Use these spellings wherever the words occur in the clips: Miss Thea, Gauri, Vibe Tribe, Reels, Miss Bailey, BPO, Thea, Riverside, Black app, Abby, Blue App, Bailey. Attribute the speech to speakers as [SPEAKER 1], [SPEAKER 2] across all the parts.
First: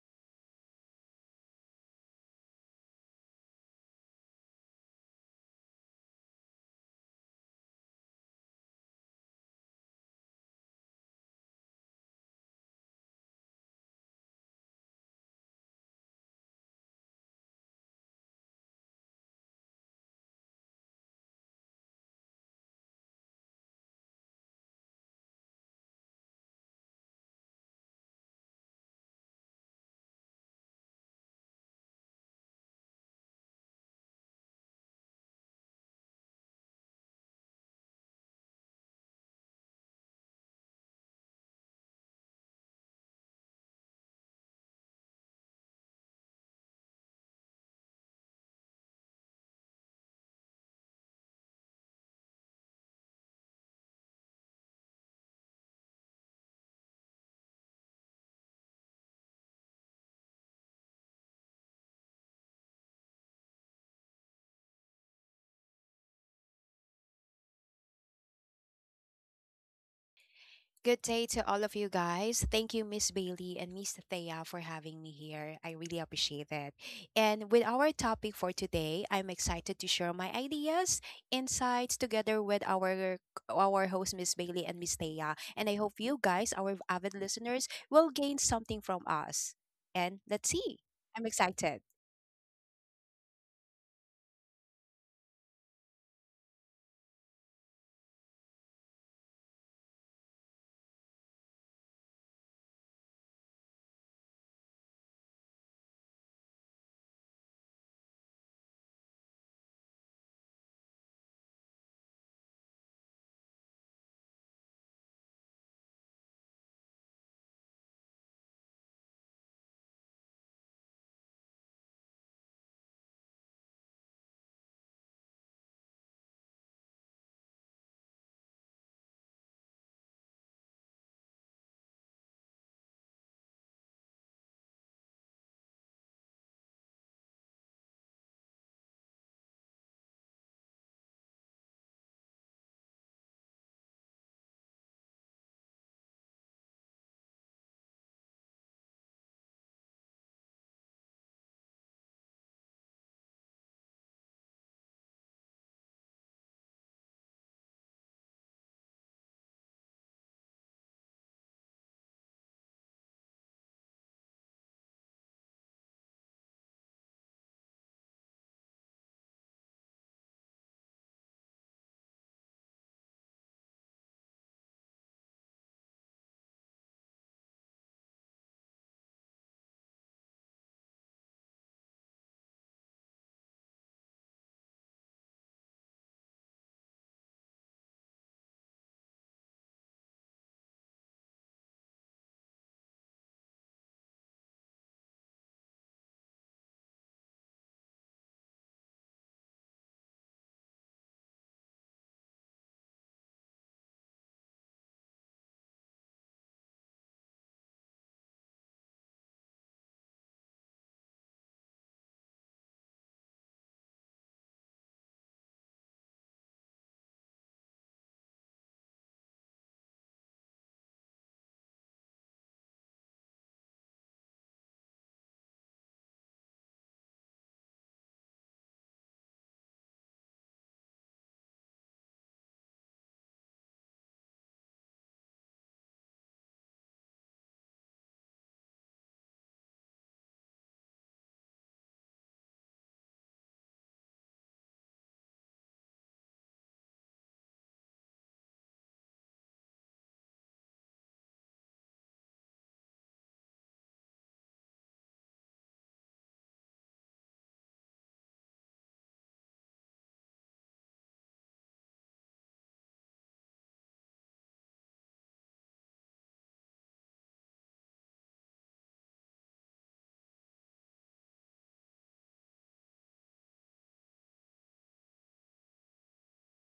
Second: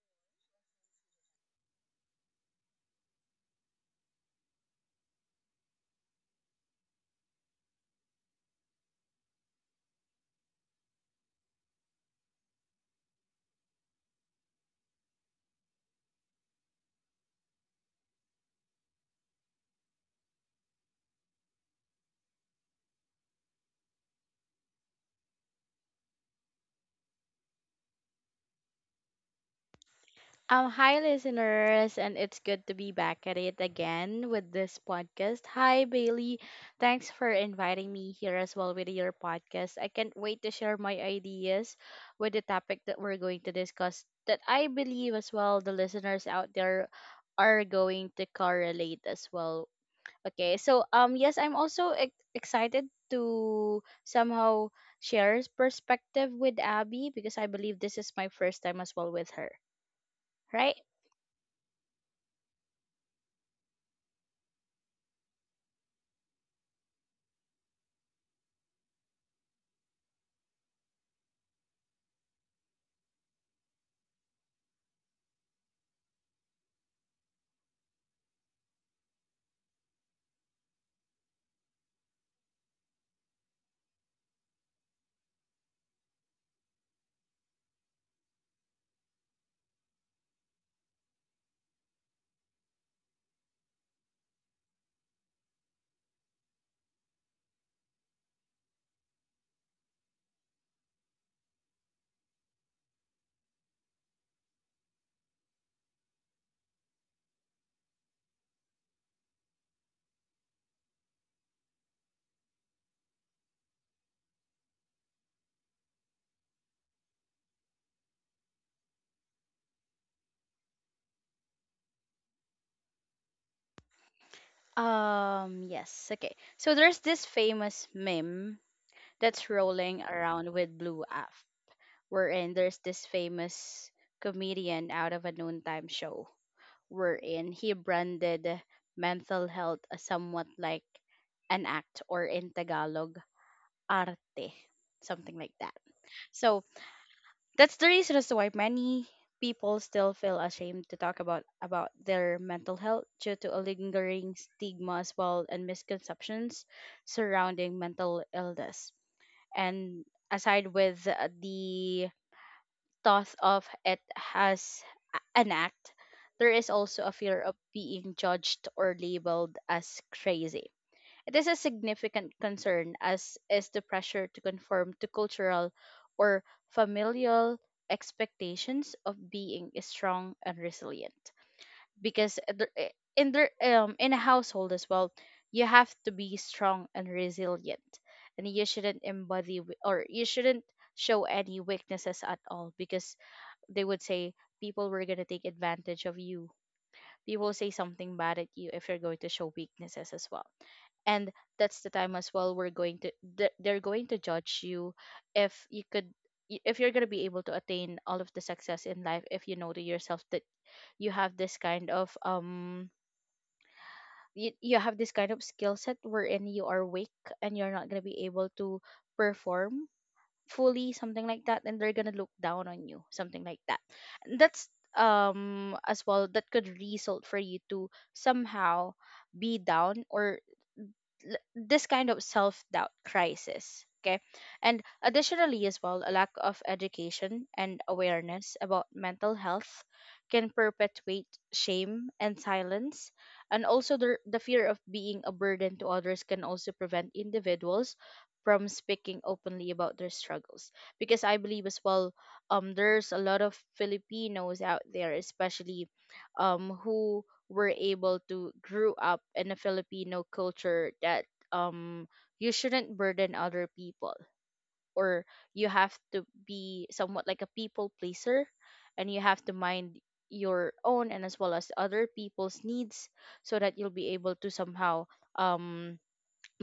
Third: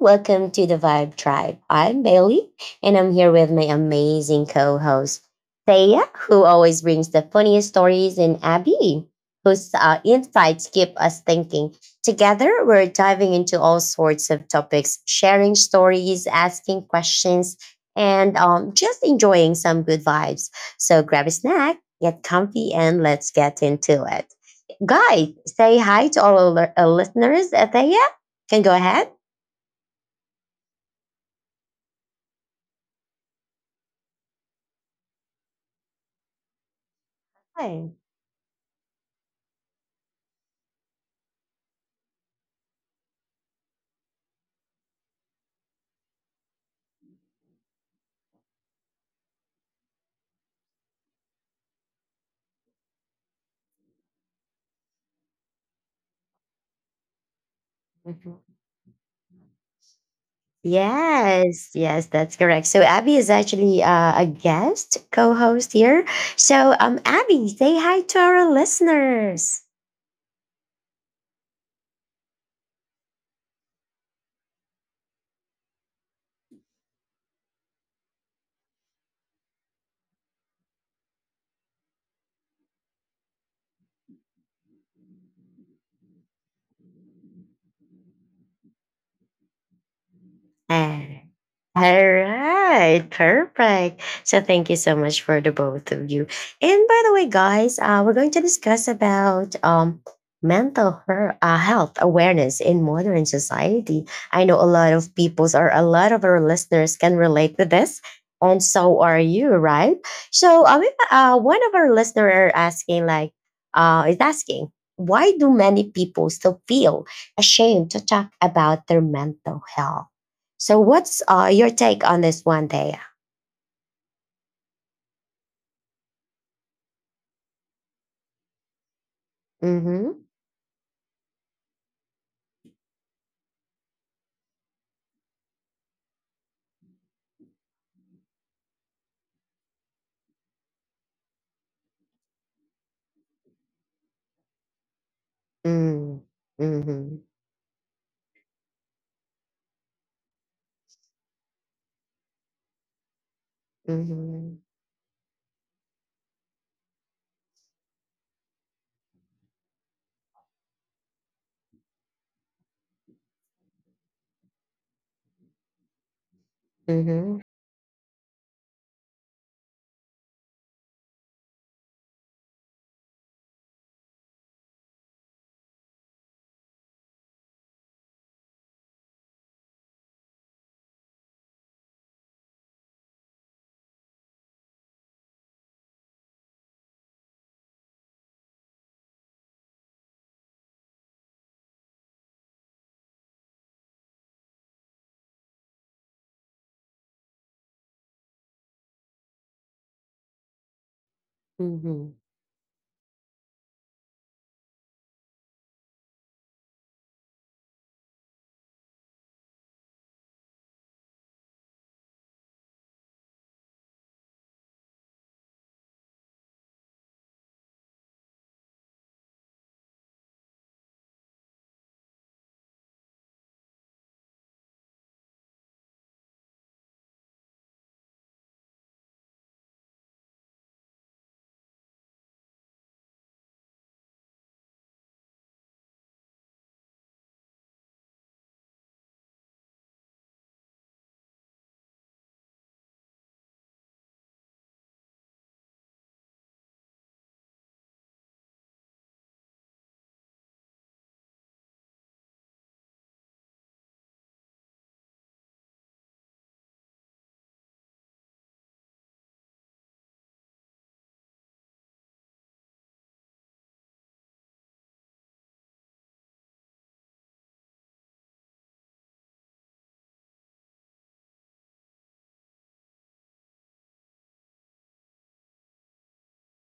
[SPEAKER 1] welcome to the Vibe Tribe. I'm Bailey and I'm here with my amazing co host, Thea, who always brings the funniest stories, and Abby, whose insights keep us thinking. Together, we're diving into all sorts of topics, sharing stories, asking questions, and just enjoying some good vibes. So grab a snack, get comfy, and let's get into it. Guys, say hi to all our listeners. Thea, can go ahead.
[SPEAKER 2] Hi, listeners, and it's good to be back at it again with this podcast. Hi, Bailey. Thanks for inviting
[SPEAKER 1] Hi.
[SPEAKER 2] me here as well with your podcast. I can't wait to share my ideas with the topic that we're going to discuss that I believe as well the listeners out there are going to correlate as well. Okay, so yes, I'm also excited to somehow share perspective with Abby because I believe this is my
[SPEAKER 1] Mhm.
[SPEAKER 2] first time as well with her, right?
[SPEAKER 1] Yes, yes, that's correct. So Abby is actually a guest co-host here. So Abby, say hi to our listeners.
[SPEAKER 3] Good day to all of you guys. Thank you, Miss Bailey and Miss Thea, for having me here. I really appreciate it. And with our topic for today, I'm excited to share my ideas, insights together with our host, Miss Bailey and Miss Thea. And I hope you guys, our avid listeners, will gain something from us. And let's see. I'm excited.
[SPEAKER 1] All right, perfect. So thank you so much for the both of you. And by the way, guys, we're going to discuss about mental health awareness in modern society. I know a lot of people's or a lot of our listeners can relate to this, and so are you, right? So one of our listeners are asking, like, is asking, why do many people still feel ashamed to talk about their mental health? So, what's your take on this one, Thea?
[SPEAKER 2] Yes. Okay. So there's this famous meme that's rolling
[SPEAKER 1] Mm-hmm.
[SPEAKER 2] around with Blue App, wherein there's this famous comedian out of a noontime show, wherein he branded mental health as somewhat like an act, or in Tagalog, arte, something like that.
[SPEAKER 1] Mm-hmm.
[SPEAKER 2] So
[SPEAKER 1] Mm-hmm.
[SPEAKER 2] that's the reason as to why many people still feel ashamed to talk about their mental health, due to a lingering
[SPEAKER 1] Mm-hmm.
[SPEAKER 2] stigma as well and misconceptions surrounding mental illness. And aside with the thought of it as an act, there is also a
[SPEAKER 1] Mm-hmm.
[SPEAKER 2] fear of being judged or labeled as crazy. It is a significant concern, as is the pressure to conform to cultural or familial expectations of being strong and resilient. Because in a household as well, you have to be strong and resilient, and you shouldn't embody or you shouldn't show any weaknesses at all, because they would say people were gonna take advantage of you. People will say something bad at you if you're going to show weaknesses as well, and that's the
[SPEAKER 1] Mm-hmm.
[SPEAKER 2] time as well we're going to they're going to judge you, if you could if you're going to be able to attain all of the success in life, if you know to yourself that you have this kind of you, you have this kind of skill set wherein you are weak and you're not going to be able to perform fully, something like that, and they're going to look down on you, something like that. And that's as well that could result for you to somehow be down, or this kind of self-doubt crisis, okay. And additionally as well, a lack of education and awareness about mental health can perpetuate shame and silence, and also the fear of being a burden to others can also prevent individuals from speaking openly about their struggles, because I believe as well there's a lot of Filipinos out there, especially who were able to grew up in a Filipino culture that um you shouldn't burden other people, or you have to be somewhat like a people pleaser, and you have to mind your own and as well as other people's needs, so that you'll be able to somehow um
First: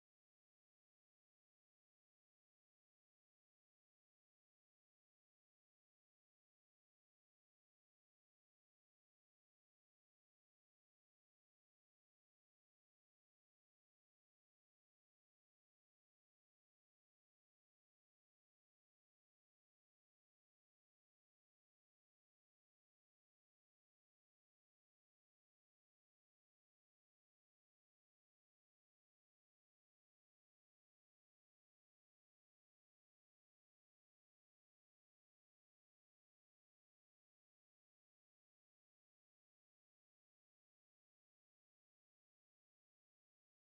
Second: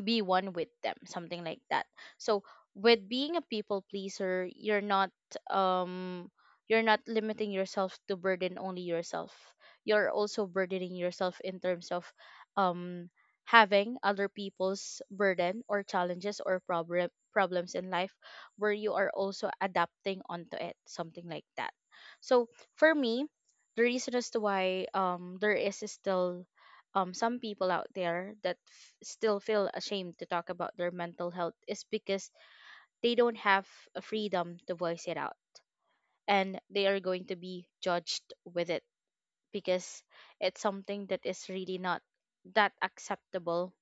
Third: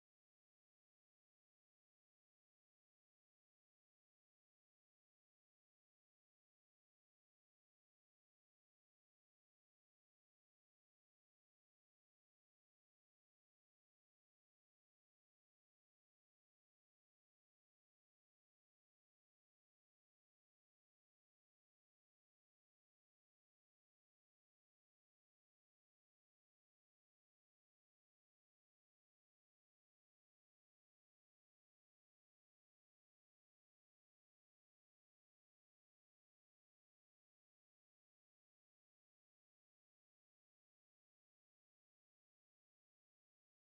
[SPEAKER 2] be one with them, something like that. So with being a people pleaser, um you're not limiting yourself to burden only yourself, you're also burdening yourself in terms of um having other people's burden or challenges or problems in life, where you are also adapting onto it, something like that. So for me, the reason as to why there is still some people out there that still feel ashamed to talk about their mental health is because they don't have a freedom to voice it out, and they are going to be judged with it, because it's something that is really not that acceptable,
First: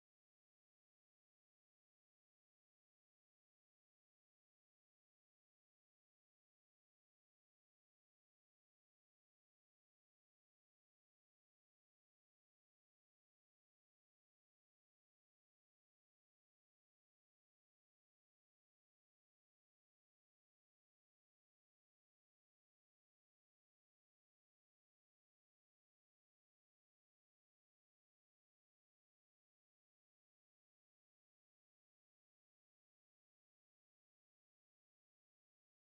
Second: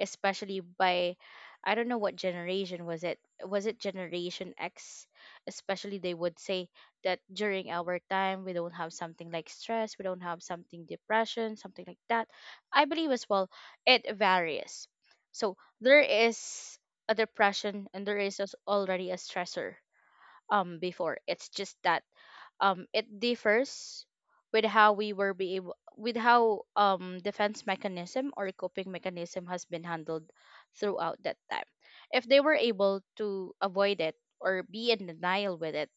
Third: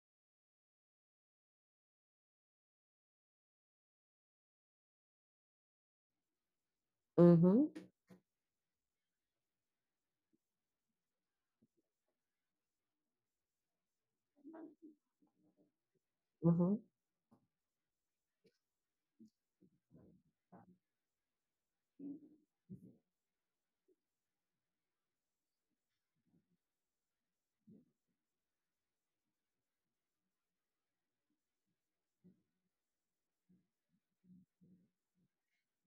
[SPEAKER 2] especially by, I don't know what generation was it. Was it Generation X? Especially they would say that during
[SPEAKER 1] Mm-hmm.
[SPEAKER 2] our time we don't have something like stress, we don't have something depression, something like that. I believe as well it varies. So there is
[SPEAKER 1] Mm-hmm.
[SPEAKER 2] a depression and there is already a stressor before. It's just that it differs with how we were be able, with how defense mechanism or coping mechanism has been handled throughout that time, if they were able to avoid it or be in denial with it.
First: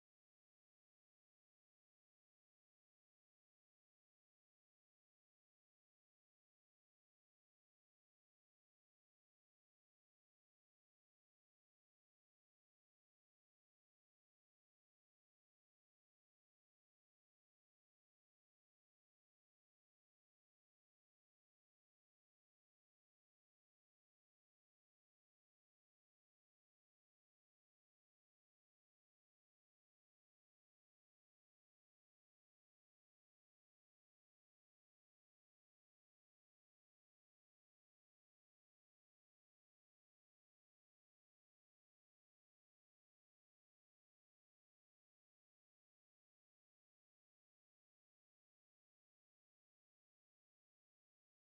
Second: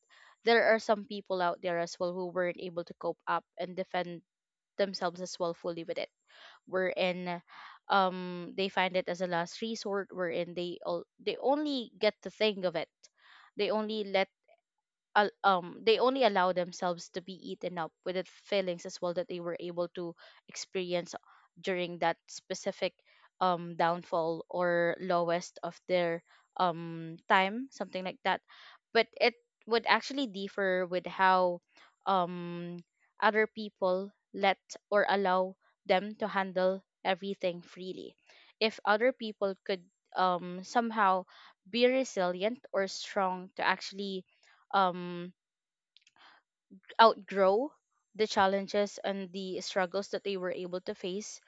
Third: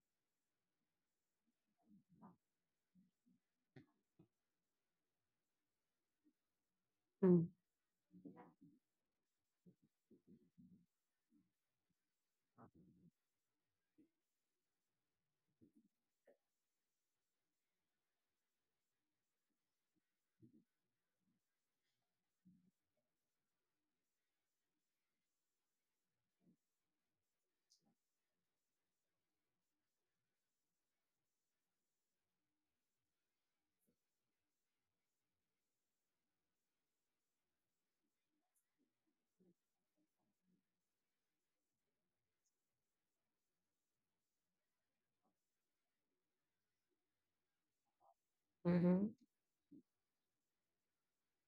[SPEAKER 2] There are some people out there as well who weren't able to cope up and defend themselves as well fully with it, wherein they find it as a last resort, wherein they all they only get to think of it, they only let they only allow themselves to be eaten up with the feelings as well that they were able to experience during that specific downfall or lowest of their time, something like that. But it would actually differ with how um other people let or allow them to handle everything freely. If other people could somehow be resilient or strong to actually um, outgrow the challenges
[SPEAKER 1] Mm-hmm.
[SPEAKER 2] and the struggles that they were able to face,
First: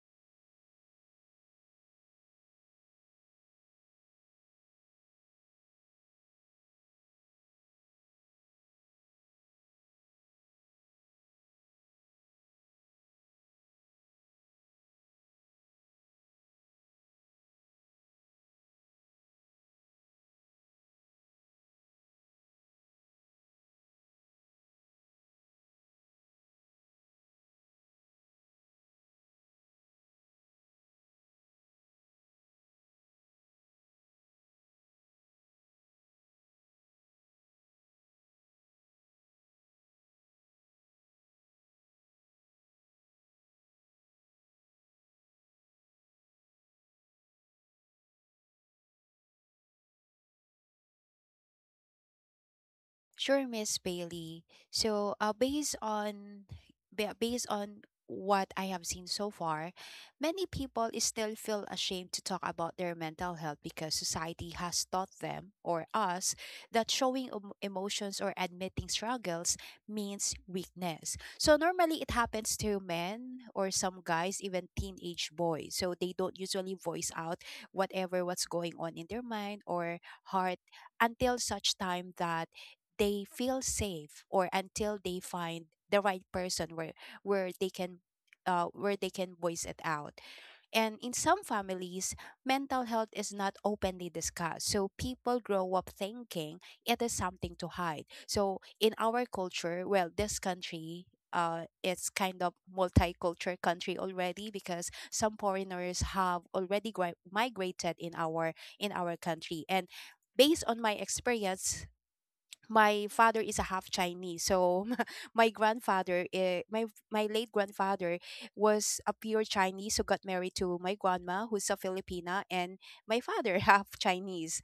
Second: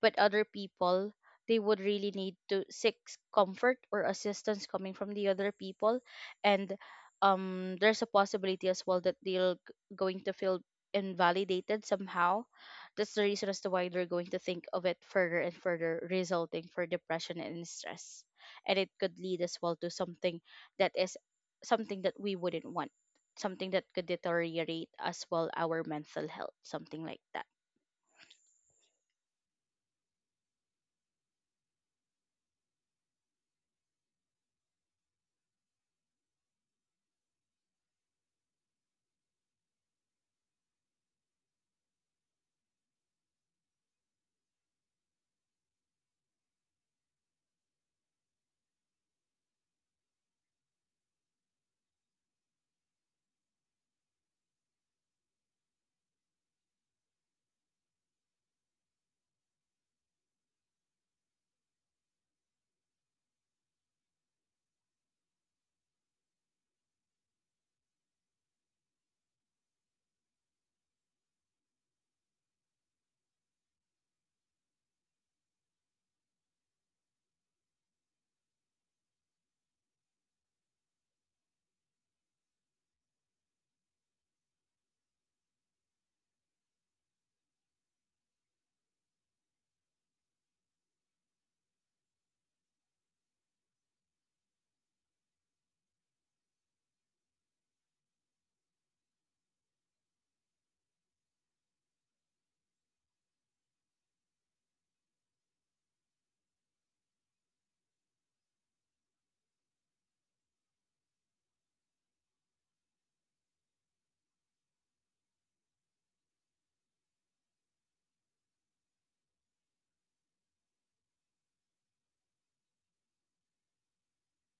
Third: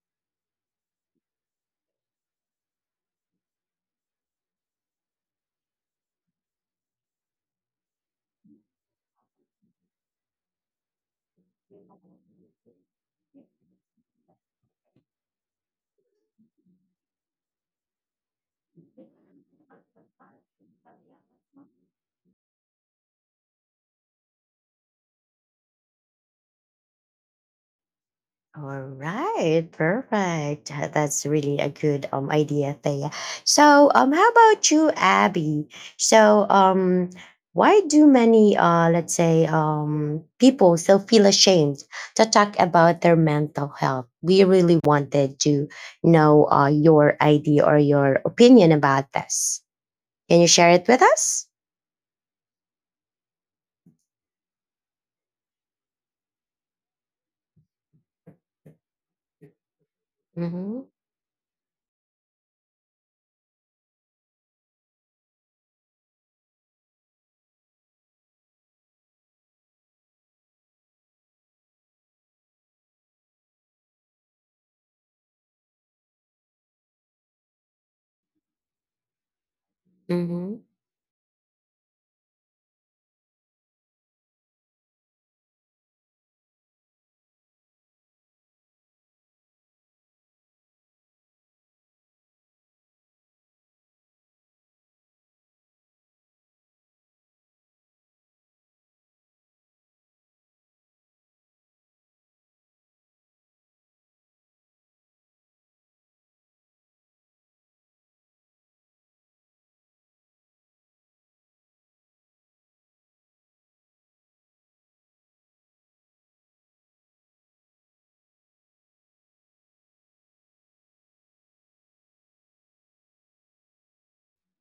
[SPEAKER 2] but other people, they would really need to seek comfort or assistance coming from the other people, and there's a possibility as well that they're going to feel invalidated somehow. That's the reason as to why they're going to think of it further and further, resulting for depression and stress, and it could lead as well to something that is something that we wouldn't want, something that could deteriorate as well our mental health, something like that.
[SPEAKER 1] All right, perfect. That's really a good idea, Thea. So how about you, Abby? So why do many let's say people still feel ashamed to talk about their mental health? We really wanted to know your idea or your opinion about this. Can you share it with us?
[SPEAKER 3] Sure, Miss Bailey. So, based on based on what I have seen so far, many
[SPEAKER 1] Mm-hmm.
[SPEAKER 3] people is still feel ashamed to talk about their mental health because society has taught them or us that showing emotions or admitting struggles means weakness. So normally it happens to men or some guys, even teenage boys. So they don't usually voice out whatever what's going on in their mind or
[SPEAKER 1] Mm-hmm.
[SPEAKER 3] heart until such time that they feel safe or until they find the right person where they can where they can voice it out. And in some families, mental health is not openly discussed. So people grow up thinking it is something to hide. So in our culture, well, this country, it's kind of multicultural country already because some foreigners have already migrated in our country. And based on my experience, my father is a half Chinese, so my my my late grandfather, was a pure Chinese who got married to my grandma, who's a Filipina, and my father half Chinese.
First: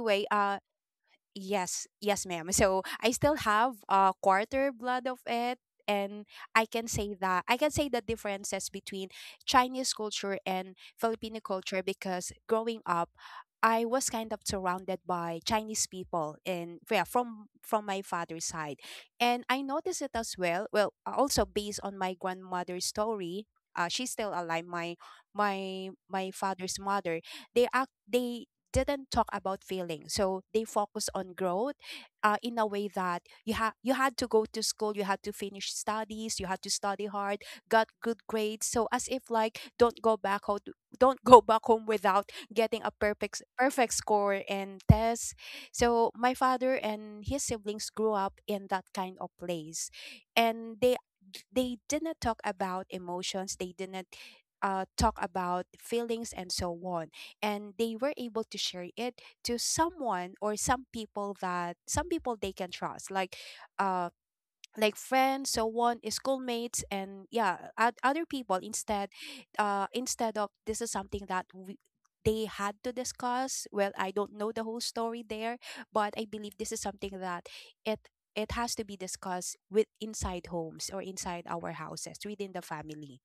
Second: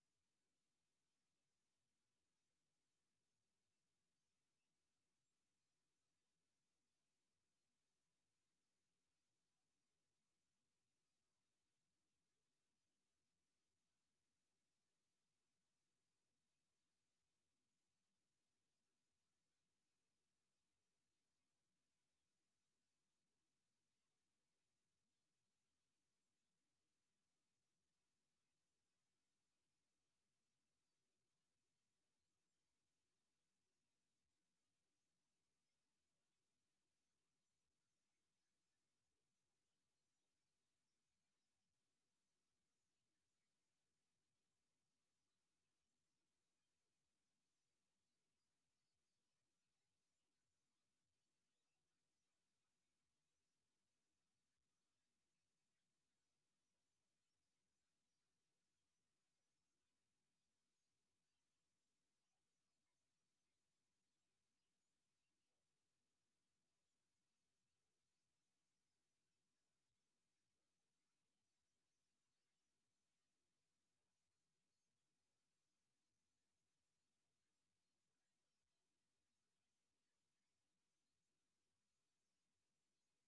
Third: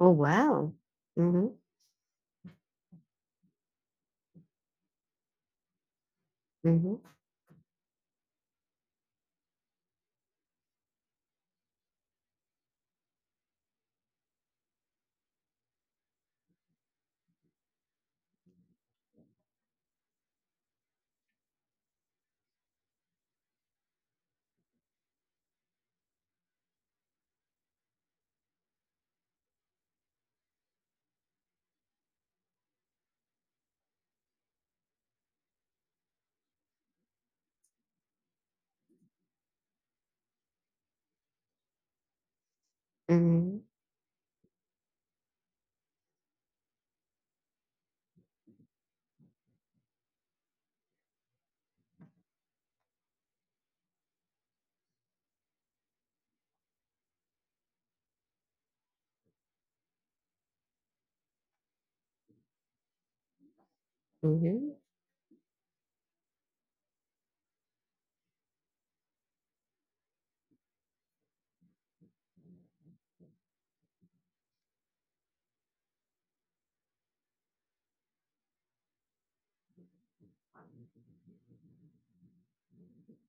[SPEAKER 1] Oh wow. Mm-hmm.
[SPEAKER 3] yes, yes, ma'am. So I still have a quarter blood of it, and
[SPEAKER 1] Mm-hmm.
[SPEAKER 3] I can say the differences between Chinese culture and Filipino culture because growing up, I was kind of surrounded by Chinese people in yeah, from my father's side, and I noticed it as well. Well, also based on my grandmother's story. She's still alive. My my father's mother. They act. They didn't talk about feelings. So they focus on growth in a way that you had to go to school, you had to finish studies, you had to study hard, got good grades. So as if like don't go back home, don't go back home without getting a perfect
[SPEAKER 1] Mm-hmm.
[SPEAKER 3] perfect score and tests. So my father and his siblings grew up in that kind of place, and they didn't talk about emotions. They didn't talk about feelings and so on, and they were able to share it to someone or some people that some people they can trust uh
[SPEAKER 1] Mm-hmm.
[SPEAKER 3] like friends so on, schoolmates, and yeah, other people instead instead of this is something that we, they had to discuss. Well, I don't know the whole story there, but I believe this is something that it it has to be discussed with inside homes or inside our houses within the family.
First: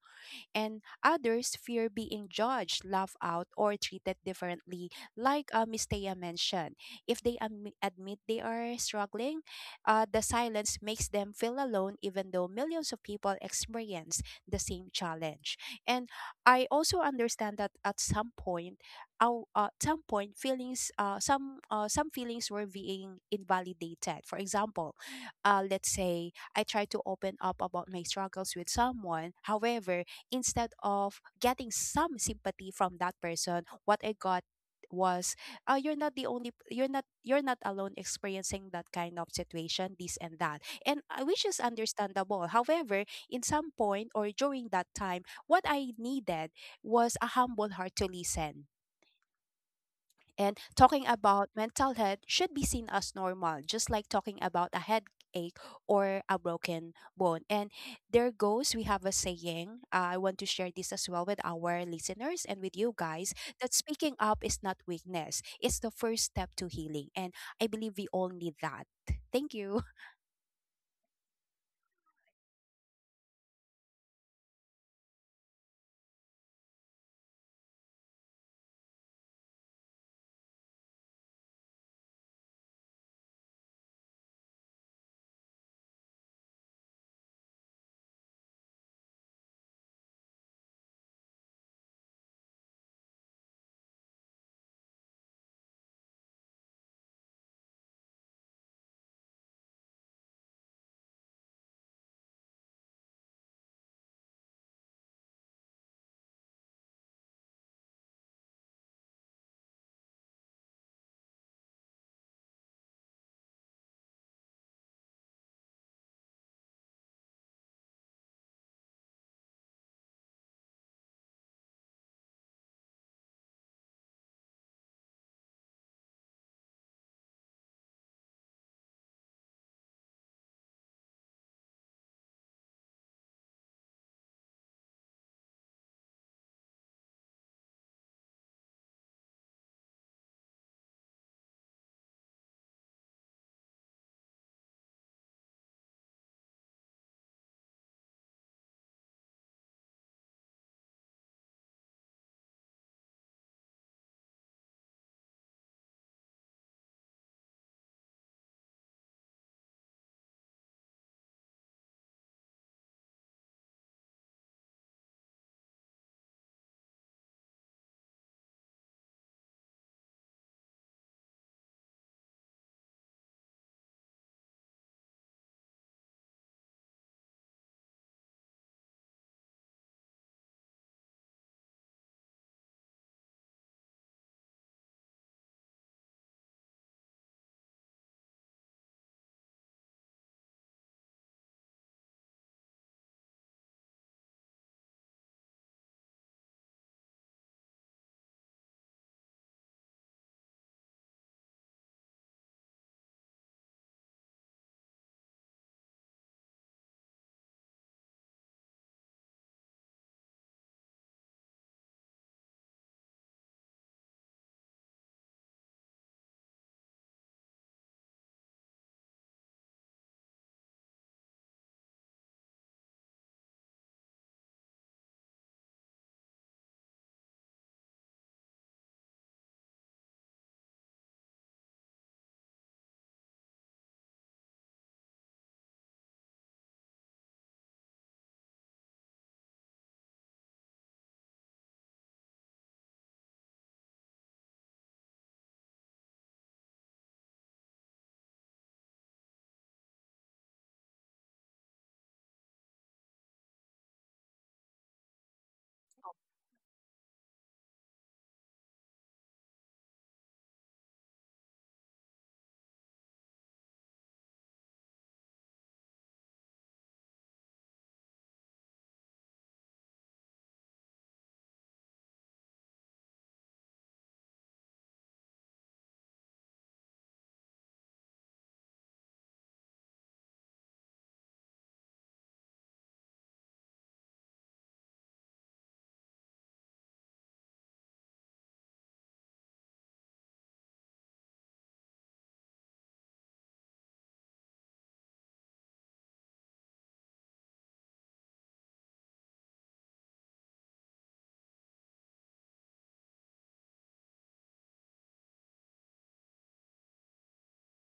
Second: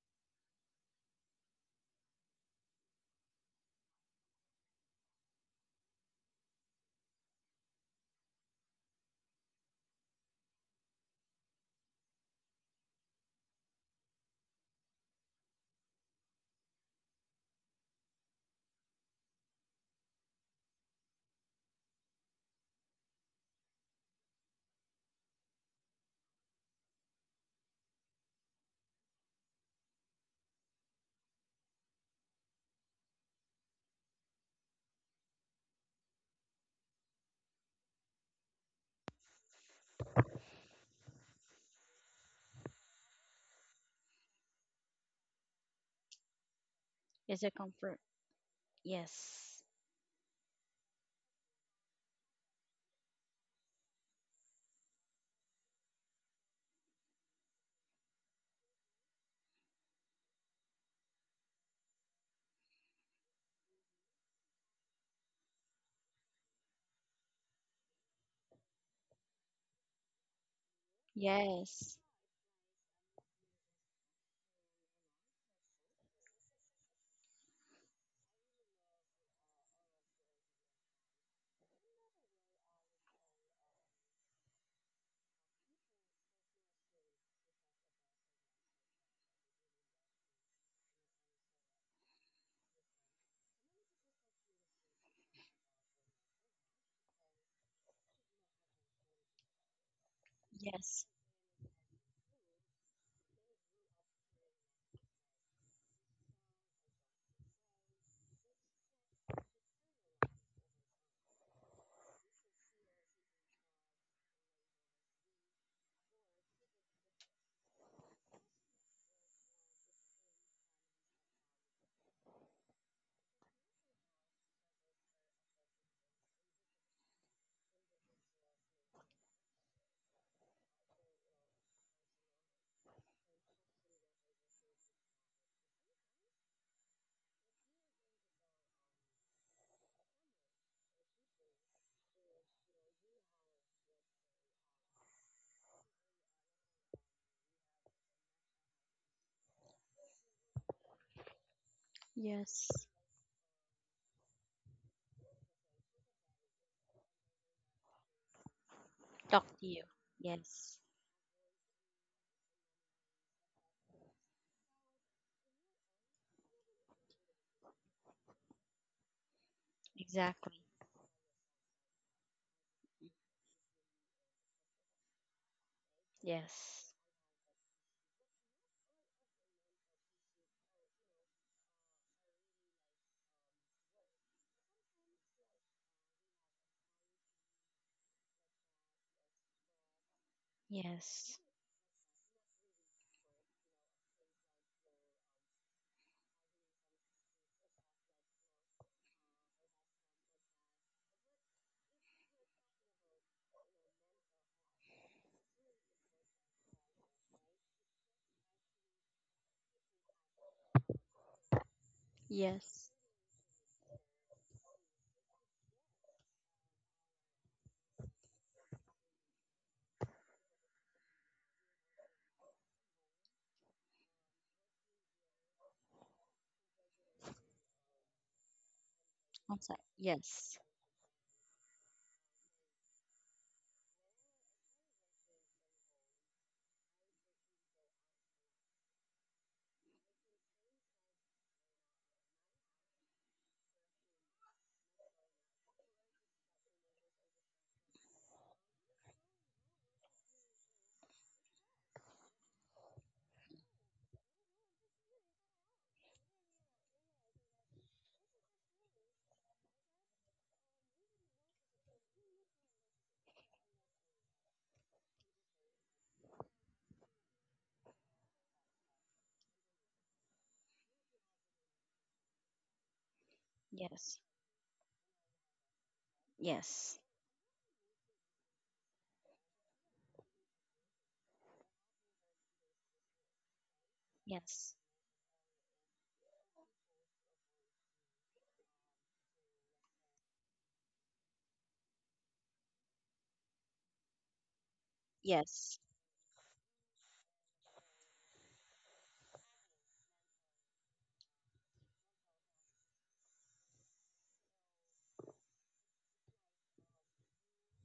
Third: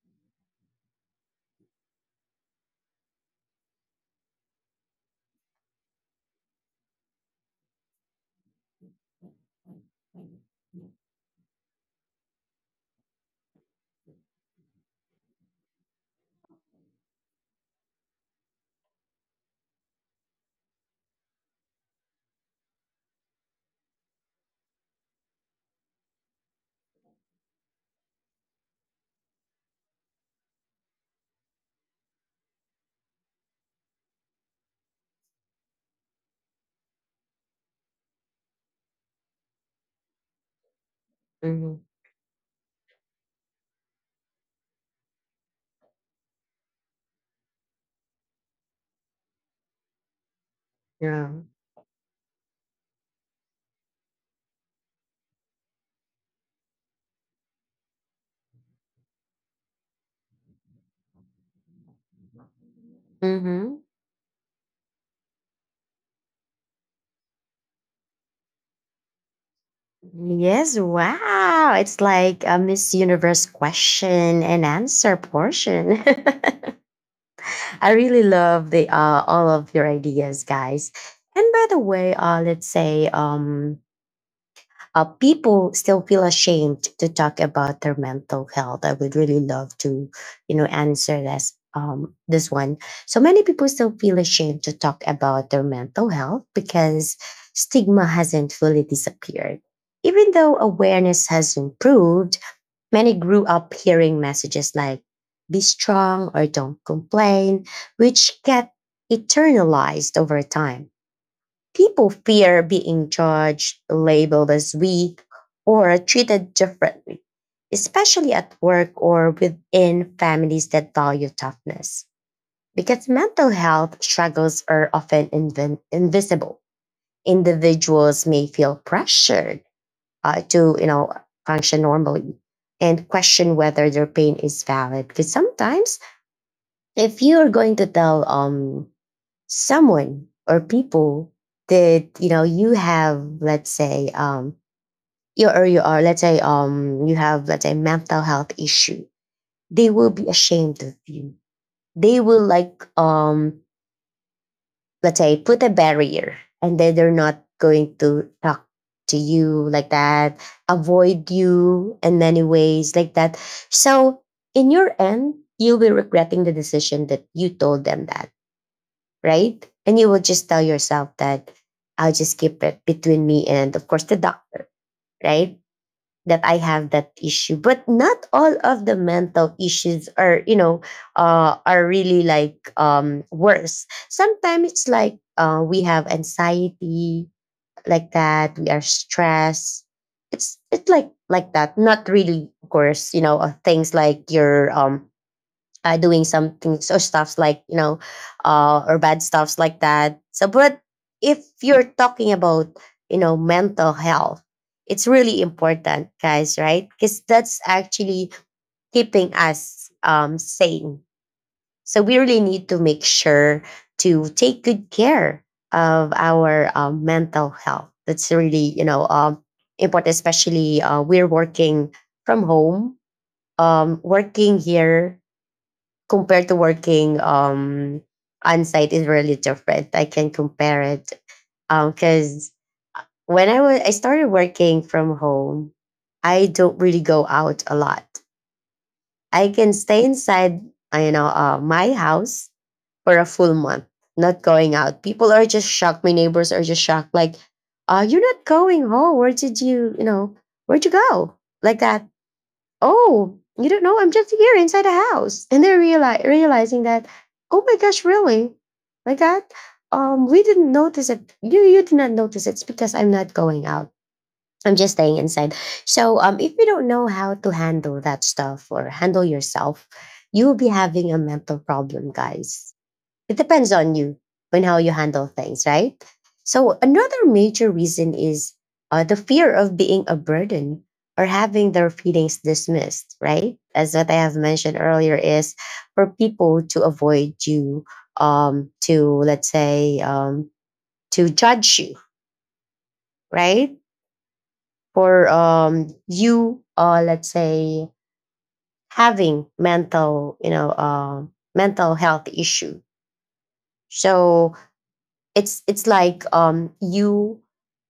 [SPEAKER 3] And others fear being judged, laughed out, or treated differently, like Miss Thea mentioned. If they admit they are struggling, the silence makes them feel alone, even though millions of people experience the same challenge. And I also understand that at some point, at some point, some feelings were being invalidated. For example, let's say I try to open up about my struggles with someone. However, instead of getting some sympathy from that person, what I got was, "Oh, you're not the only p- you're not alone experiencing that kind of situation, this and that," and which is
[SPEAKER 1] Mm-hmm.
[SPEAKER 3] understandable. However, in some point or during that time, what I needed was a
[SPEAKER 2] Is a
[SPEAKER 3] humble heart
[SPEAKER 2] comfort?
[SPEAKER 3] to listen.
[SPEAKER 2] Yes.
[SPEAKER 3] And talking
[SPEAKER 1] Yeah.
[SPEAKER 3] about mental health should be seen as normal, just like talking about a headache or a broken bone. And there goes, we have a saying. I want to share this as well with our listeners and with you guys that
[SPEAKER 1] Mm-hmm.
[SPEAKER 3] speaking up is not weakness, it's the first step to healing. And I believe we all need that. Thank you.
[SPEAKER 1] Yes, wow.
[SPEAKER 2] Yes.
[SPEAKER 1] It's like a Miss Universe question and answer portion. I really love the all of your ideas, guys. And by the way, let's say people still feel ashamed to talk about their mental health. I would really love to, you know, answer this this one. So many people still feel ashamed to talk about their mental health because stigma hasn't fully disappeared. Even though
[SPEAKER 2] Yes.
[SPEAKER 1] awareness has improved, many grew up hearing messages like "be strong" or "don't complain," which get eternalized over time. People fear being judged, labeled as weak, or treated differently, especially at work or within families that value toughness. Because mental health struggles are often invisible, individuals may feel pressured to, you know, function normally and question whether their pain is valid. Because sometimes, if you are going to tell someone or people that you know you have, let's say, you, or you are, let's say, you have, let's say, mental health issue, they will be ashamed of you. They will,
[SPEAKER 2] Yes.
[SPEAKER 1] like, let's say put a barrier, and then they're not going to talk to
[SPEAKER 2] Talk
[SPEAKER 1] you
[SPEAKER 2] to you.
[SPEAKER 1] like that,
[SPEAKER 2] Yes.
[SPEAKER 1] avoid you in many ways like that. So in your end, you'll be regretting the decision that you told them that, right? And you will just tell
[SPEAKER 2] Exactly.
[SPEAKER 1] yourself that I'll just keep it between me and, of course, the doctor, right? That I have
[SPEAKER 2] Yes.
[SPEAKER 1] that issue, but not all of the mental issues are, you know, are really like worse. Sometimes it's like we have anxiety like that. We are stressed. It's like
[SPEAKER 2] Yes.
[SPEAKER 1] like that. Not really, of course, you know, things like your doing some things or stuffs, like, you know, or bad stuffs like that. So but if you're talking about, you know, mental health, it's really important, guys, right? Because that's actually keeping us sane, so we really need to
[SPEAKER 2] Yes.
[SPEAKER 1] make sure to take good care of our mental health. That's really, you know, important, especially we're working from home, working here compared to working on site is really
[SPEAKER 2] I'm sorry.
[SPEAKER 1] different. I can
[SPEAKER 2] Yes.
[SPEAKER 1] compare it. Because when I was I started working from home, I don't really go out a lot. I can stay inside, you know, my house for a full month, not going out. People are just shocked. My neighbors are just shocked, like, "You're not going home. Where did you, you know, where'd you go?" Like that. Oh, you don't know. I'm just here inside the house. And they're realizing that, oh my gosh, really? Like that? We didn't notice it. You did not notice it. It's because I'm not going out. I'm just staying inside. So if you don't know how to handle that stuff or handle yourself, you'll be having a mental problem, guys. It depends on you
[SPEAKER 2] Yes.
[SPEAKER 1] and how you handle things, right? So
[SPEAKER 2] Yes.
[SPEAKER 1] another major reason is the fear of being a burden or having their feelings dismissed, right? As what I have mentioned
[SPEAKER 2] Yes.
[SPEAKER 1] earlier is, for people to avoid you, to, let's say, to judge you, right? For
[SPEAKER 2] Yes.
[SPEAKER 1] you, let's say, having mental, you know, mental health issue. So it's like you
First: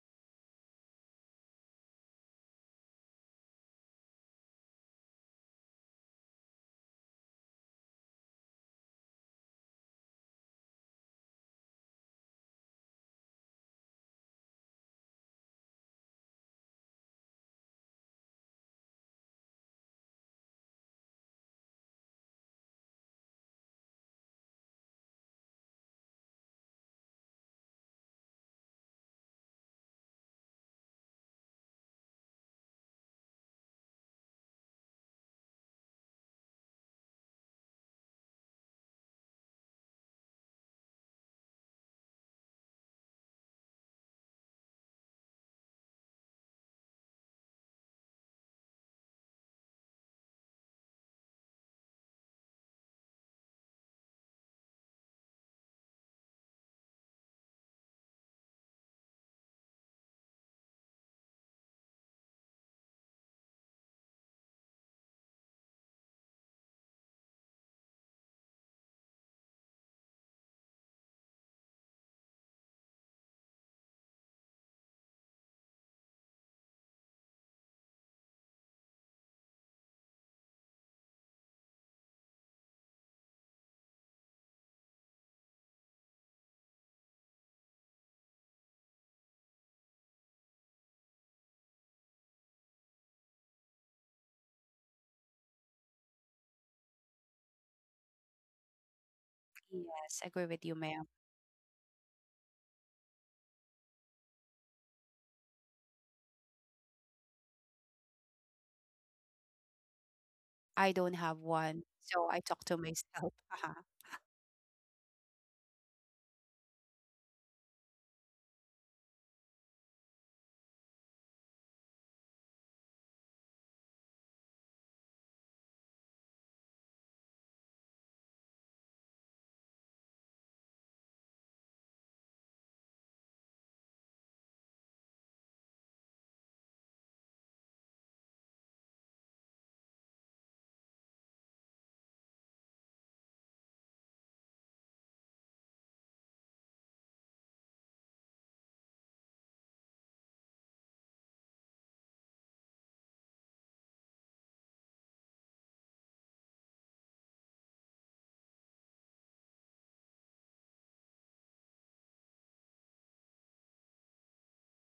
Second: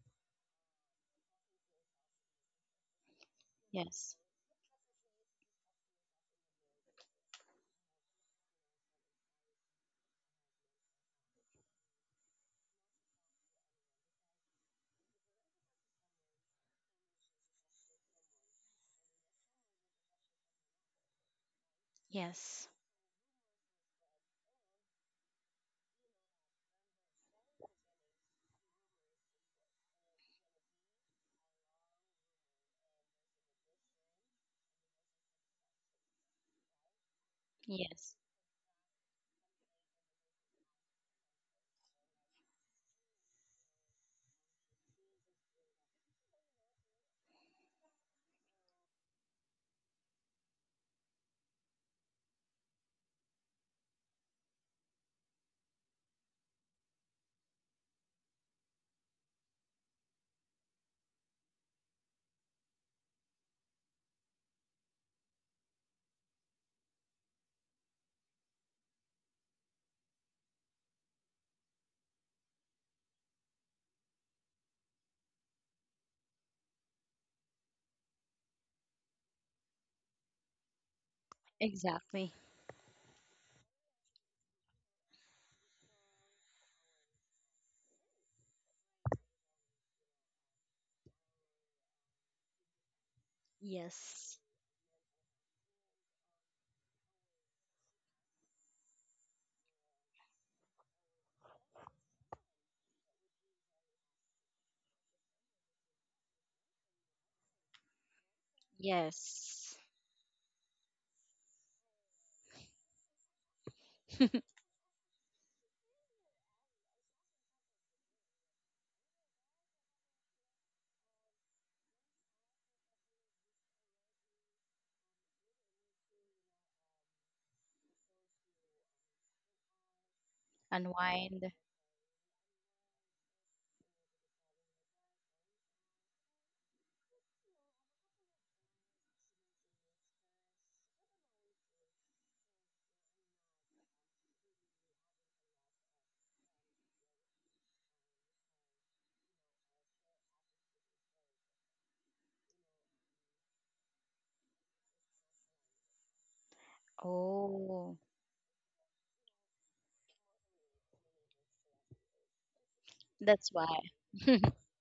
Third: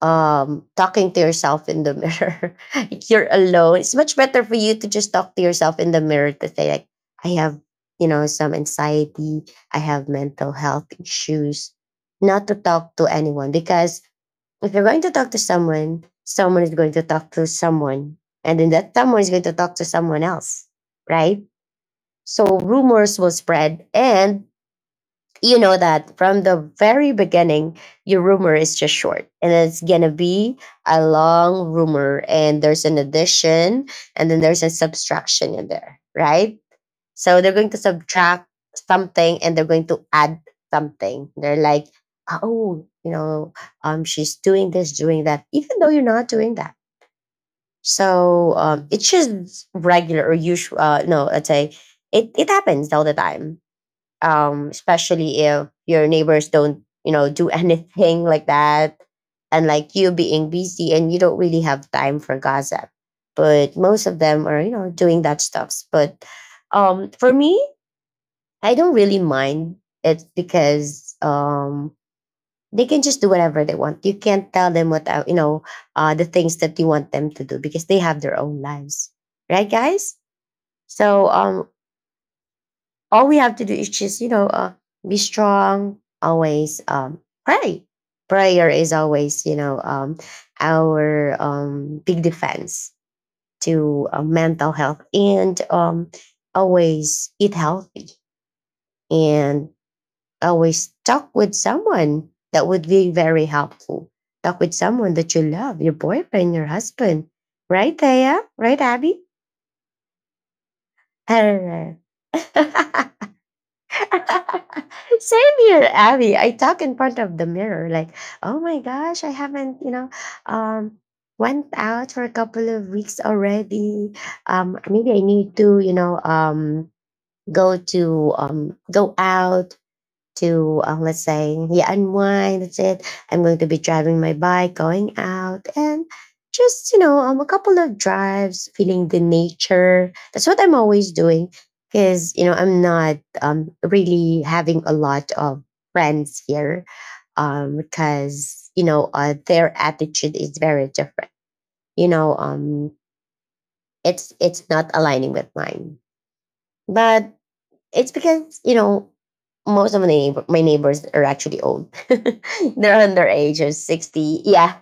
[SPEAKER 1] talking to yourself in the mirror. You're alone. It's much
[SPEAKER 2] Yes.
[SPEAKER 1] better for you to just talk to yourself in the mirror, to say like, I have, you know, some anxiety, I have mental health issues, not to talk to anyone. Because if you're going to talk to someone, someone is going to talk to someone, and then that someone is going to talk to someone else, right? So
[SPEAKER 2] Yes.
[SPEAKER 1] rumors will spread. And you know that from the very beginning, your rumor is just short, and it's going to be a long rumor. And there's an addition, and then there's a subtraction in there, right? So they're going to
[SPEAKER 2] Yes.
[SPEAKER 1] subtract something, and they're going to add something. They're like, oh, you know, she's doing this, doing that, even though you're not doing that. So it's just regular or usual. No, I'd say it happens all the time, especially if your neighbors don't, you know, do anything like that, and like you being busy and you don't really have time for gossip. But most of them are, you know, doing that stuff. But for me, I don't really mind. It's because they can just do whatever they want. You can't tell them what you know, the things that you want them to do because they have their own lives, right, guys? So
[SPEAKER 2] Exactly.
[SPEAKER 1] all we have to do is just, you know, be strong always, pray prayer is always, you know, our big defense to
[SPEAKER 2] Yes.
[SPEAKER 1] mental health. And always eat healthy, and
[SPEAKER 3] Yes, agree with you,
[SPEAKER 1] always
[SPEAKER 3] ma'am.
[SPEAKER 1] talk with someone that would be very helpful. Talk with someone that you love, your boyfriend, your husband, right Thea, right Abby?
[SPEAKER 2] Yes.
[SPEAKER 3] I don't have
[SPEAKER 1] All
[SPEAKER 3] one,
[SPEAKER 1] right.
[SPEAKER 3] so I talk to myself.
[SPEAKER 1] Same here, Abby. I talk in front of the mirror, like, oh my gosh, I haven't, you know, um, went out for a couple of weeks already. Maybe I need to, you know, go to go out to let's
[SPEAKER 2] Unwind.
[SPEAKER 1] say, yeah, unwind. That's it. I'm going to be driving my bike, going out, and just, you know, a couple of drives, feeling the nature. That's what I'm always doing, because you know I'm not really having a lot of friends here, because you know their attitude is very different, you know, it's not aligning with mine. But
[SPEAKER 2] Oh,
[SPEAKER 1] it's because you know most of my neighbors are actually old. They're
[SPEAKER 2] that's
[SPEAKER 1] underage
[SPEAKER 2] why.
[SPEAKER 1] of 60. Yeah,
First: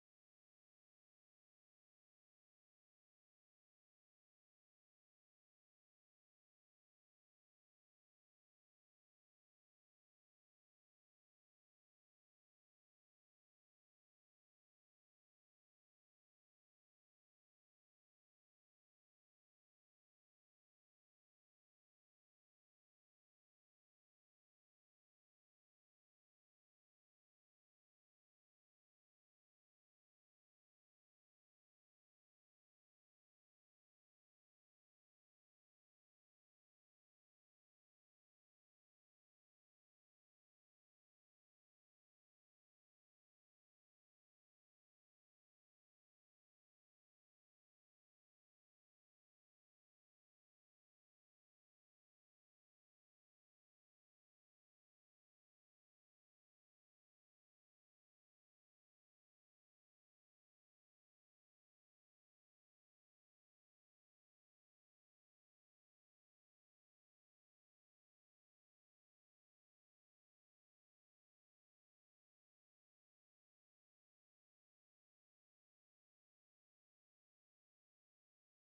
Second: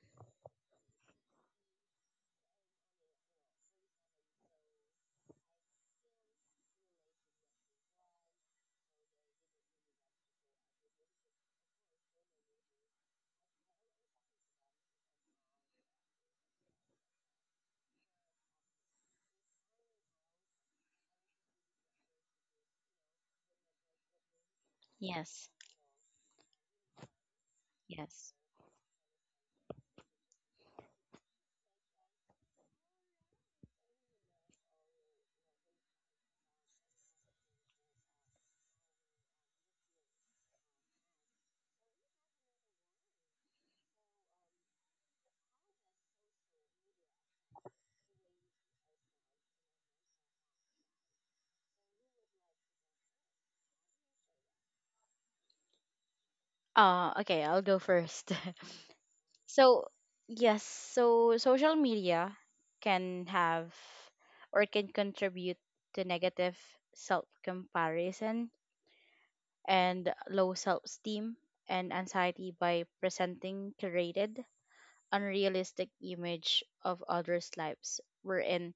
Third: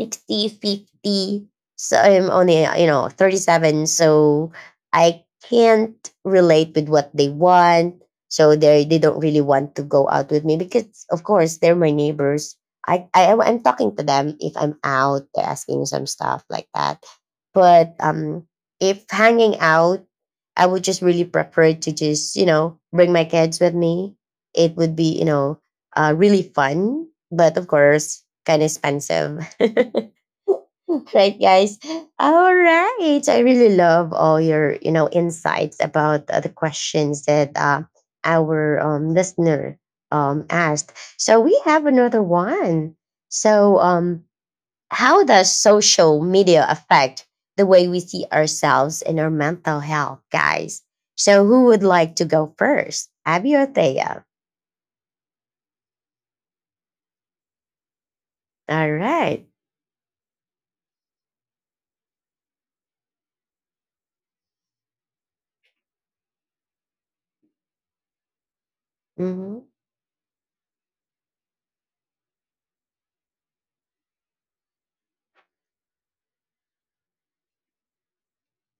[SPEAKER 1] 60, 50. So I'm only, you know, 37. So I can't relate with what they want. So they don't really want to go out with me because, of course, they're my neighbors. I'm talking to them if I'm out, they're asking some stuff like that. But if hanging out, I would just really prefer to just, you know, bring my kids with me. It would be, you
[SPEAKER 2] Yes.
[SPEAKER 1] know, really fun. But of course,
[SPEAKER 2] Yes.
[SPEAKER 1] kind of expensive. Right, guys? All right. I really love all your, you know, insights about the questions that our listener asked. So we have another one. So how does social media affect the way we see ourselves and our mental health, guys? So who would like to go first? Abby or Thea?
[SPEAKER 2] Okay, I'll go first.
[SPEAKER 1] All right.
[SPEAKER 2] So, yes, so social media can have or can contribute to negative self comparison
[SPEAKER 1] Mm-hmm.
[SPEAKER 2] and low self esteem and anxiety, by presenting curated unrealistic image of others' lives. We're in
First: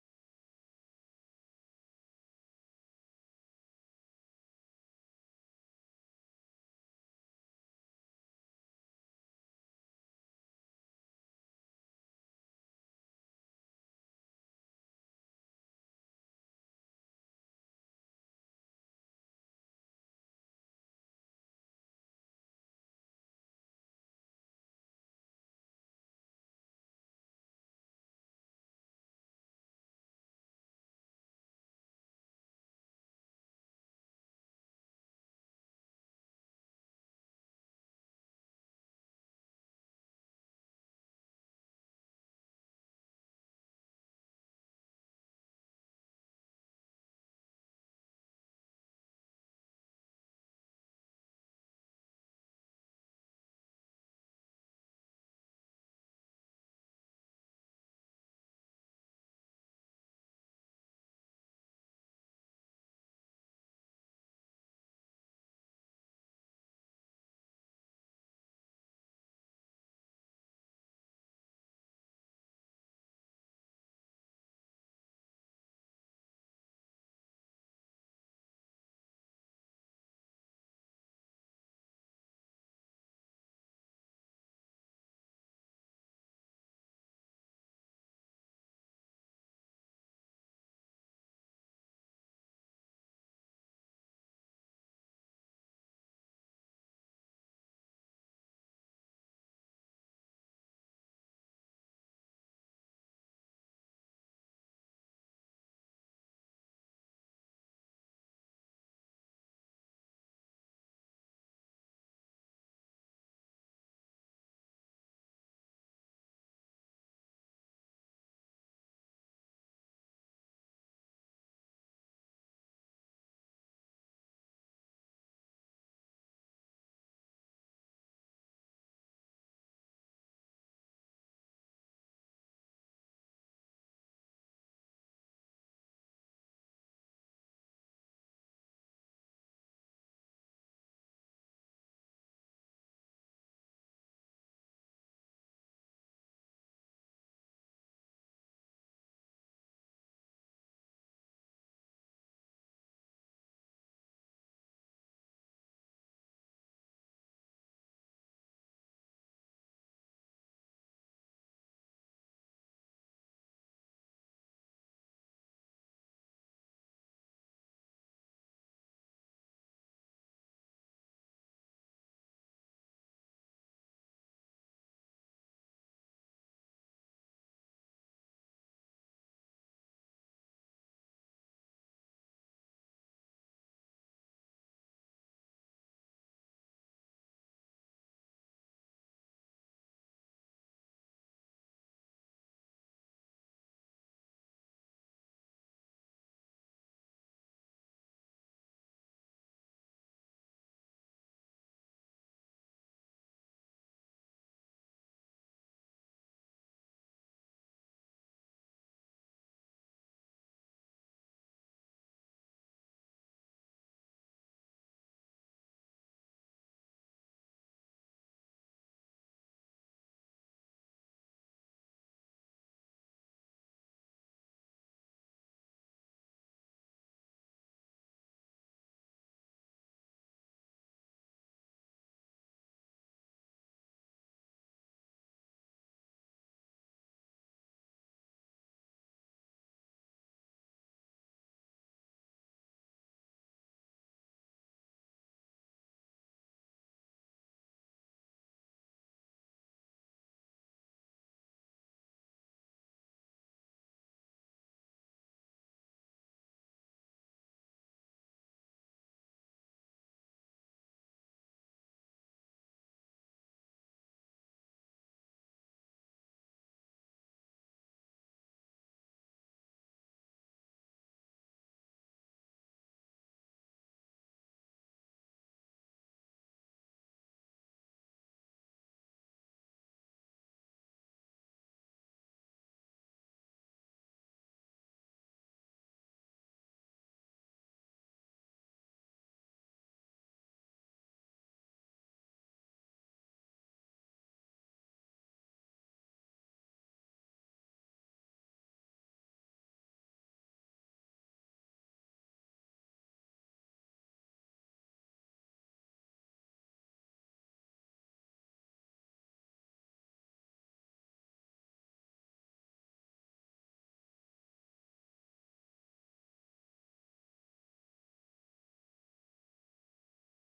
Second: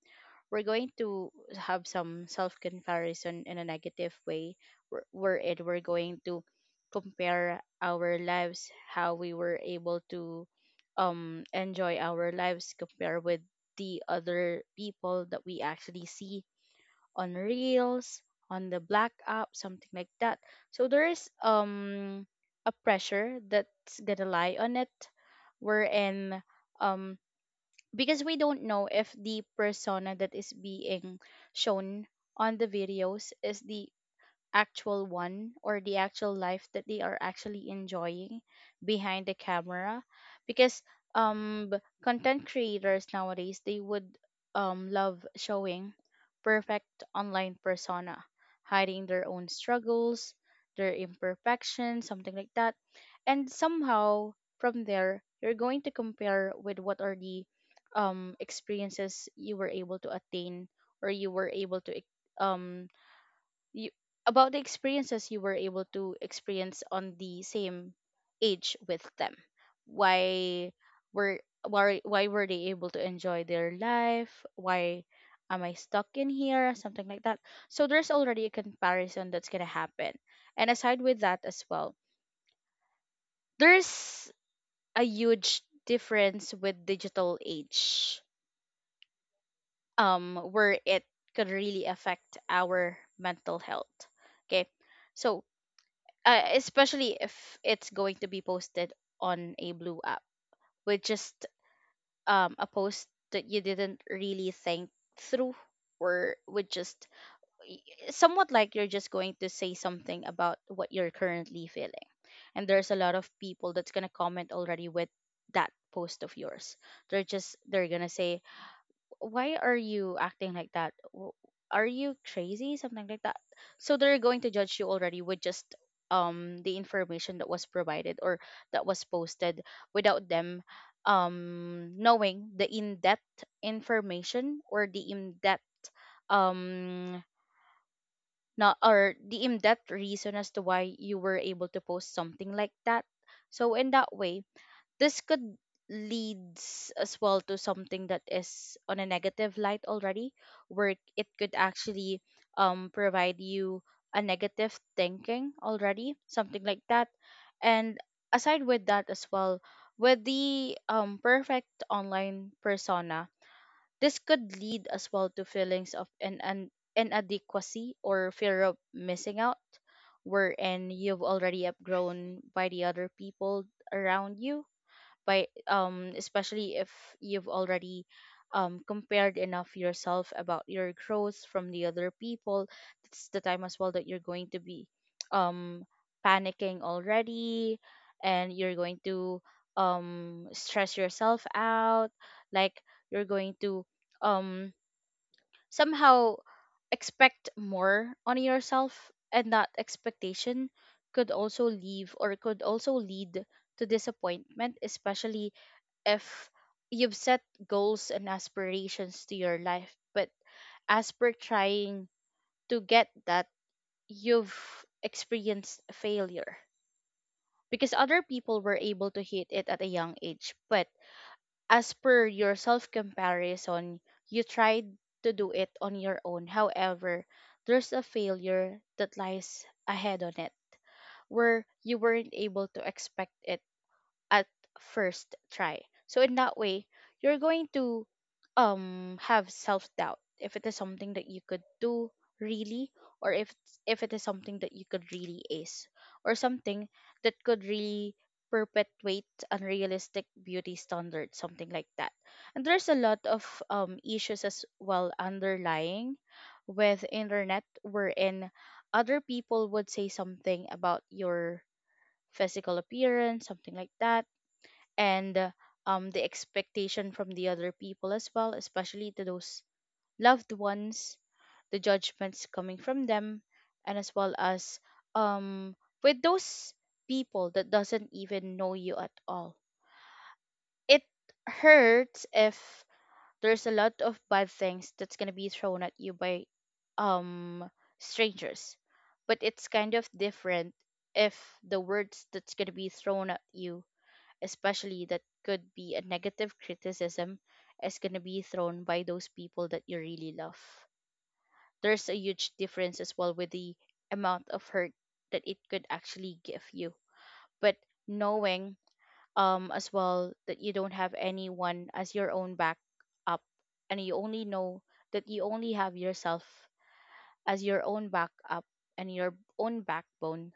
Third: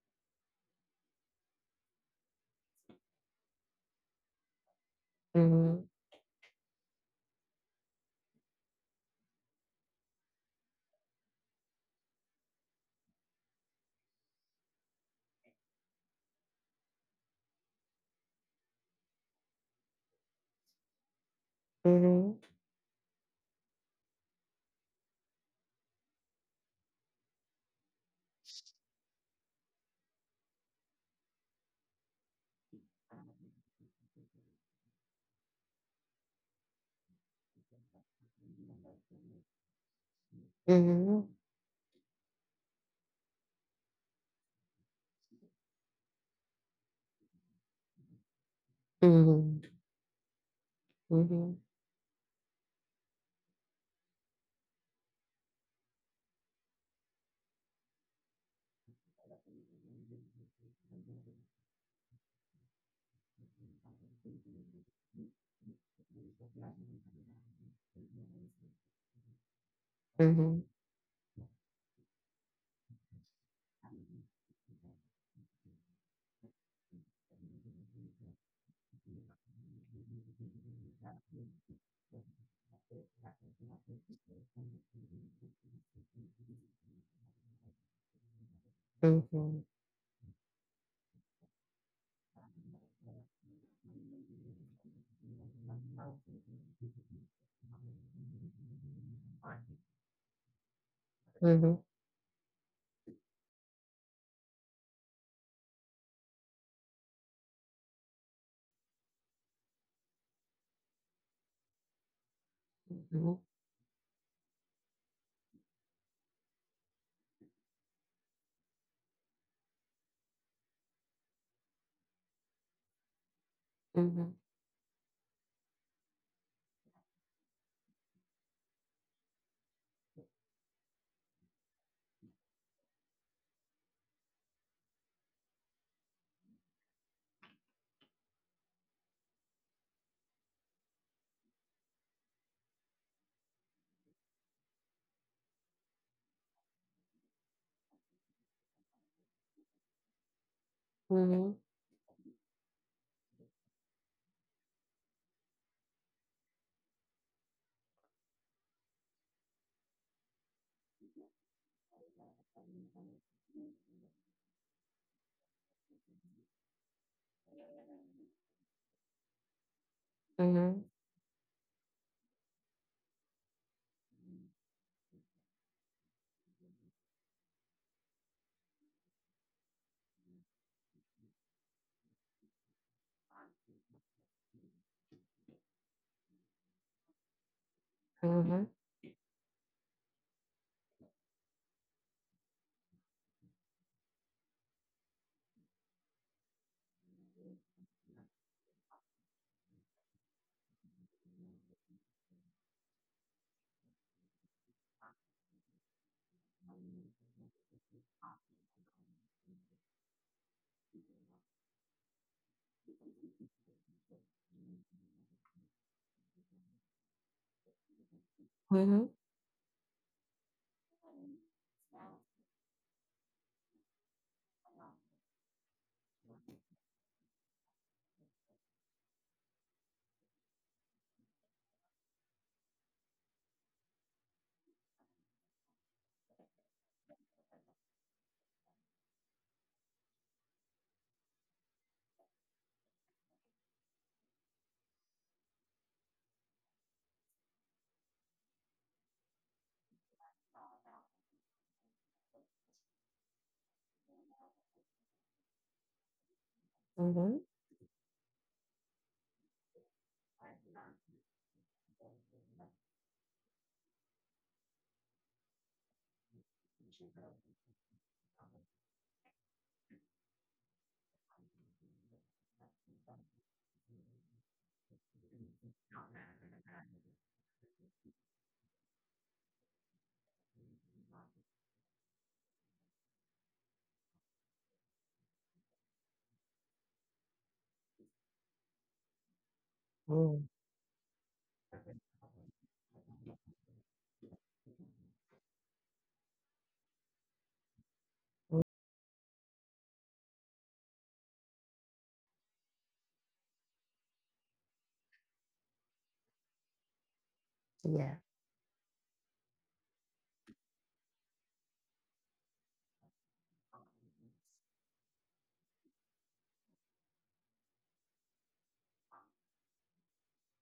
[SPEAKER 2] we're going to have some self comparison in a negative way. We're it we're
[SPEAKER 1] Mm-hmm.
[SPEAKER 2] going to compare our lives, how we were able to enjoy our lives, compare with the other people that we actually see on Reels, on the Black app, something like that. So there is
[SPEAKER 1] Mm-hmm.
[SPEAKER 2] a pressure that's gonna lie on it, wherein um because we don't know if the persona that is being shown on the videos is the actual one, or the actual life that they are actually enjoying behind the camera, because
[SPEAKER 1] Mm-hmm.
[SPEAKER 2] content creators nowadays, they would love showing perfect online persona, hiding their own
[SPEAKER 1] Mm-hmm.
[SPEAKER 2] struggles, their
[SPEAKER 1] Mhm.
[SPEAKER 2] imperfections, something like that. And somehow from there you're going to compare with what are the experiences you were able to attain, or you were able to um you, about the experiences you were able to experience on the same age with them. why
[SPEAKER 1] Mhm.
[SPEAKER 2] were why were they able to enjoy their life, why am I stuck in here, something like that. So there's already a comparison that's going to happen, and aside with that as well, there's a huge difference with digital age,
[SPEAKER 1] Mhm.
[SPEAKER 2] where it could really affect our mental health. Okay, so especially if it's going to be posted on a blue app with just
[SPEAKER 1] Mhm. Mhm.
[SPEAKER 2] a post that you didn't really think through, or with just y- somewhat like you're just going to say something about what you're currently feeling, and there's a lot of
[SPEAKER 1] Mhm.
[SPEAKER 2] people that's going to comment already with that post of yours. They're just they're going to say, why are you acting like that? W- Are you crazy? Something like that. So they're
[SPEAKER 1] Mhm.
[SPEAKER 2] going to judge you already with just the information that was provided or that was posted, without them knowing the in-depth information, or the in-depth um not, or the in-depth reason as to why you were able to post something like that. So in that way, this could leads as well to something that is on a negative light already, where it could
[SPEAKER 1] Mhm.
[SPEAKER 2] actually provide you a negative thinking already, something like that. And aside with that as well, with the perfect online persona, this could lead as well to feelings of an inadequacy or fear of missing out, wherein
[SPEAKER 1] Mhm.
[SPEAKER 2] you've already outgrown by the other people around you, by especially if you've already compared enough yourself about your growth from the other people, that's the time as well that you're going to be um panicking already, and you're
[SPEAKER 1] Mhm.
[SPEAKER 2] going to stress yourself out, like you're going to um somehow expect more on yourself, and that expectation could also leave or could also lead to disappointment, especially if you've set goals and aspirations to your life, but as per trying to get that, you've experienced failure because other people were able
[SPEAKER 1] Mhm.
[SPEAKER 2] to hit it at a young age. But as per your self comparison, you tried to do it on your own. However, there's a failure that lies ahead on it, where you weren't able to expect it at first try. So in that way, you're going to have self-doubt if it is something that you could do really or if it is something that you could really ace or something that could really perpetuate unrealistic beauty standards, something like that. And there's a lot of issues as well underlying with
[SPEAKER 1] Mm.
[SPEAKER 2] internet, wherein other people would say something about your physical appearance, something like that. And the expectation from the other people as well, especially to those loved ones, the judgments coming from them, and as well as um, with those people that doesn't even know you at all. It hurts if there's a lot of bad things that's gonna be thrown at you by um strangers, but it's kind of different if the words that's gonna be thrown at you, especially that could be a negative criticism, is going to be
[SPEAKER 1] Mm.
[SPEAKER 2] thrown by those people that you really love. There's a huge difference as well with the amount of hurt that it could actually give you. But
[SPEAKER 1] Yeah.
[SPEAKER 2] knowing as well that you don't have anyone as your own back up and you only know that you only have yourself as your own backup and your own backbone,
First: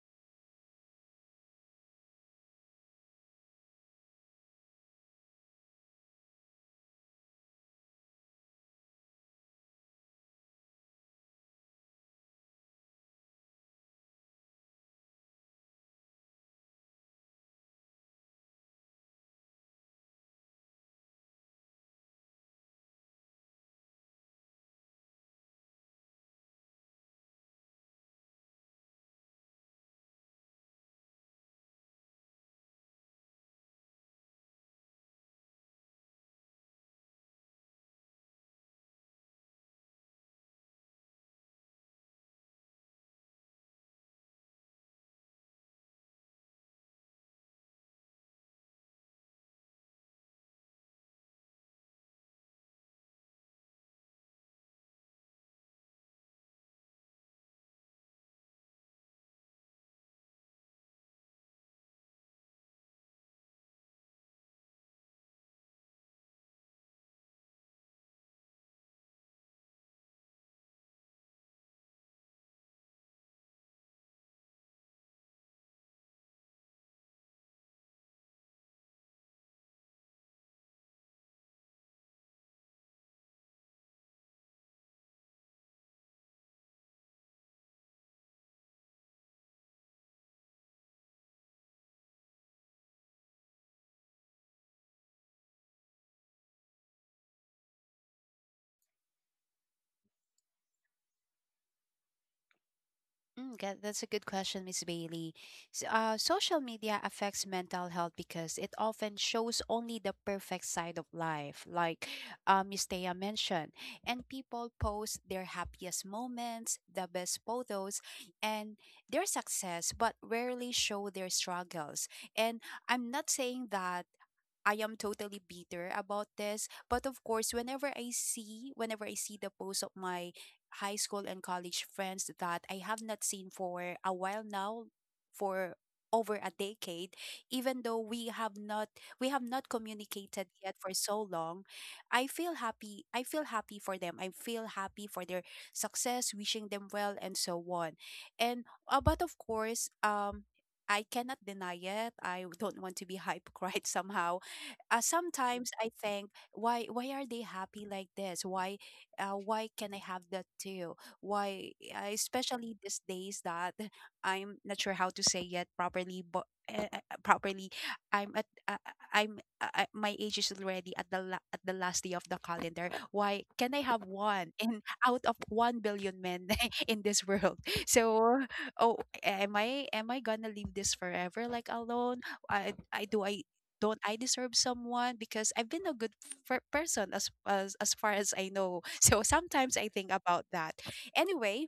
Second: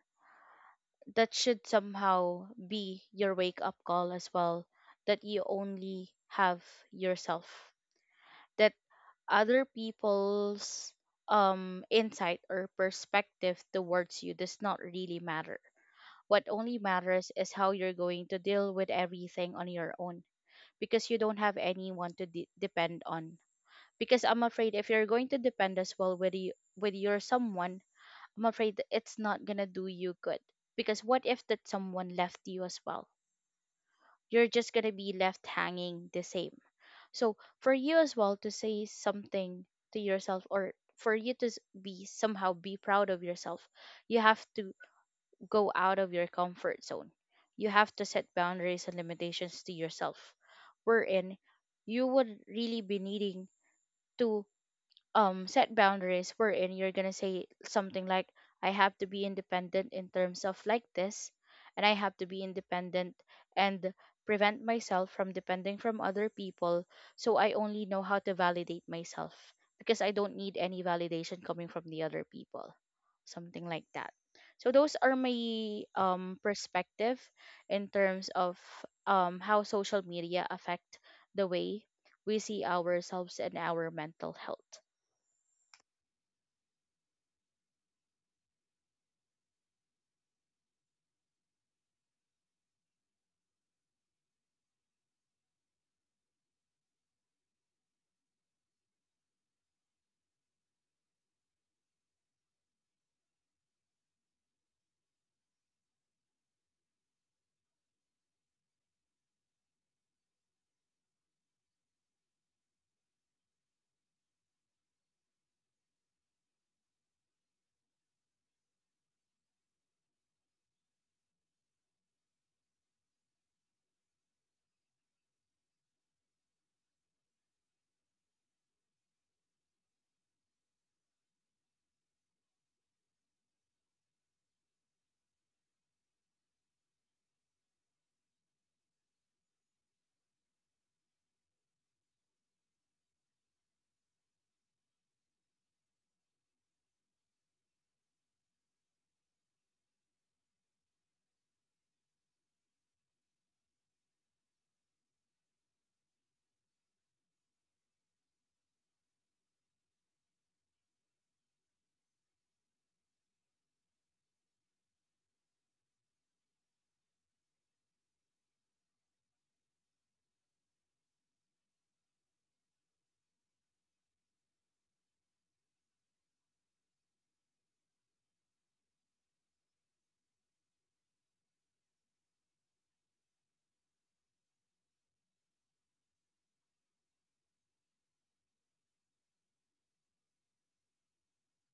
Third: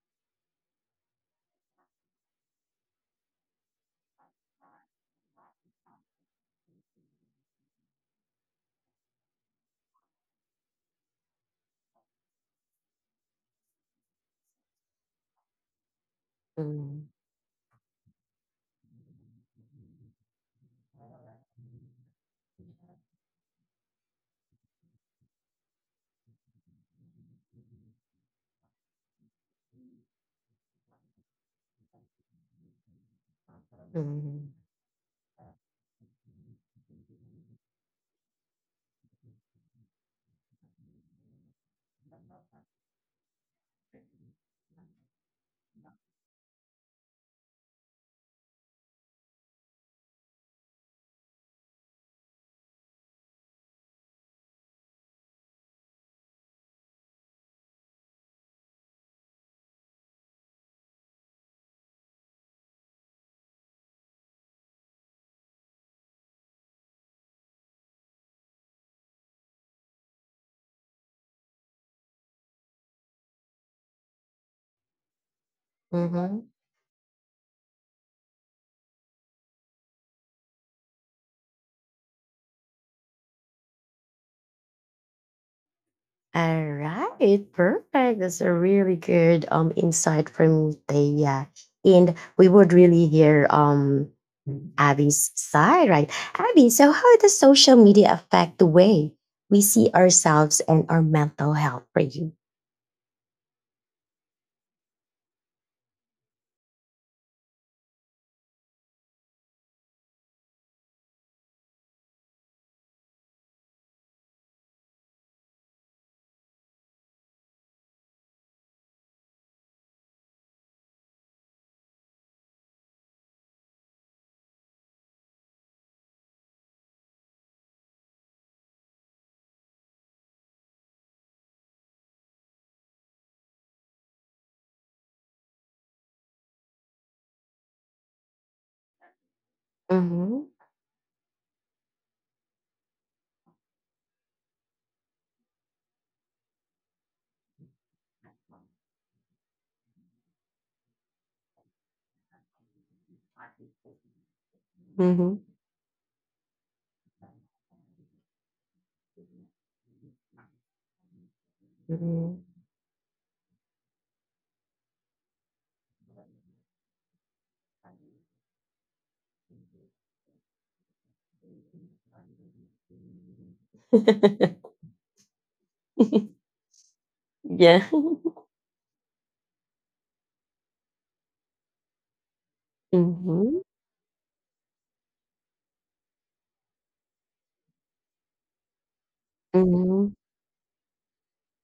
[SPEAKER 2] that should somehow be your wake up call as well, that you only have yourself, that other people's insight or perspective towards you does not really matter. What only
[SPEAKER 1] Mm.
[SPEAKER 2] matters is how you're going to deal with everything on your own, because you don't have anyone to depend on. Because I'm afraid if you're going to depend as well with you, with your someone, I'm afraid that it's not gonna do you good. Because what if that someone left you as well? You're
[SPEAKER 1] Mhm.
[SPEAKER 2] just gonna be left hanging the same. So for you as well to say something to yourself, or for you to be somehow be proud of yourself, you have to go out of your comfort zone. You have to set boundaries and limitations to yourself, wherein you would really be needing to set boundaries, wherein you're gonna say something like, I have to be independent in terms of like this, and I have to be independent and prevent myself from depending from other people, so I only know how to validate myself, because I don't need any validation coming from the other people, something like that. So those are my
[SPEAKER 1] Mhm.
[SPEAKER 2] perspective in terms of how social media affect the way we see ourselves and our mental health.
[SPEAKER 1] All right, perfect. That's a really good insight from Thea. And we would really hear Abby's side, right? Abby, so how does social media affect the way we see ourselves and our mental health for you?
[SPEAKER 3] Mm, that's a good question, Miss Bailey. Social media affects mental health because it often shows only the perfect side of life, like Miss Thea mentioned. And people post their happiest moments, the best photos, and their success, but rarely show their struggles. And I'm not saying that I am totally bitter about this. But of course, whenever I see the posts of my high school and college friends that I have not seen for a while now, for over a decade, even though we have not communicated
[SPEAKER 1] Mm-hmm.
[SPEAKER 3] yet for so long, I feel happy. I feel happy for them. I feel happy for their success, wishing them well, and so on. And but of course, I cannot deny it. I don't want to be hypocrite somehow. Sometimes I think, why are they happy like this? Why can I have that too? Why
[SPEAKER 1] Mm-hmm.
[SPEAKER 3] especially these days that I'm not sure how to say yet properly, but properly I'm at I'm my age is already at the at the last day of the calendar. Why can I have one in out of 1 billion men in this world?
[SPEAKER 1] Yeah.
[SPEAKER 3] So oh, am I gonna live this forever like alone? I do I
[SPEAKER 1] Mhm.
[SPEAKER 3] don't I deserve someone because I've been a good person as as far as I know. So sometimes I think
[SPEAKER 1] Mhm.
[SPEAKER 3] about that. Anyway,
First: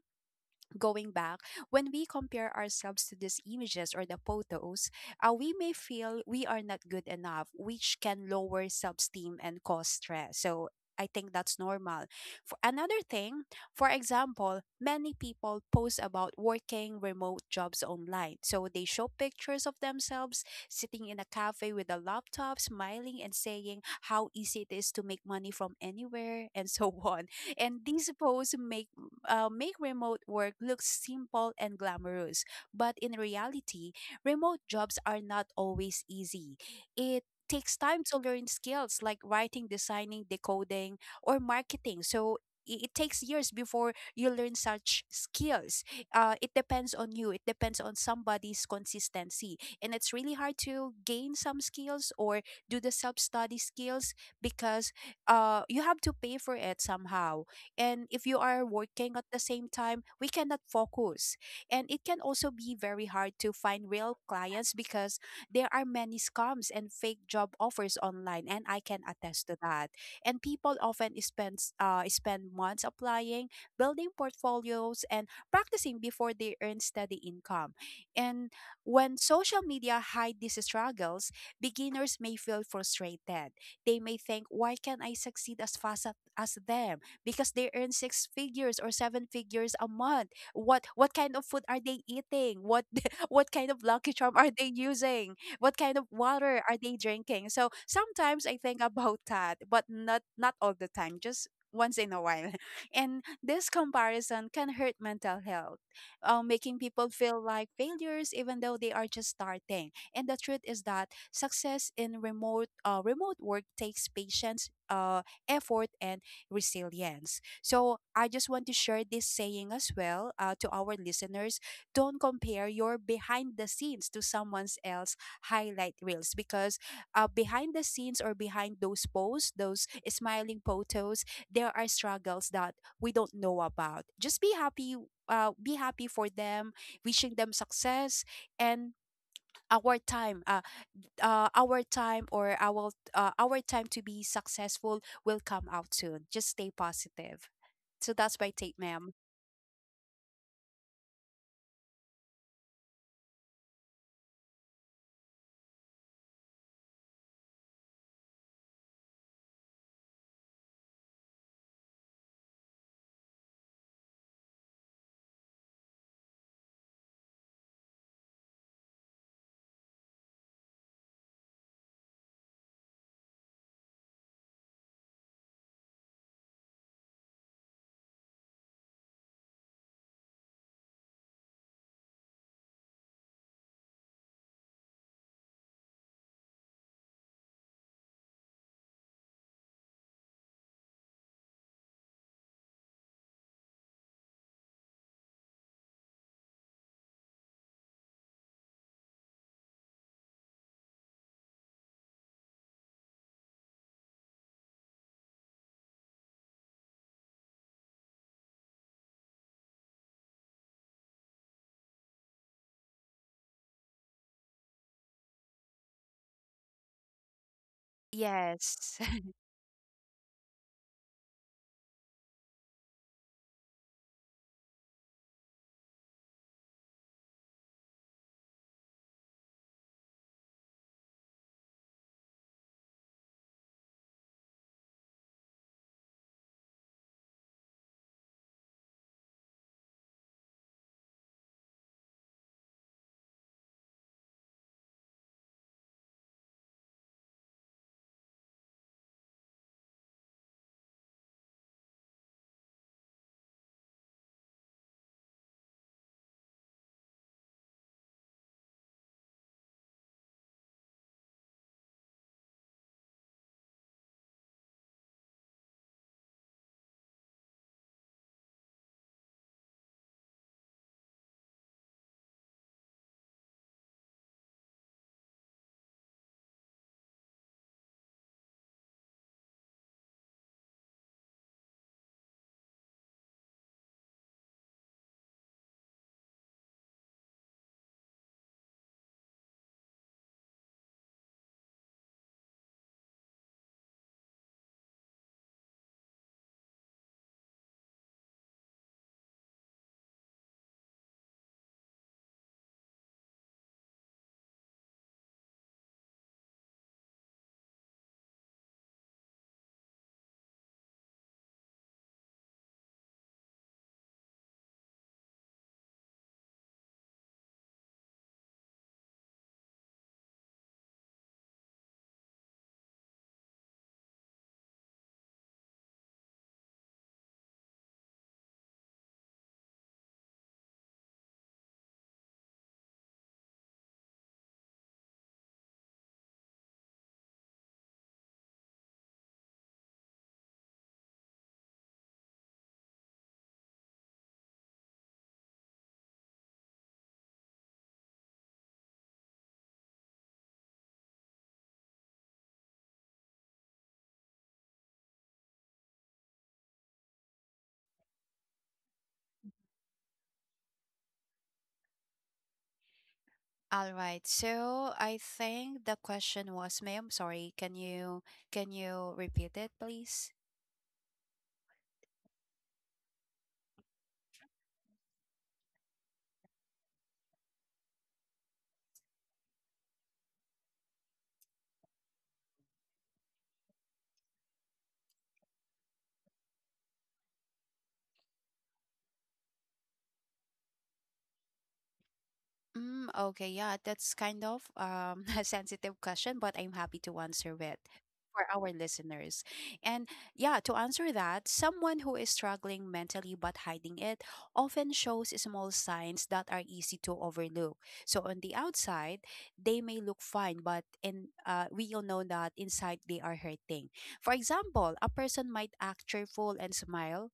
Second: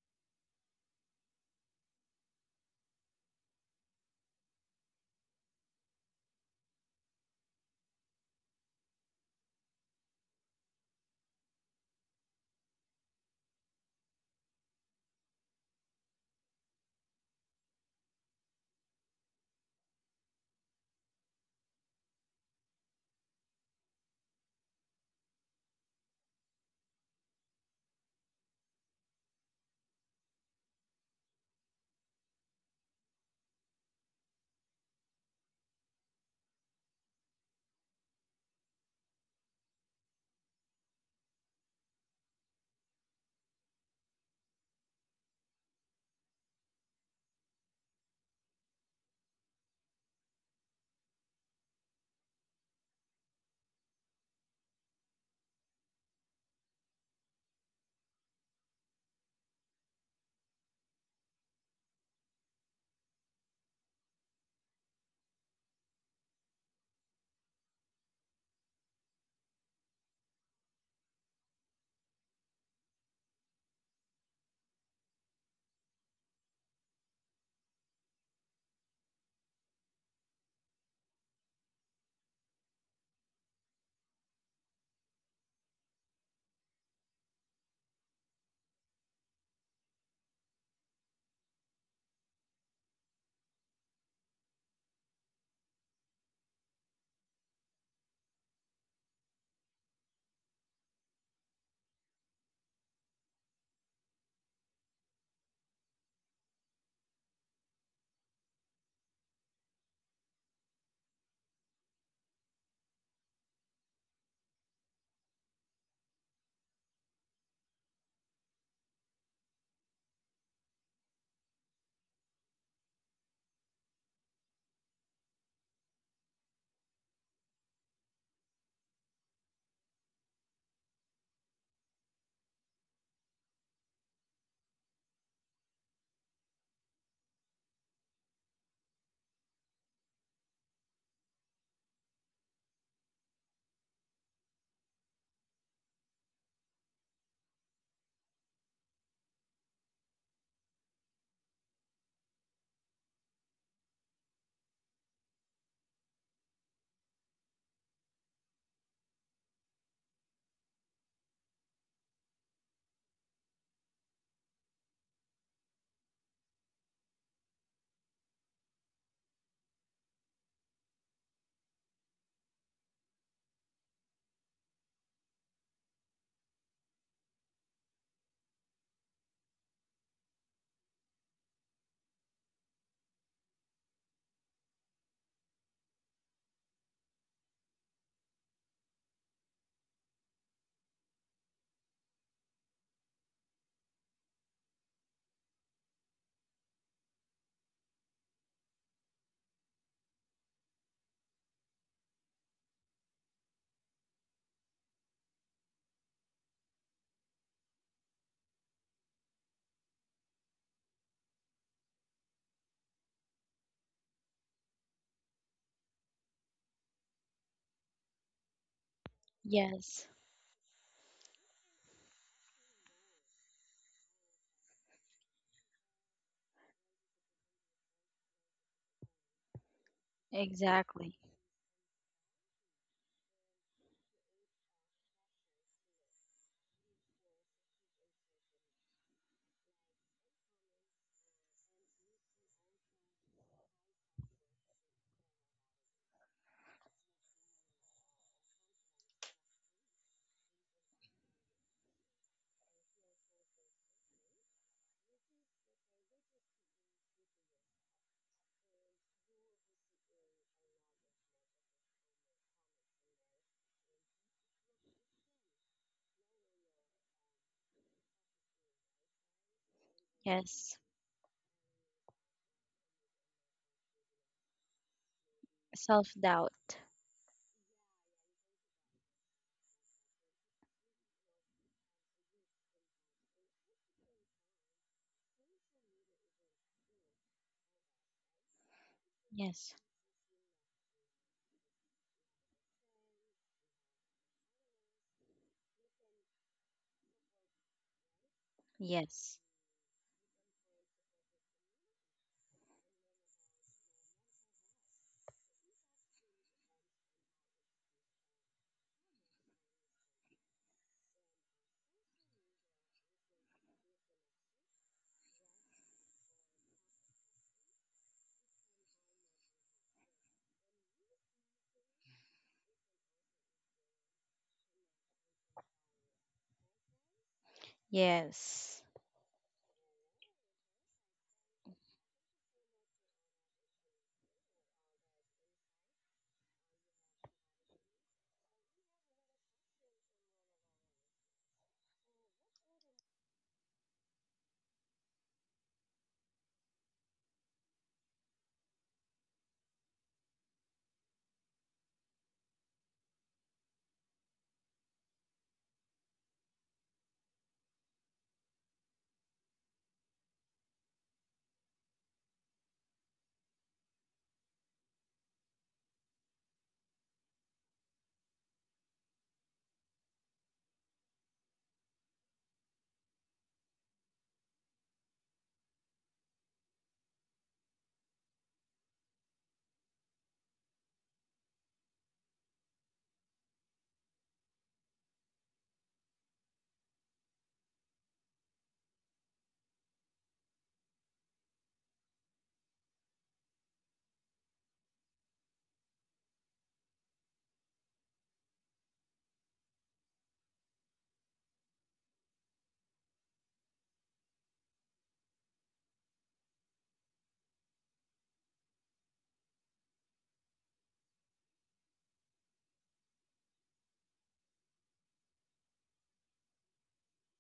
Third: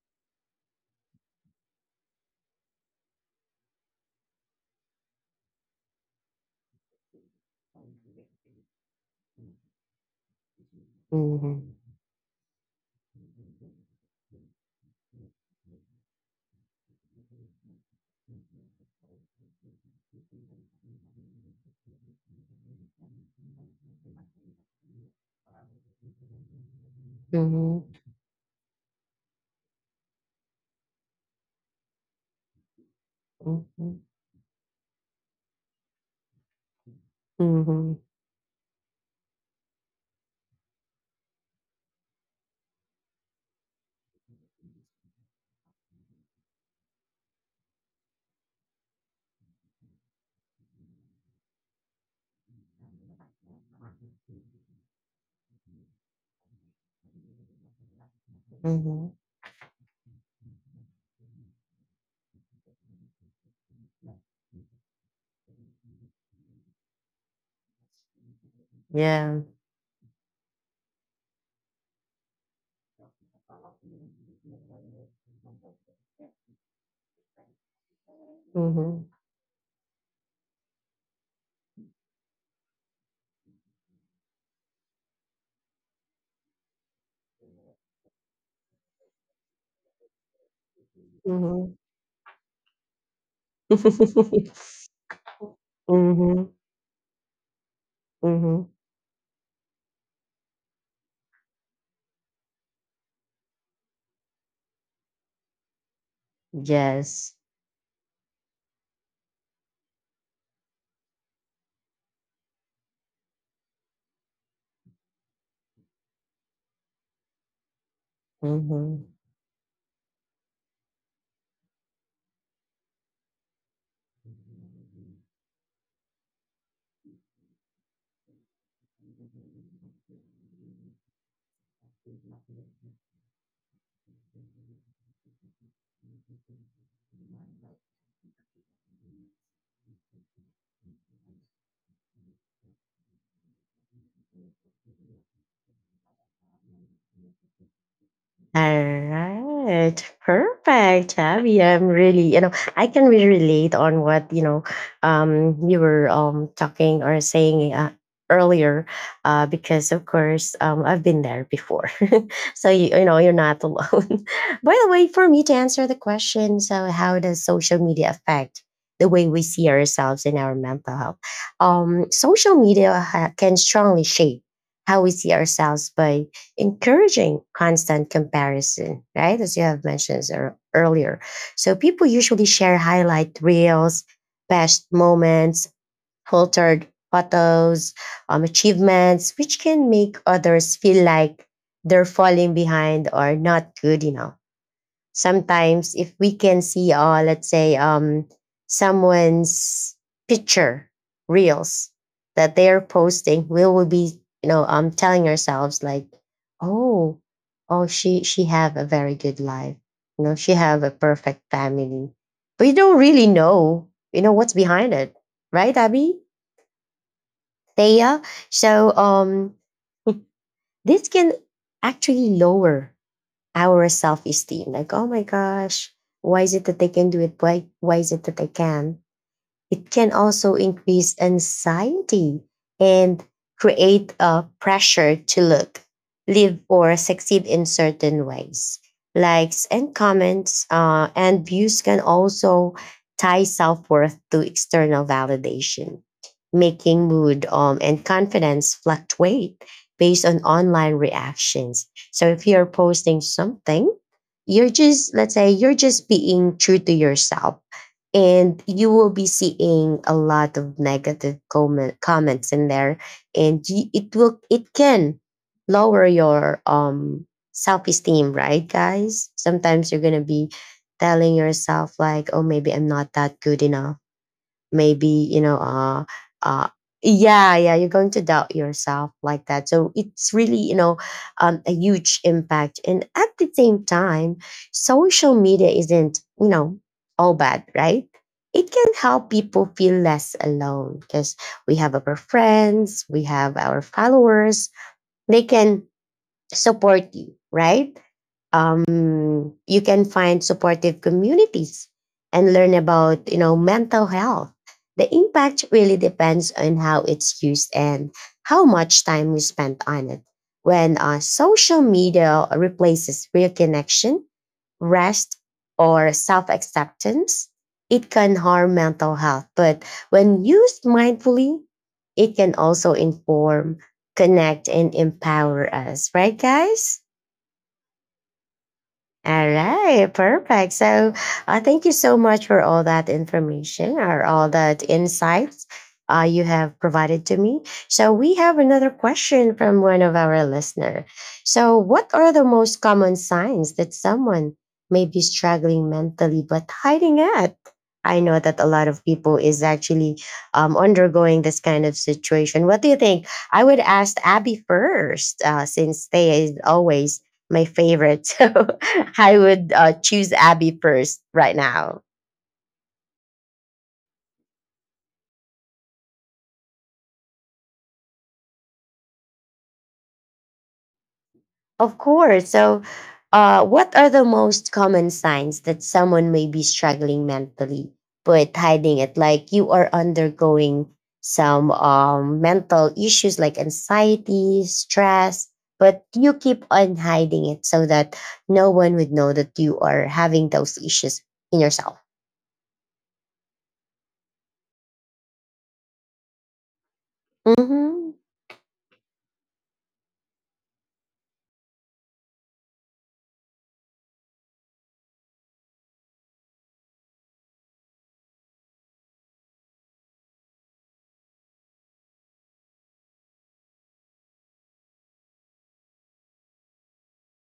[SPEAKER 3] going back, when we compare ourselves to these images or the photos, we may feel we are not good enough, which can lower self-esteem and cause stress. So I think
[SPEAKER 1] Mhm.
[SPEAKER 3] that's normal. For another thing, for example, many people post about working remote jobs online, so they show pictures of themselves sitting in a cafe with a laptop, smiling and saying how easy it is to make money from anywhere and so on. And
[SPEAKER 1] Mhm.
[SPEAKER 3] these posts make make remote work look simple and glamorous. But in reality,
[SPEAKER 1] Mhm.
[SPEAKER 3] remote jobs are not always easy. It takes
[SPEAKER 1] Mhm.
[SPEAKER 3] time to learn skills like writing, designing, decoding, or marketing. So it takes years before you learn such skills. It depends on you. It depends on somebody's consistency. And it's really hard to gain some skills or do the self study skills because you have to pay for it somehow, and if you are
[SPEAKER 1] Mhm.
[SPEAKER 3] working at the same time, we cannot focus. And it can also be very hard to find real clients because there are many scams and fake job offers online, and I can
[SPEAKER 1] Yeah.
[SPEAKER 3] attest to that. And people often spend months applying, building portfolios, and practicing before they earn steady income. And
[SPEAKER 1] Mhm.
[SPEAKER 3] when social media hide these struggles, beginners may feel frustrated. They may think, why can't I succeed as fast as them, because they earn six figures or seven figures a month. What kind of food
[SPEAKER 1] Mhm.
[SPEAKER 3] are they eating? What what kind of Lucky Charm are they using? What kind of
[SPEAKER 1] Mhm.
[SPEAKER 3] water are they drinking? So sometimes I
[SPEAKER 1] Mhm.
[SPEAKER 3] think about that, but not all the time, just once in a while. And this comparison can hurt mental health, making people
[SPEAKER 1] Yes.
[SPEAKER 3] feel like failures even though they are just starting. And the truth is that success in remote work takes patience, effort, and resilience. So I just want to share
[SPEAKER 1] Mhm.
[SPEAKER 3] this saying as well to our listeners. Don't compare your behind the scenes to someone else highlight reels because behind the scenes or behind those posts, those smiling photos, there are struggles that we don't know about. Just be happy. Be happy for them, wishing them success, and our time. Our time or our time to be successful will come out soon. Just stay positive. So that's my
[SPEAKER 1] All
[SPEAKER 3] take, ma'am.
[SPEAKER 1] right, perfect, Abby. I'm really, I can really relate on what you were talking or saying earlier, because of course, I've been there before, so you know, you're not alone. By the way, for me to answer the question, so how does social media affect the way we see ourselves in our mental health? Social media can strongly shape how we see ourselves by encouraging constant comparison, right? As you have mentioned earlier. So people usually share highlight reels, best moments, filtered photos, achievements, which can make others feel like they're falling behind or not good enough. Sometimes if we can see let's say someone's picture, reels that they're posting, we will be, you know, telling ourselves like, oh, oh, she have a very good life, you know, she have a perfect family, but you don't really know, you know, what's behind it, right, Abby, Thea? so
[SPEAKER 3] Yes.
[SPEAKER 1] um
[SPEAKER 2] Yes,
[SPEAKER 1] this can actually lower our self esteem. Like, oh my gosh, why is it that they can do it? Why is it that I can? It can also
[SPEAKER 2] exactly.
[SPEAKER 1] increase anxiety and create a pressure to look, live, or succeed in certain ways. Likes and comments and views can also tie self worth to external validation, making mood and confidence fluctuate based on online reactions. So if you're posting something, you're just, let's say, you're just being true to yourself, and you will be seeing a lot of negative comments in there, and it will it can lower your self-esteem, right, guys? Sometimes you're gonna be
[SPEAKER 2] Yes.
[SPEAKER 1] telling yourself like, oh, maybe I'm not that good enough, maybe, you know
[SPEAKER 2] Self
[SPEAKER 1] uh
[SPEAKER 2] doubt.
[SPEAKER 1] yeah, yeah, you're going to doubt yourself like that. So it's really, you know, a huge impact. And at the same time, social media isn't, you know, all bad, right? It can help people
[SPEAKER 2] Yes.
[SPEAKER 1] feel less alone, because we have our friends, we have our followers, they can support you, right?
[SPEAKER 2] Yes.
[SPEAKER 1] You can find supportive communities and learn about, you know, mental health. The impact really depends on how it's used and how much time we spend on it. When social media replaces real connection, rest, or self-acceptance, it can harm mental health. But when used mindfully, it can also inform, connect, and empower us, right, guys?
[SPEAKER 2] Yes.
[SPEAKER 1] All right, perfect. So, thank you so much for all that information or all that insights you have provided to me. So, we have another question from one of our listener. So, what are the most common signs that someone may be struggling mentally but hiding it? I know that a lot of people is actually undergoing this kind of situation. What do you think? I would ask Abby first, since they is always my favorite. So I would choose Abby first right now.
[SPEAKER 3] All right. So I think the question was, ma'am, sorry, can you repeat it, please?
[SPEAKER 1] Of course. So, what are the most common signs that someone may be struggling mentally but hiding it? Like you are undergoing some mental issues like anxiety, stress, but you keep on hiding it so that no one would know that you are having those issues in yourself.
[SPEAKER 3] Mm, okay, yeah, that's kind of a sensitive question, but I'm happy to answer it
[SPEAKER 1] Mm-hmm.
[SPEAKER 3] for our listeners. And yeah, to answer that, someone who is struggling mentally but hiding it often shows small signs that are easy to overlook. So on the outside, they may look fine, but in we all know that inside they are hurting. For example, a person might act cheerful and smile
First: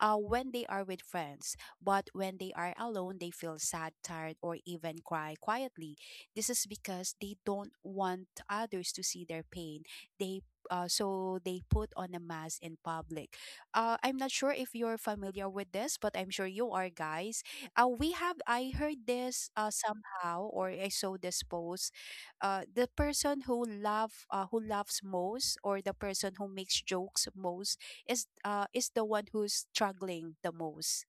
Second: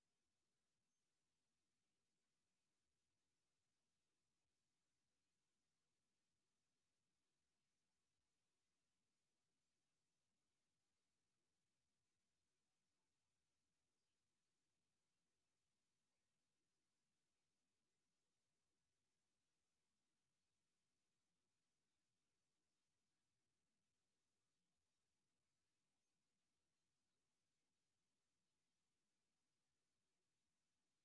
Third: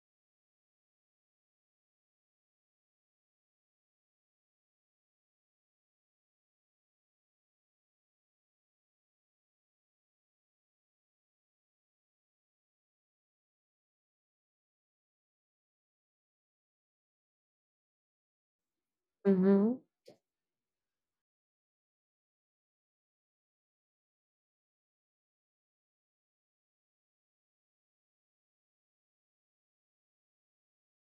[SPEAKER 3] when they are with friends, but when they are alone, they feel sad, tired, or even cry quietly. This is because they don't want others to see their pain. They So they put on a mask in public. I'm not sure if you're familiar with this, but I'm sure you are, guys. We have I heard this
[SPEAKER 1] Mm-hmm.
[SPEAKER 3] somehow, or I saw this post the person who love who laughs most, or the person who makes jokes most is the one who's struggling the most.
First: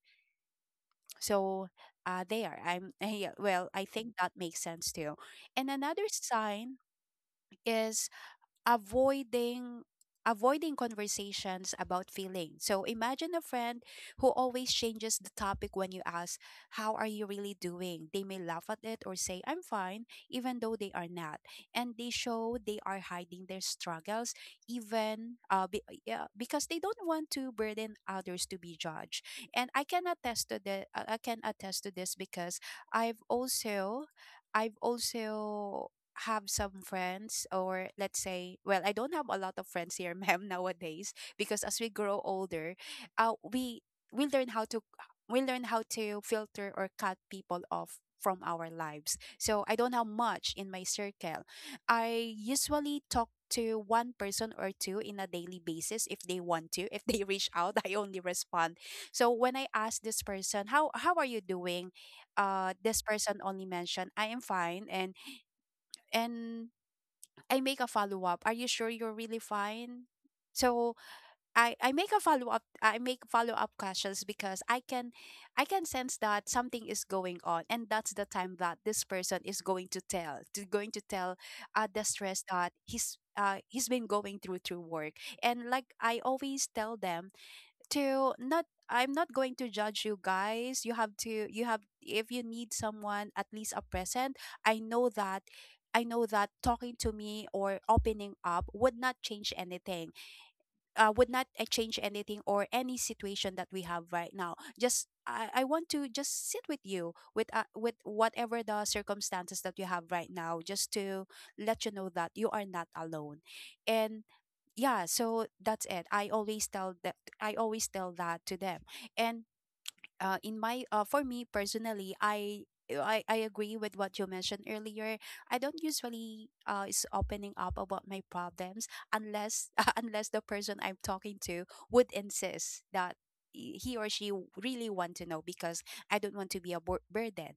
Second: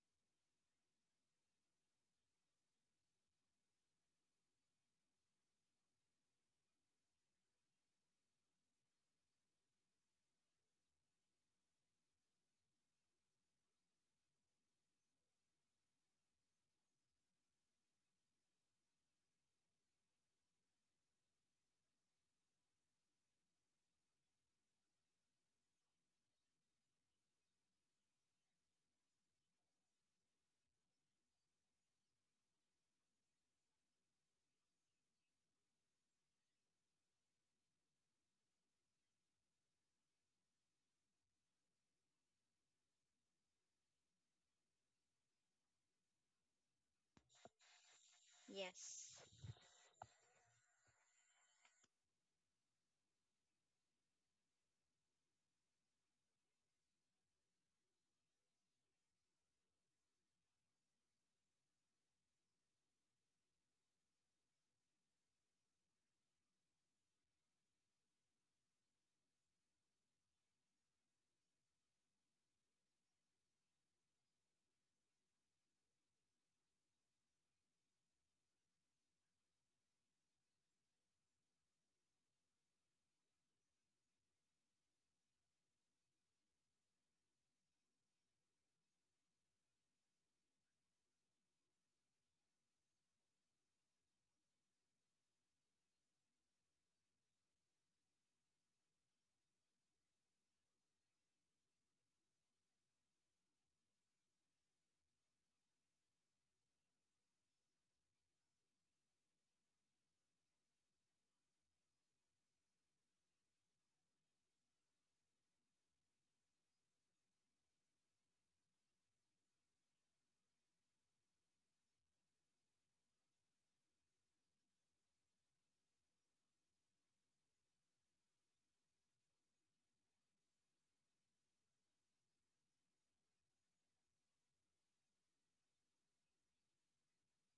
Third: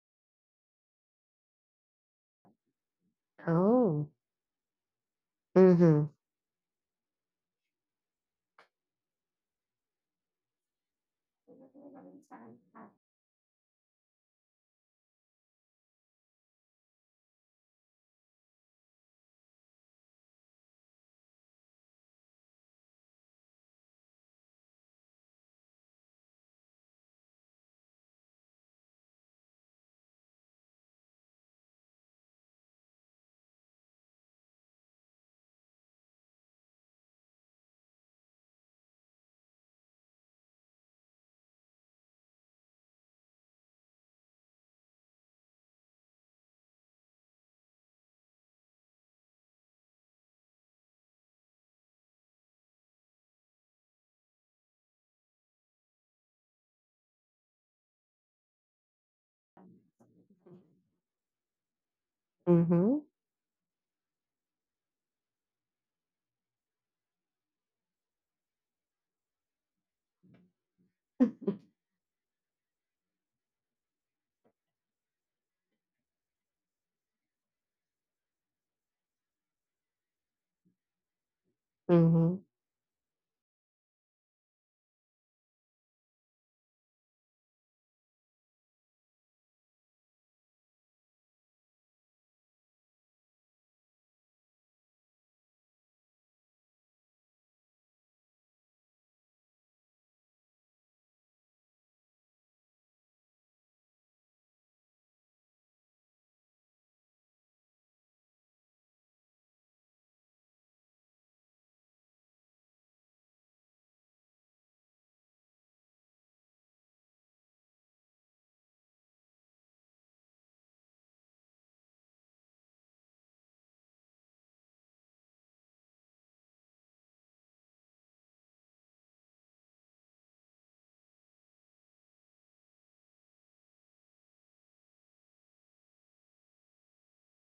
[SPEAKER 3] So there I'm Yeah, well, I
[SPEAKER 1] Oh.
[SPEAKER 3] think that makes sense too. And another
[SPEAKER 1] Mm-hmm.
[SPEAKER 3] sign is avoiding avoiding conversations about feelings. So imagine a friend who always changes the topic when you ask, "How are you really doing?" They may laugh at it or say, "I'm fine," even though they are not, and they show they are hiding their struggles, even yeah, because they don't want to burden others to be judged. And I can attest to this because I've also I've also have some friends, or let's say, well, I don't have a lot of friends here ma'am, nowadays, because as we grow older, uh we we learn how to we learn how to filter or cut people off from our
[SPEAKER 2] Yes.
[SPEAKER 3] lives. So I don't have much in my circle. I usually talk to one person or two in a daily basis, if they want to if they reach out I only respond. So when I ask this person, how are you doing, this
[SPEAKER 1] Mhm.
[SPEAKER 3] person only mentioned, "I am fine," and and I make a follow up. Are you sure you're really fine? So I make a follow up I make follow up questions because I can sense that something is going on, and that's the time that this person is going to tell the
[SPEAKER 1] Mhm.
[SPEAKER 3] stress that he's been going through through work. And like I always tell them, to not I'm not going to judge you guys. You have to, you have if you need someone, at least a present. I know that I know that talking to me or opening up would not change anything, would not change anything or any situation that we have right now. Just I want to just sit with you with whatever the circumstances that you have right now, just to let you know that you are not alone. And yeah, so that's it. I always tell that to them. And in my for me personally, I agree with what you mentioned earlier. I don't usually is opening up about my problems unless unless the person I'm talking to would insist that he or she really want to know, because I don't want to be a burden.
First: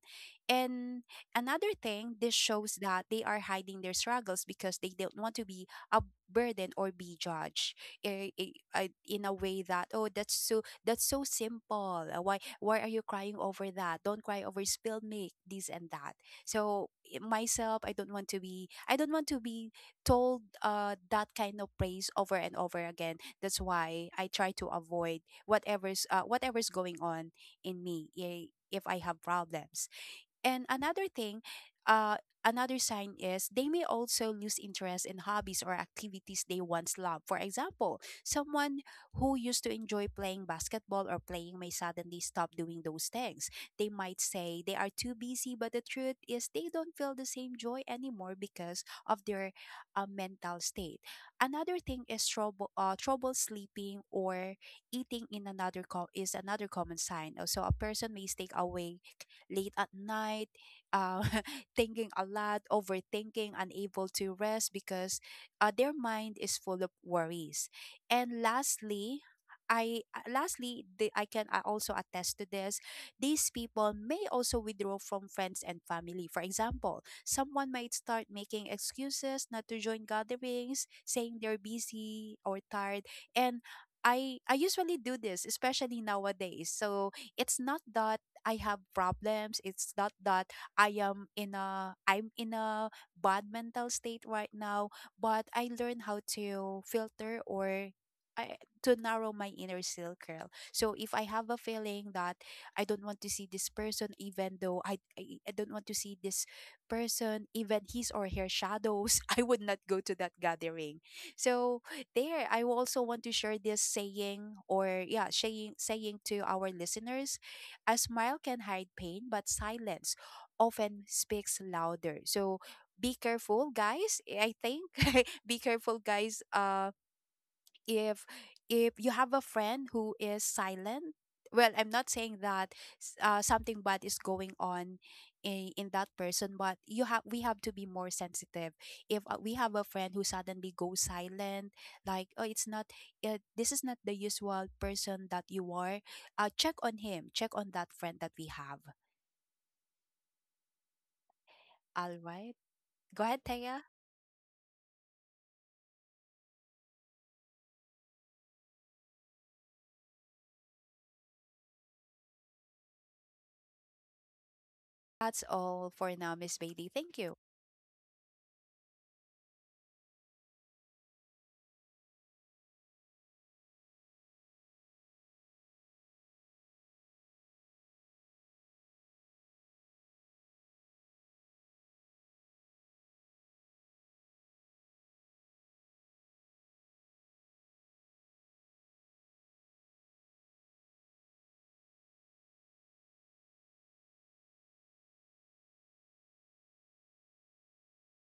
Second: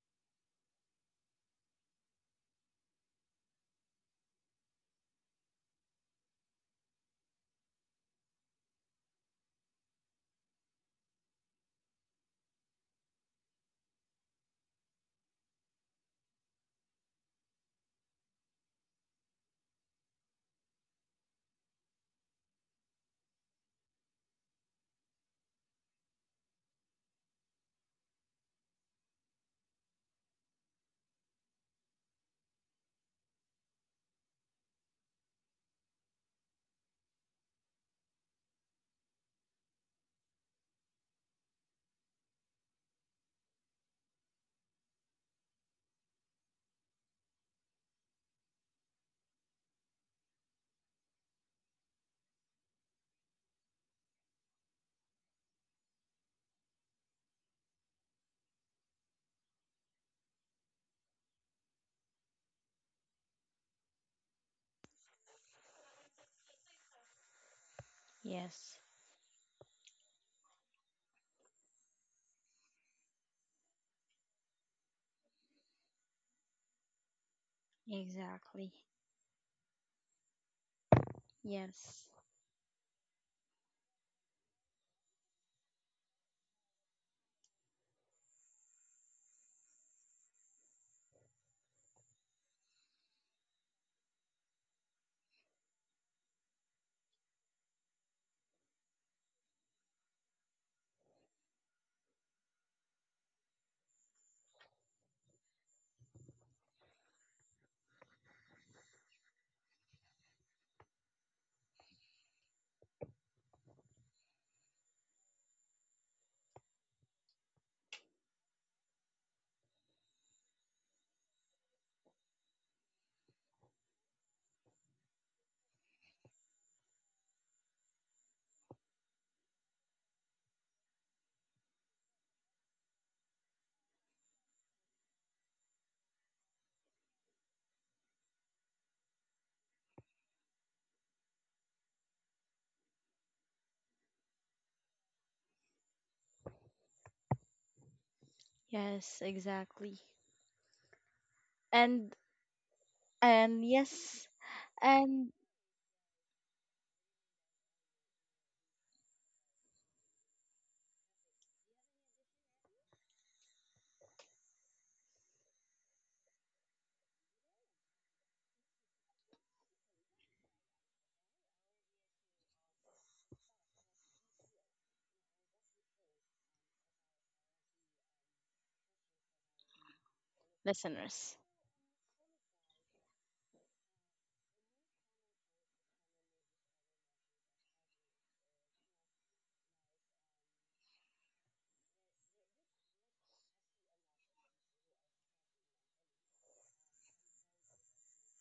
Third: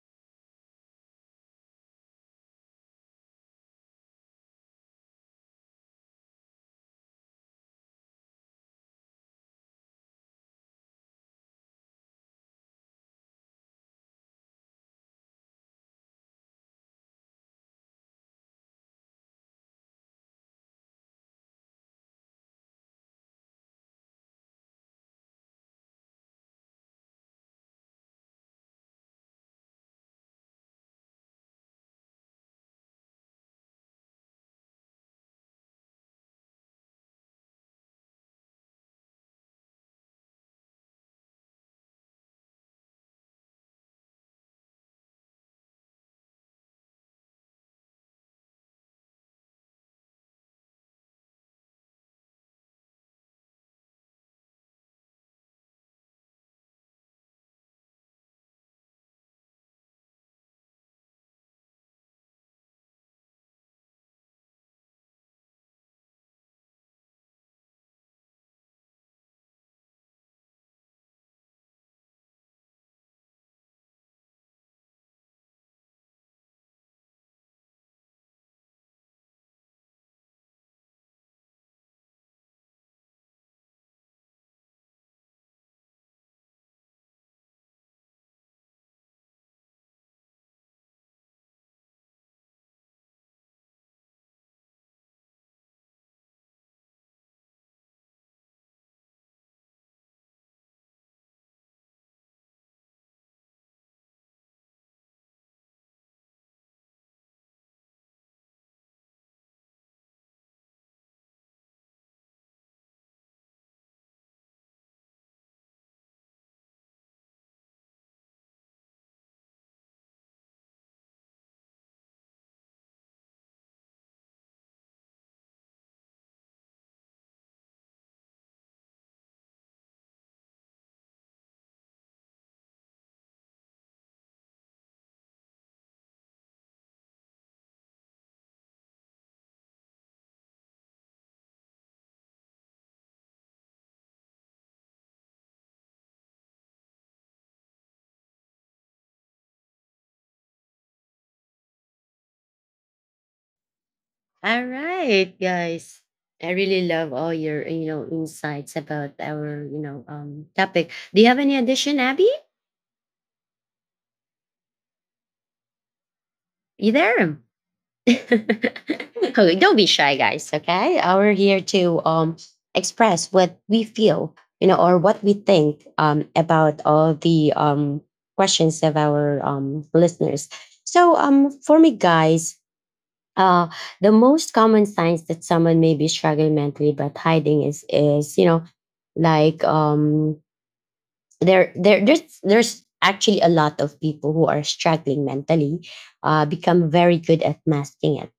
[SPEAKER 3] And another thing, this shows that they are hiding their struggles because they don't want to be a burden or be judged, eh, eh, I in a way that, "Oh, that's so, that's so simple. Why are you crying over that? Don't cry over spilled milk," this and that. So myself, I don't want to be told that kind of praise over and over again. That's why I try to avoid whatever's going on in me, if I have problems. And another thing, uh, another sign is they may also lose interest in hobbies or activities they once loved. For example, someone who used to enjoy playing basketball or playing may suddenly stop doing those things. They might say they are too busy, but the truth is they don't feel the same joy anymore because of their mental state. Another thing is trouble sleeping or eating in another is another common sign. So a person may stay awake late at night, uh, thinking a lot, overthinking, unable to rest because their mind is full of worries. And
[SPEAKER 2] Yes.
[SPEAKER 3] lastly, I lastly, I can also attest to this. These people may also withdraw from friends and family. For example, someone might start making
[SPEAKER 2] Exactly.
[SPEAKER 3] excuses not to join gatherings, saying they're
[SPEAKER 2] Yes.
[SPEAKER 3] busy or tired, and I usually do this, especially nowadays. So it's not that I have problems. It's not that I'm in a bad mental state right now, but I learn how to filter, or I, to narrow my inner circle. So if I have a feeling that I don't want to see this person, even though I don't want to see this person, even his or her shadows, I would not go to that gathering. So there, I also want to share this saying, or yeah, saying to our listeners: a smile can hide pain, but silence often speaks louder. So be careful, guys. I think be careful, guys. If if you have a friend who is silent, well, I'm not saying that something bad is going on in that person, but you have we have to be more sensitive. If we have a friend who suddenly goes silent, like, oh, it's not, this is not the usual person that you are, check on him, check on that friend that we have.
[SPEAKER 2] Yes, exactly. And
[SPEAKER 3] All right, go ahead,
[SPEAKER 2] and
[SPEAKER 3] Taya.
[SPEAKER 2] yes.
[SPEAKER 1] All right,
[SPEAKER 2] And
[SPEAKER 1] guys. I really love all your, you know, insights about our, you know, topic. Do you have any addition, Abby?
[SPEAKER 3] That's all for now, Miss
[SPEAKER 1] You
[SPEAKER 3] Bailey, thank
[SPEAKER 1] there?
[SPEAKER 3] you.
[SPEAKER 1] Okay, don't be shy, guys. Okay. We're here to express what we feel, you know, or what we think about all the questions of our listeners. So
[SPEAKER 2] listeners.
[SPEAKER 1] for me, guys, Uh, the most common signs that someone may be struggling mentally but hiding is you know, like, um, there's actually a lot of people who are struggling mentally, become very good at masking it,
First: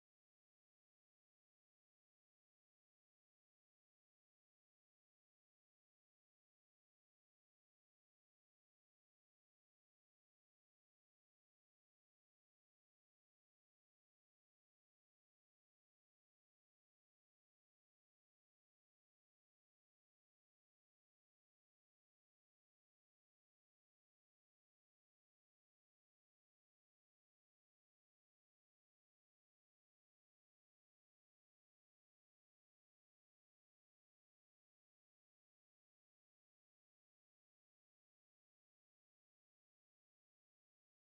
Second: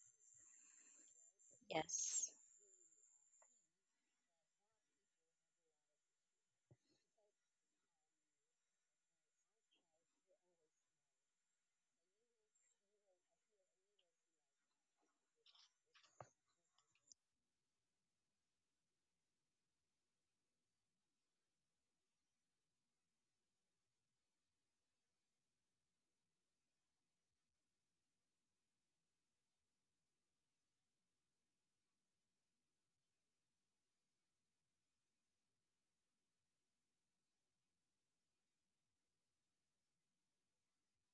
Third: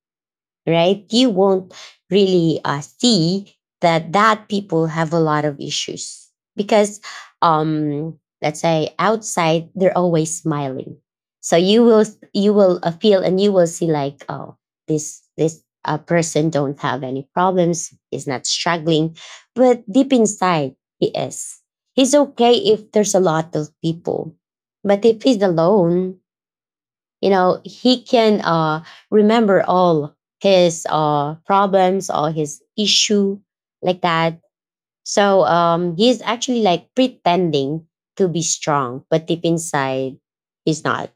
[SPEAKER 1] right? You won't
[SPEAKER 2] Yes.
[SPEAKER 1] really see that that people have a lot of issues because, um let's say, outside they're always smiling. So you will, you will feel, and you will see like, oh, this person don't have any problems, is not struggling. But deep inside, he is. He's okay if there's a lot of people, but if he's alone, you know, he can remember all his problems or his issue, like that. So he's actually like pretending to be strong, but deep inside he's not,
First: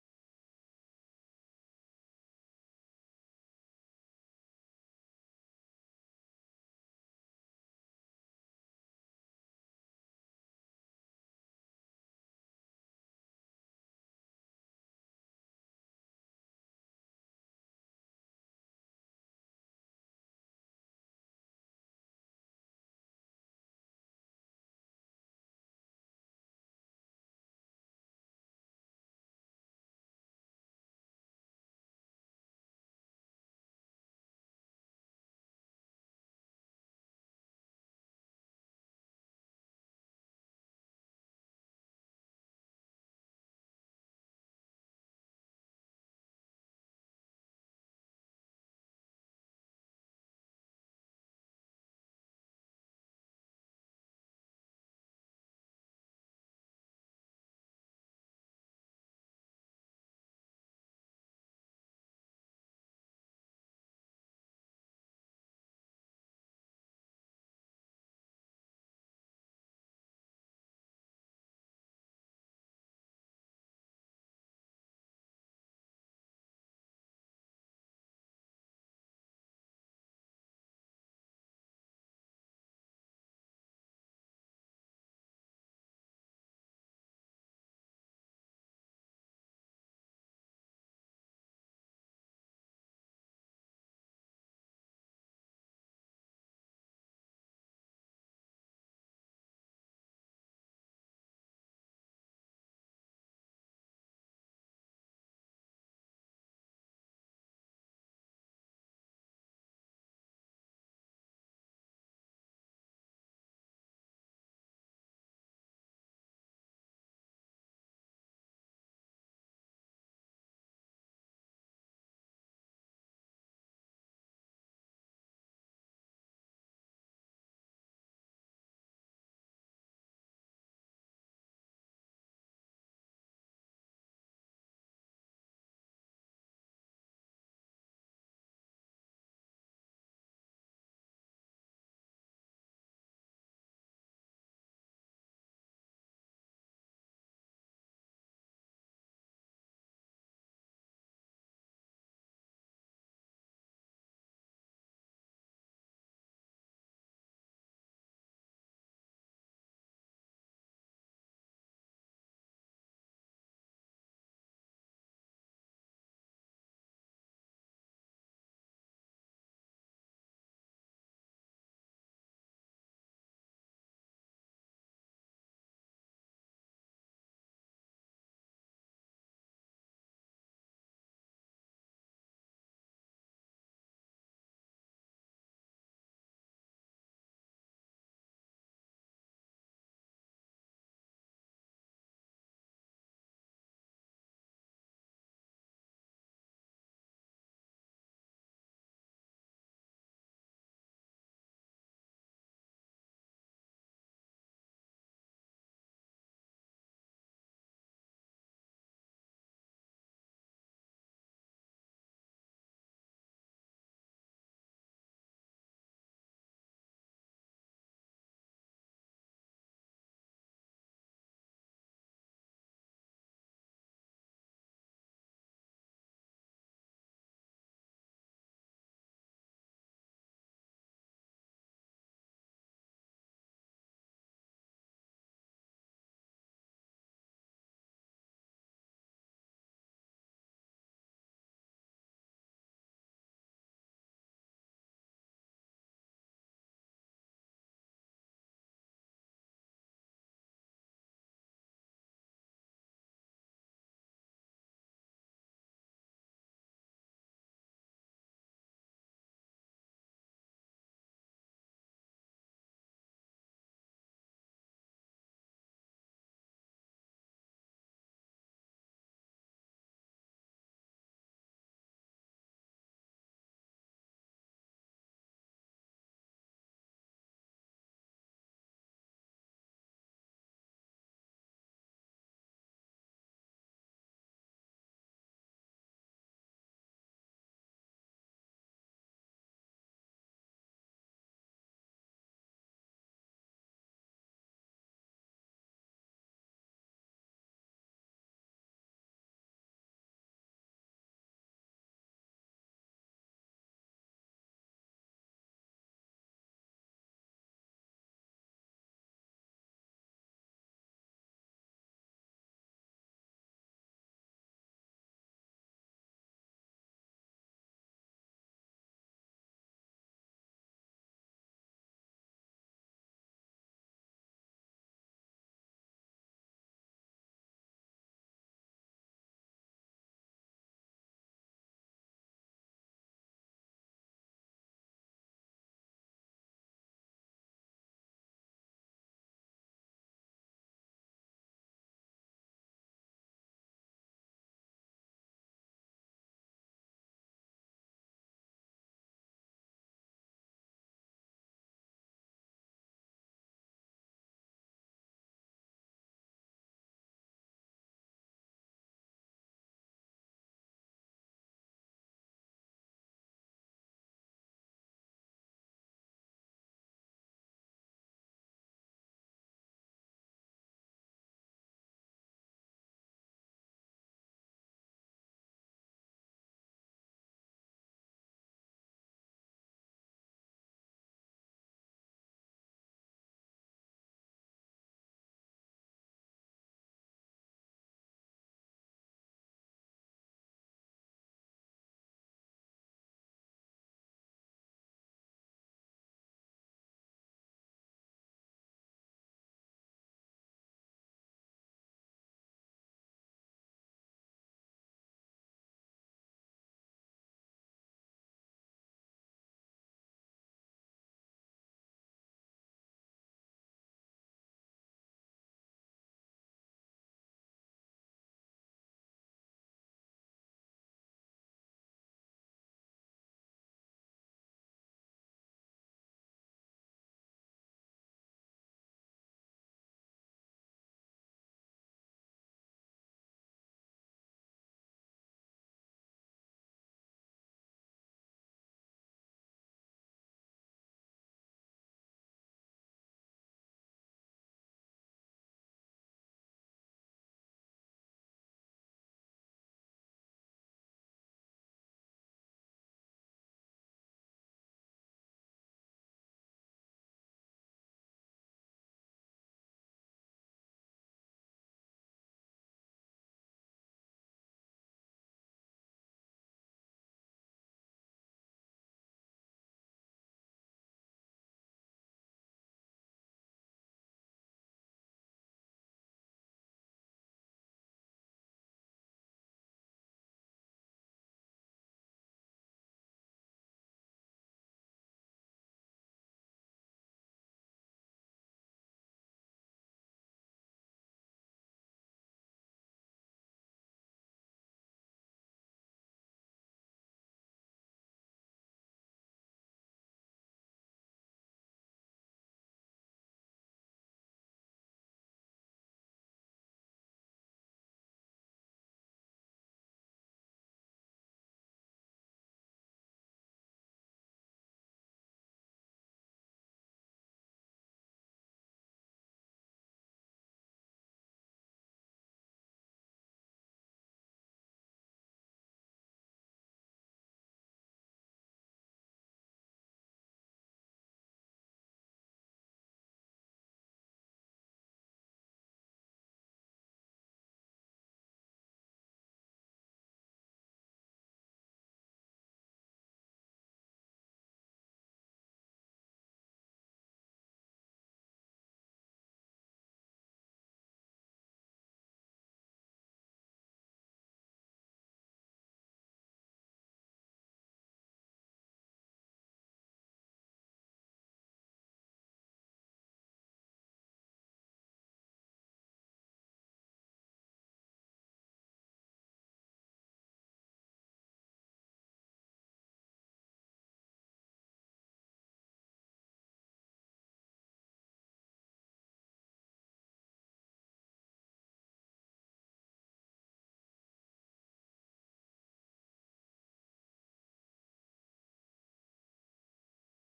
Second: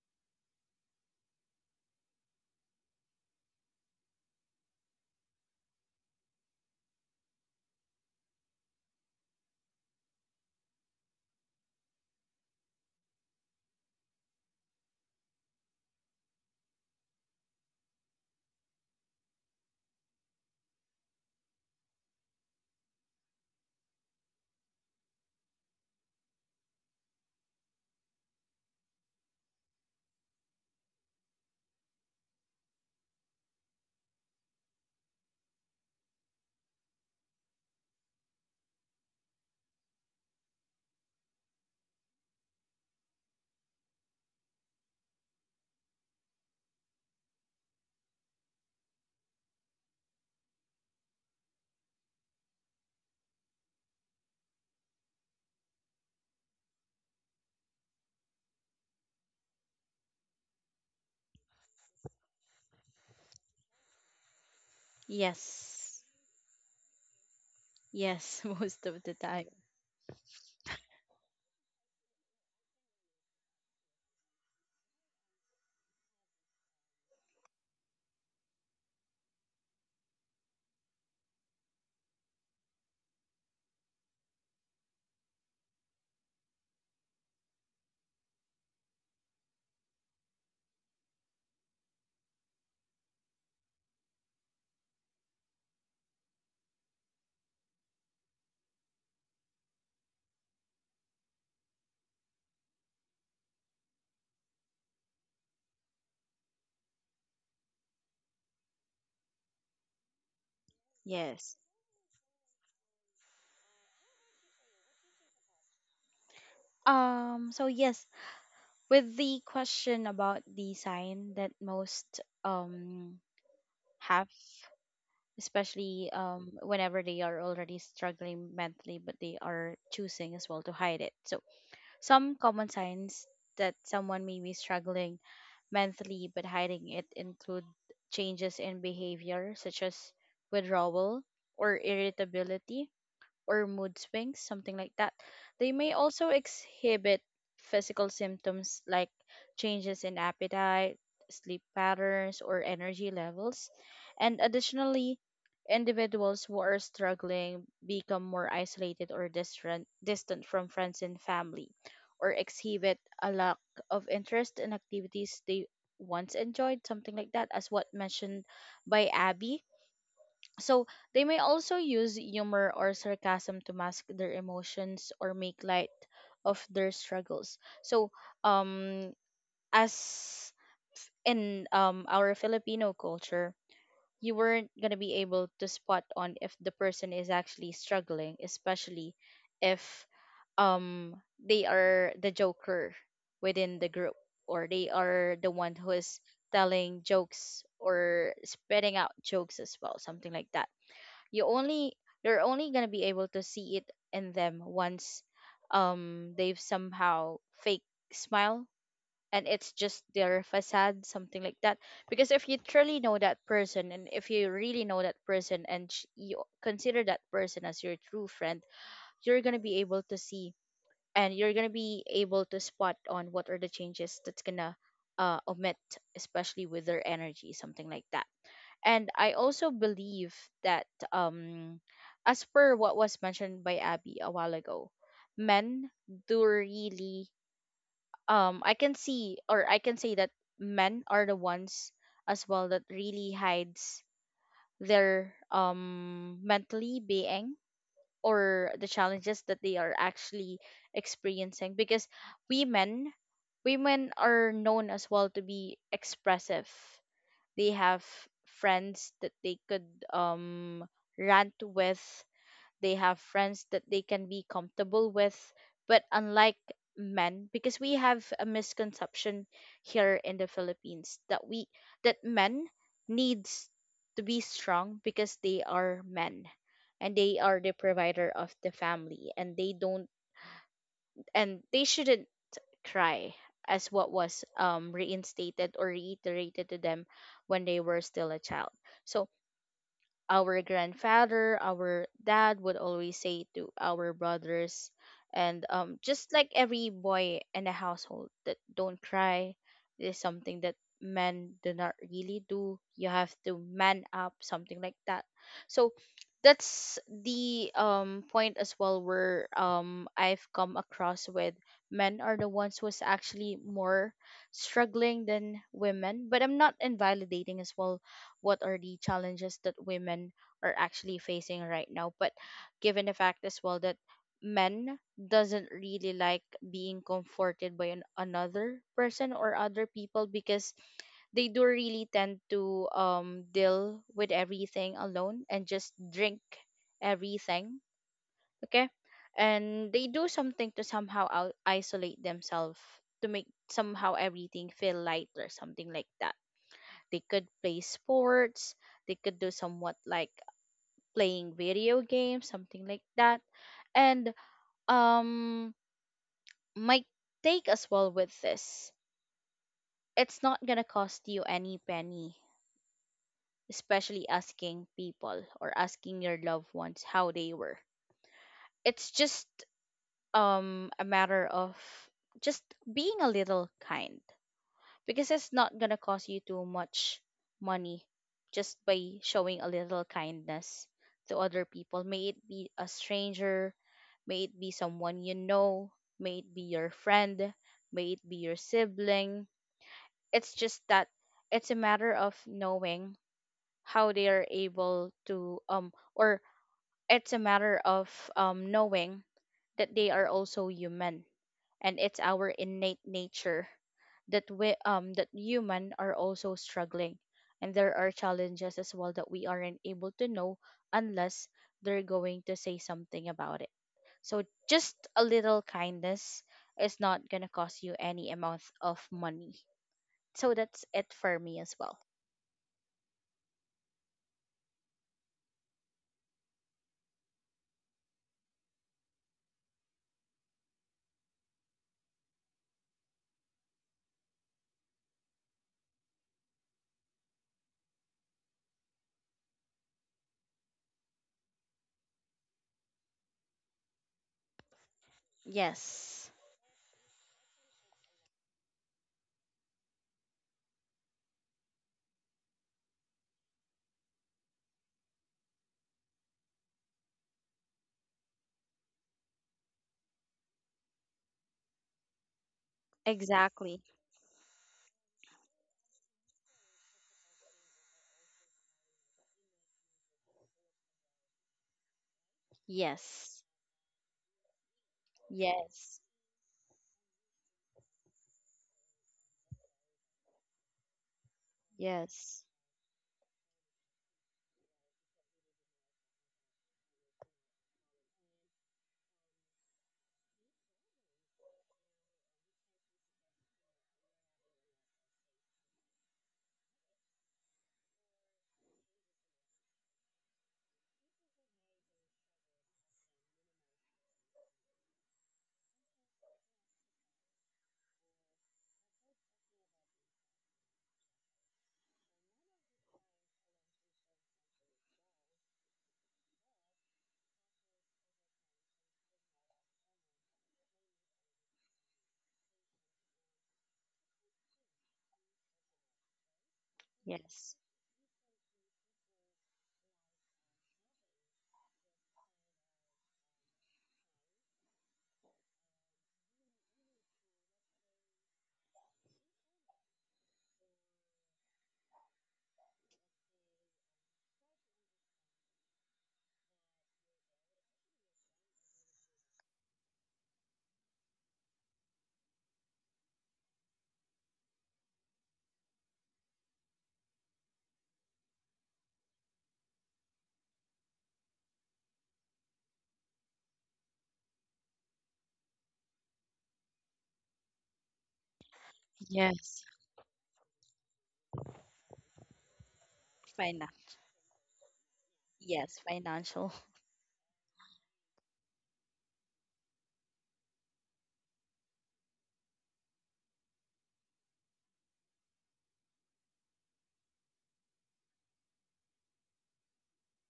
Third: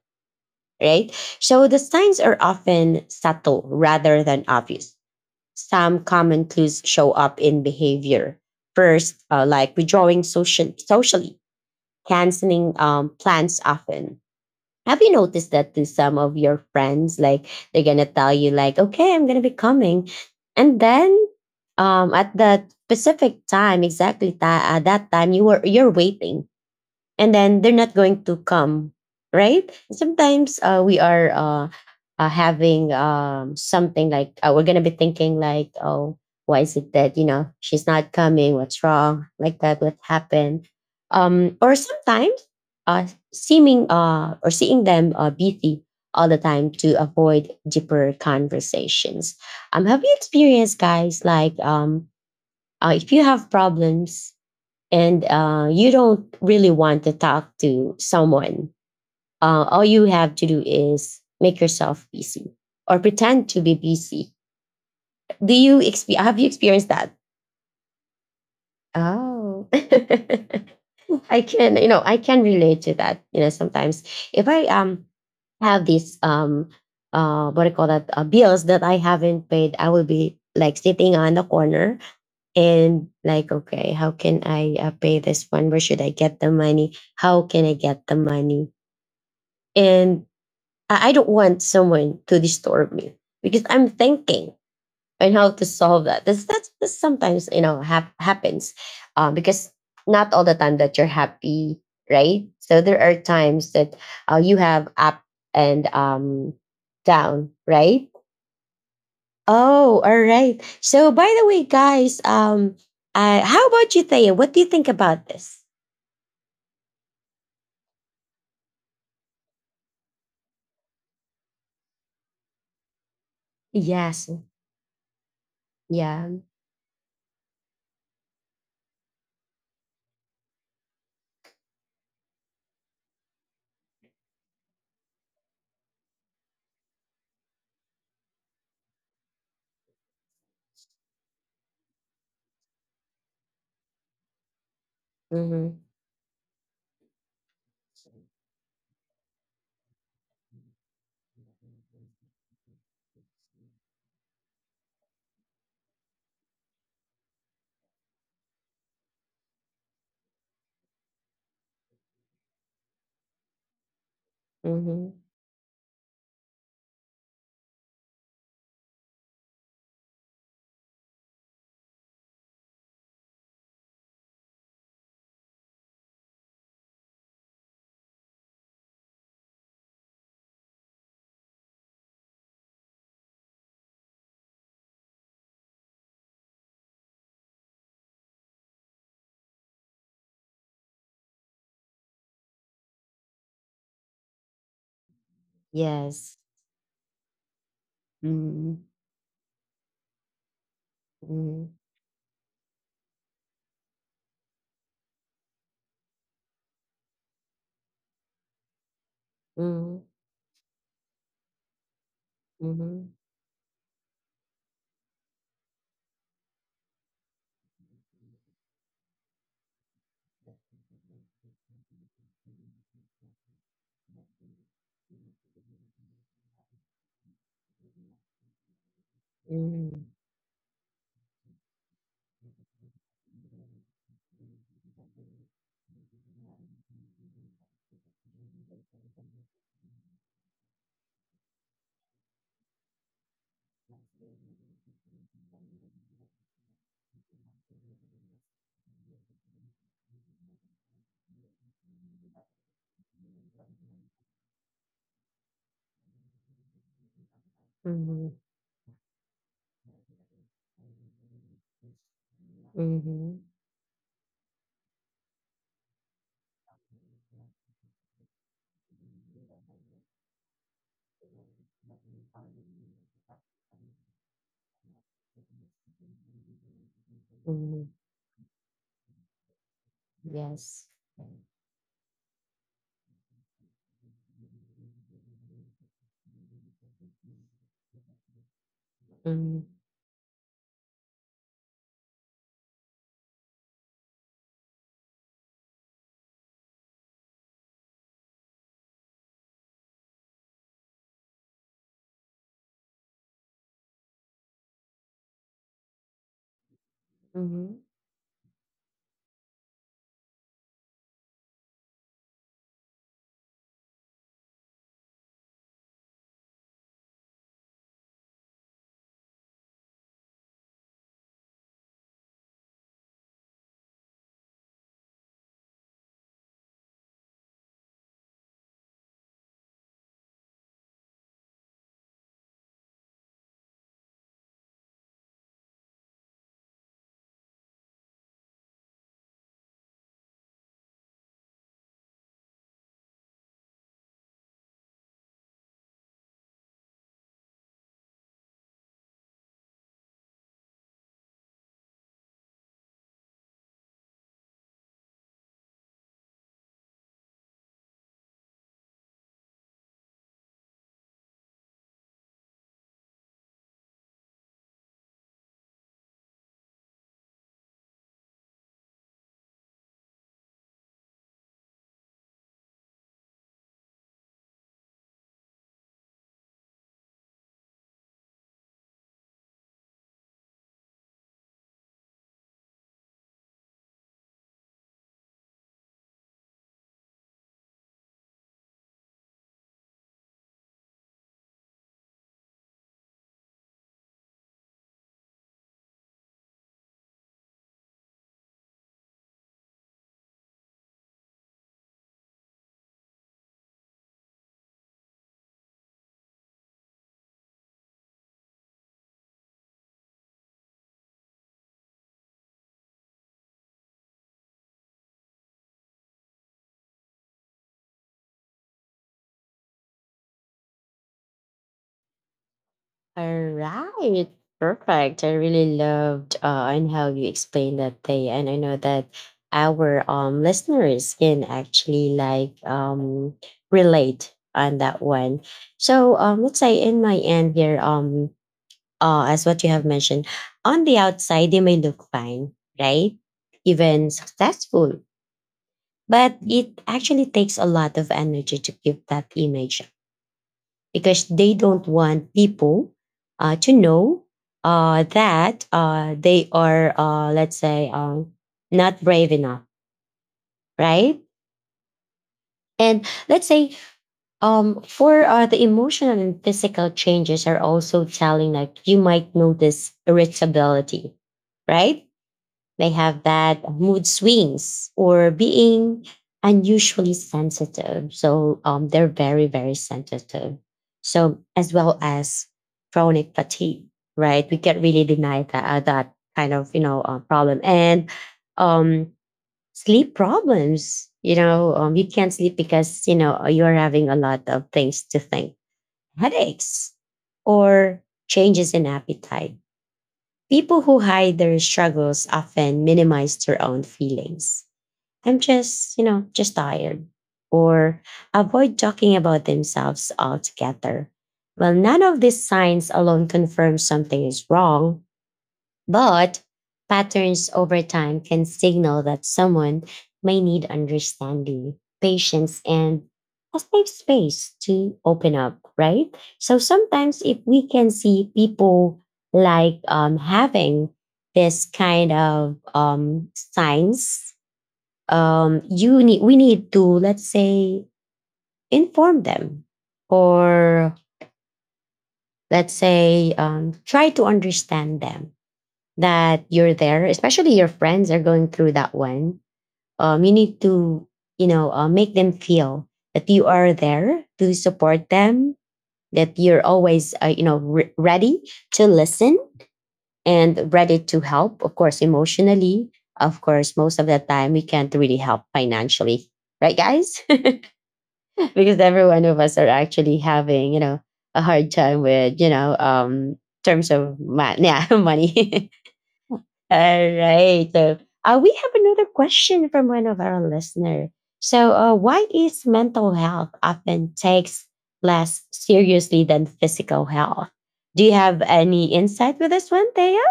[SPEAKER 1] right? So the signs are often subtle rather than obvious. Some common clues show up in behavior. First, like withdrawing socially, canceling plans often. Have you noticed that to some of your friends? Like, they're gonna tell you, like, okay, I'm gonna be coming. And then, at that specific time, exactly at that time, you were, you're waiting, and then they're not going to come, right? Sometimes we are having something like, we're gonna be thinking like, oh, why is it that, you know, she's not coming, what's wrong like that, what happened? Or sometimes uh, seeming or seeing them busy all the time to avoid deeper conversations. Have you experienced, guys, like, if you have problems and you don't really want to talk to someone, all you have to do is make yourself busy or pretend to be busy. Do you
[SPEAKER 2] Yes.
[SPEAKER 1] have you experienced that?
[SPEAKER 2] Yes, most of the time.
[SPEAKER 1] Oh, I can, you know, I can relate to that. You know, sometimes if I have these um, what do you call that, bills that I haven't paid, I will be like sitting on the corner and like, okay, how can I pay this one, where should I get the money, how can I get the money? And I don't want someone to disturb me because I'm thinking on how to solve that this that's sometimes, you know, happens, because not all the time that you're happy, right? So there are times that, you have up and down, right? Oh, all right. So, by the
[SPEAKER 2] Yes.
[SPEAKER 1] way, guys, how about you, Thea? What do you think about this?
[SPEAKER 2] So yes, with the question about the sign that most
[SPEAKER 1] Yes.
[SPEAKER 2] have, especially
[SPEAKER 1] Yeah.
[SPEAKER 2] whenever they are already struggling mentally, but they are choosing as well to hide it. So, some common signs that someone may be struggling mentally but hiding it include changes in behavior, such as withdrawal or irritability or mood swings, something like that. They
[SPEAKER 1] Mm-hmm.
[SPEAKER 2] may also exhibit physical symptoms like changes in appetite, sleep patterns, or energy levels. And additionally, individuals who are struggling become more isolated or distant, distant from friends and family, or exhibit a lack of interest in
[SPEAKER 1] Mm-hmm.
[SPEAKER 2] activities they once enjoyed, something like that, as what mentioned by Abby. So they may also use humor or sarcasm to mask their emotions or make light of their struggles. So um as in our Filipino culture, you weren't gonna be able to spot on if the person is actually struggling, especially if they are the joker within the group, or they are the one who is
[SPEAKER 1] Yes.
[SPEAKER 2] telling jokes or
[SPEAKER 1] Mm-hmm.
[SPEAKER 2] spitting out jokes as well, something like that. You
[SPEAKER 1] Mm-hmm.
[SPEAKER 2] only, you're only gonna be able to see it in them once they've somehow fake smile, and it's just their facade, something like that, because if you truly
[SPEAKER 1] Mm-hmm.
[SPEAKER 2] know that person, and if you really know that person, and you consider that person as your true friend, you're gonna be able to see, and you're gonna be able to spot on what are the changes that's gonna omit, especially with their energy, something like that. And I also
[SPEAKER 1] Mm-hmm.
[SPEAKER 2] believe that um as per what was mentioned by Abby a while ago, men do really I can see, or I can say that men are the ones as well that really hides their mentally being, or the challenges that they are actually experiencing, because women, women are known as well to be expressive. They have
[SPEAKER 1] Mm-hmm.
[SPEAKER 2] friends that they could um rant with, they
[SPEAKER 1] Mm-hmm.
[SPEAKER 2] have
[SPEAKER 1] Mm-hmm.
[SPEAKER 2] friends that they can be comfortable with, but unlike men, because we have a misconception here in the Philippines that we, that men needs to be strong because they are men, and they are the
[SPEAKER 1] Mm-hmm.
[SPEAKER 2] provider of the family, and they don't,
[SPEAKER 1] Yes.
[SPEAKER 2] and they shouldn't try, as what was reinstated or reiterated to them when they were still a child. So
[SPEAKER 1] Mm-hmm.
[SPEAKER 2] our grandfather, our dad would always say to our brothers, and just like every boy in the household, that don't cry. This is something that men do not really do. You have to man up, something like that. So that's the
[SPEAKER 1] Mm-hmm.
[SPEAKER 2] point as well where I've come across with, men are the ones who's actually more struggling than women, but I'm not invalidating as well what are the challenges that women are actually facing right now. But given the fact as well that men doesn't really like being comforted by another person or other people, because they do really tend to deal with everything alone and just drink everything, okay, and they do something to somehow isolate themselves to make somehow everything feel light, or something like that. They could play sports, they could do somewhat like playing video games, something like that. And um my take as well with this, it's not gonna cost you any penny, especially asking people or asking your loved ones how they were. It's just a matter of just being a little kind, because it's not going to cost you too much money, just by showing a little kindness to other people, may it be a stranger, may it be someone you know, may it be your friend, may it be your sibling. It's just that it's a matter of knowing how they are able to or it's a matter of knowing that they are also human, and it's our innate nature that we that human are also struggling, and there are challenges as well that we aren't able to know unless they're going to say something about it. So just a little kindness is not going to cost you any amount of money. So that's it for me as well.
[SPEAKER 1] All right. Perfect. I really loved and how you explained that day. And I know that our listeners can actually like relate on that one. So let's say in my end here, as what you have mentioned, on the outside they may look fine, right? Even successful.
[SPEAKER 2] Yes.
[SPEAKER 1] But it actually takes a lot of energy to keep that image because they don't want people to know that they are, let's say, not brave enough, right? And let's say,
[SPEAKER 2] Exactly.
[SPEAKER 1] for the emotional and physical changes are also telling, like you might notice irritability, right? They have
[SPEAKER 2] Yes.
[SPEAKER 1] that mood swings or
[SPEAKER 2] Yes.
[SPEAKER 1] being unusually sensitive. So they're very, very sensitive. So as well
[SPEAKER 2] Yes.
[SPEAKER 1] as chronic fatigue, right? We can't really deny that that kind of, you know, problem. And um, sleep problems. You know, you can't sleep because, you know, you're having a lot of things to think, headaches, or changes in appetite. People who hide their struggles often minimize their own feelings. I'm just, you know, just tired. Or avoid talking about themselves altogether. Well, none of these signs alone confirm something is wrong, but patterns over time can signal that someone may need understanding, patience, and a safe space to open up, right? So sometimes if
[SPEAKER 2] Yes.
[SPEAKER 1] we can see people like, having this kind of signs, you need, we need to, let's say, inform them or, let's say, try to understand them, that you're there, especially your friends are going through that one, you need to, you know, make them feel that you are there to support them, that you're always, you know, ready to listen and ready to help, of course, emotionally. Of course, most of the time we can't really help financially, right, guys? Because every one of us
[SPEAKER 2] Yes.
[SPEAKER 1] are actually having, you know, a hard time with, you know,
[SPEAKER 2] Fine.
[SPEAKER 1] terms of yeah, money.
[SPEAKER 2] Yes, financial.
[SPEAKER 1] All right. So we have another question from one of our listener. So why is mental health often takes less seriously than physical health? Do you have any insight with this one, Thea?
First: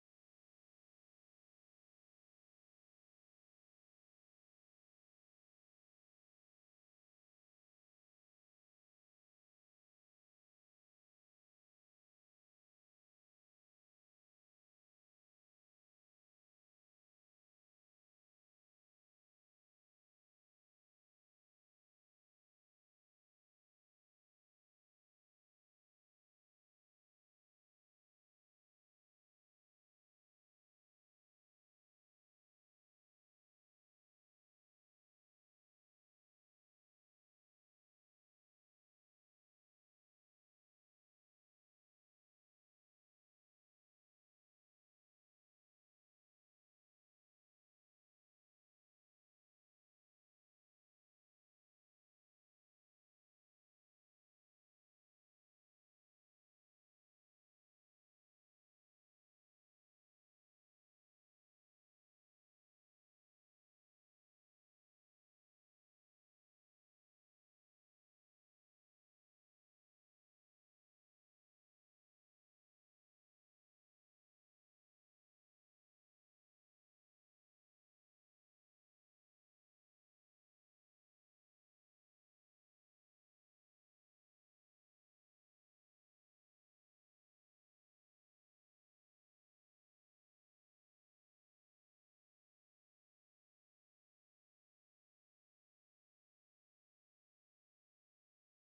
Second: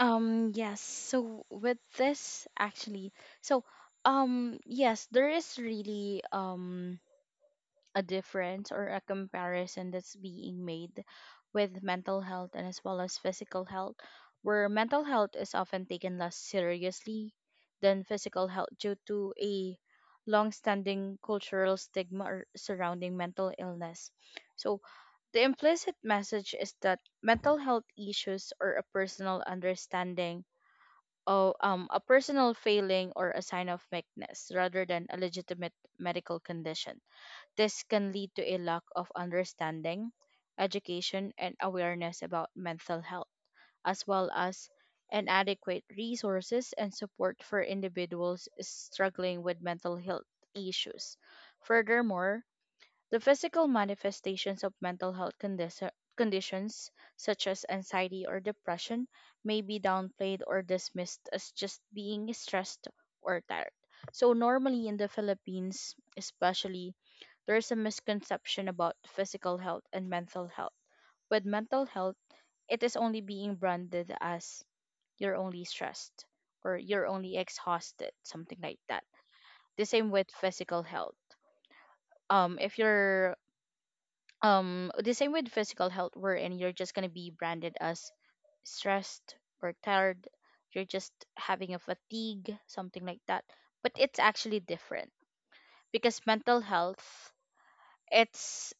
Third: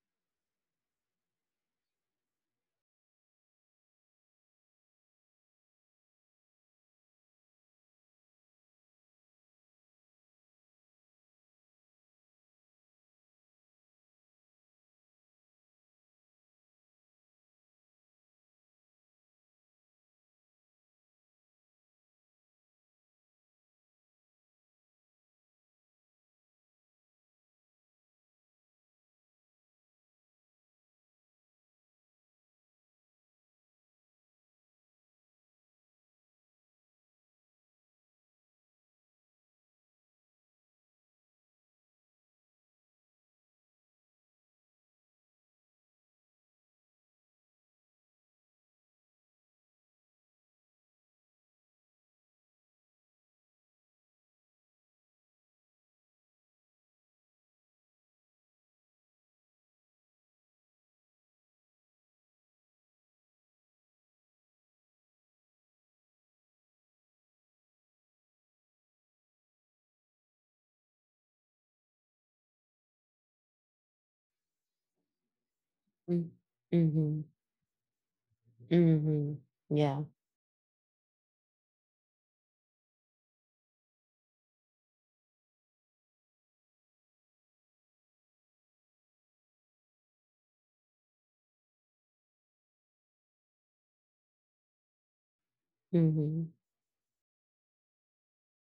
[SPEAKER 2] Yes. So with this actually, so yes, there is really a difference or a comparison that's being made with mental health and as well as physical health, where mental health is often taken less seriously than physical health due to a long-standing cultural stigma surrounding mental illness. So, the implicit message is that mental health issues are a personal understanding, or a personal failing or a sign of weakness, rather than a legitimate medical condition. This can lead to a lack of understanding, education, and awareness about mental health, as well as inadequate resources and support for individuals struggling with mental health issues. Furthermore, the physical manifestations of mental health conditions, such as anxiety or depression, may be downplayed or dismissed as just being stressed or tired. So, normally in the Philippines, especially, there is a misconception about physical health and mental health. With mental health, it is only being branded as you're only stressed or you're
[SPEAKER 1] Mm-hmm.
[SPEAKER 2] only exhausted, something like that.
[SPEAKER 1] Mm-hmm.
[SPEAKER 2] The
[SPEAKER 1] Yeah.
[SPEAKER 2] same with physical health. If you're the same with physical health, wherein you're just going to be branded as stressed or tired, you're just having a fatigue, something like that. But it's actually different, because
[SPEAKER 1] Mm-hmm.
[SPEAKER 2] mental health, it's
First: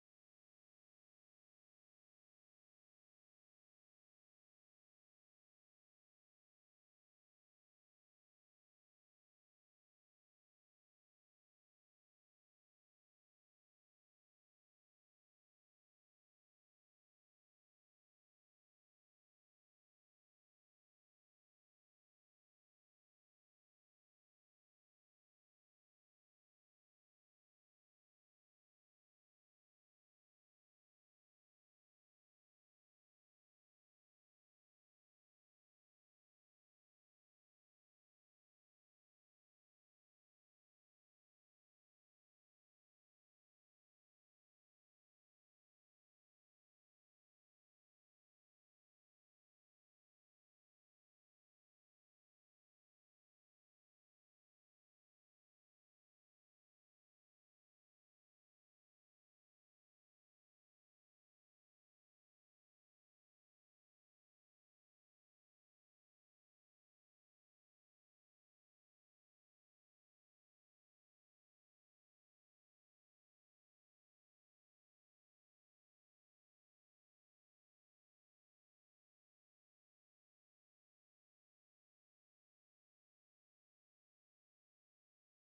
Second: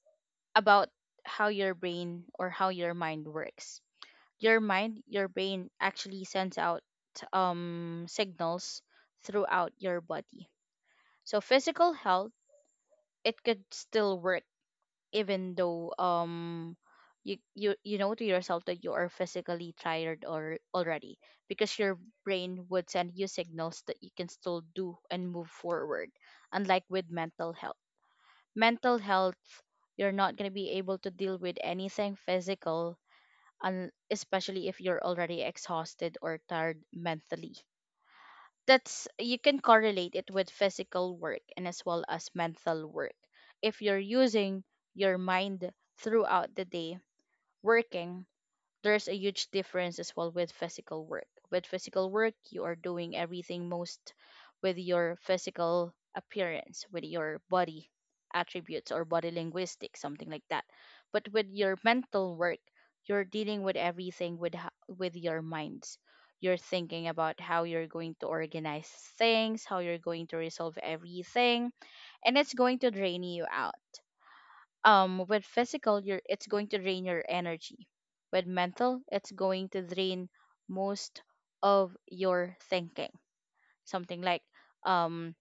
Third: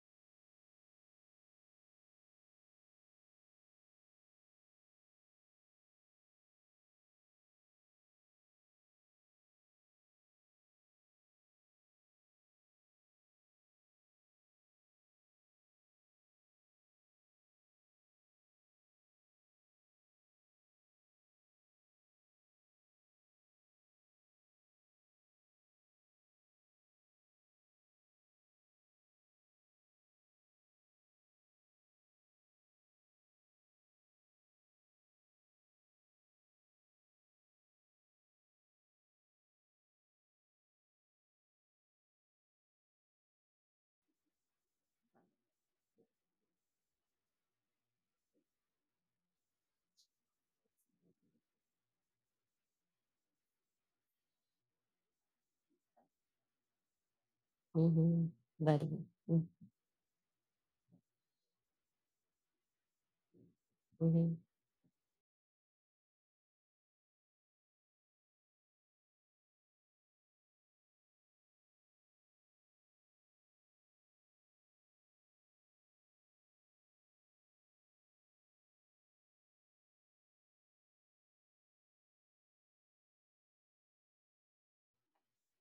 [SPEAKER 2] about how your brain or how your mind works. Your mind, your brain actually sends out signals throughout your body. So physical health, it could still work, even though you know to yourself that you are physically tired or already, because your brain would send you signals that you can still do and move forward. Unlike with mental health, mental health, you're not going to be able to deal with anything physical, and especially if you're already exhausted or tired mentally. That's, you can correlate it with physical work and as well as mental work. If you're using your mind throughout the day working, there's a huge difference as well with physical work. With physical work, you are doing everything most with your physical appearance, with your body
[SPEAKER 1] Mm-hmm. But
[SPEAKER 2] attributes or
[SPEAKER 1] mm-hmm.
[SPEAKER 2] body linguistics, something like that. But with your mental work, you're dealing with
[SPEAKER 1] Mm-hmm.
[SPEAKER 2] everything with with your minds. You're thinking about how you're going to organize things, how you're going to resolve everything, and it's going to drain you out. With physical, you're it's going to drain your energy. With mental, it's going to drain most of your thinking, something like um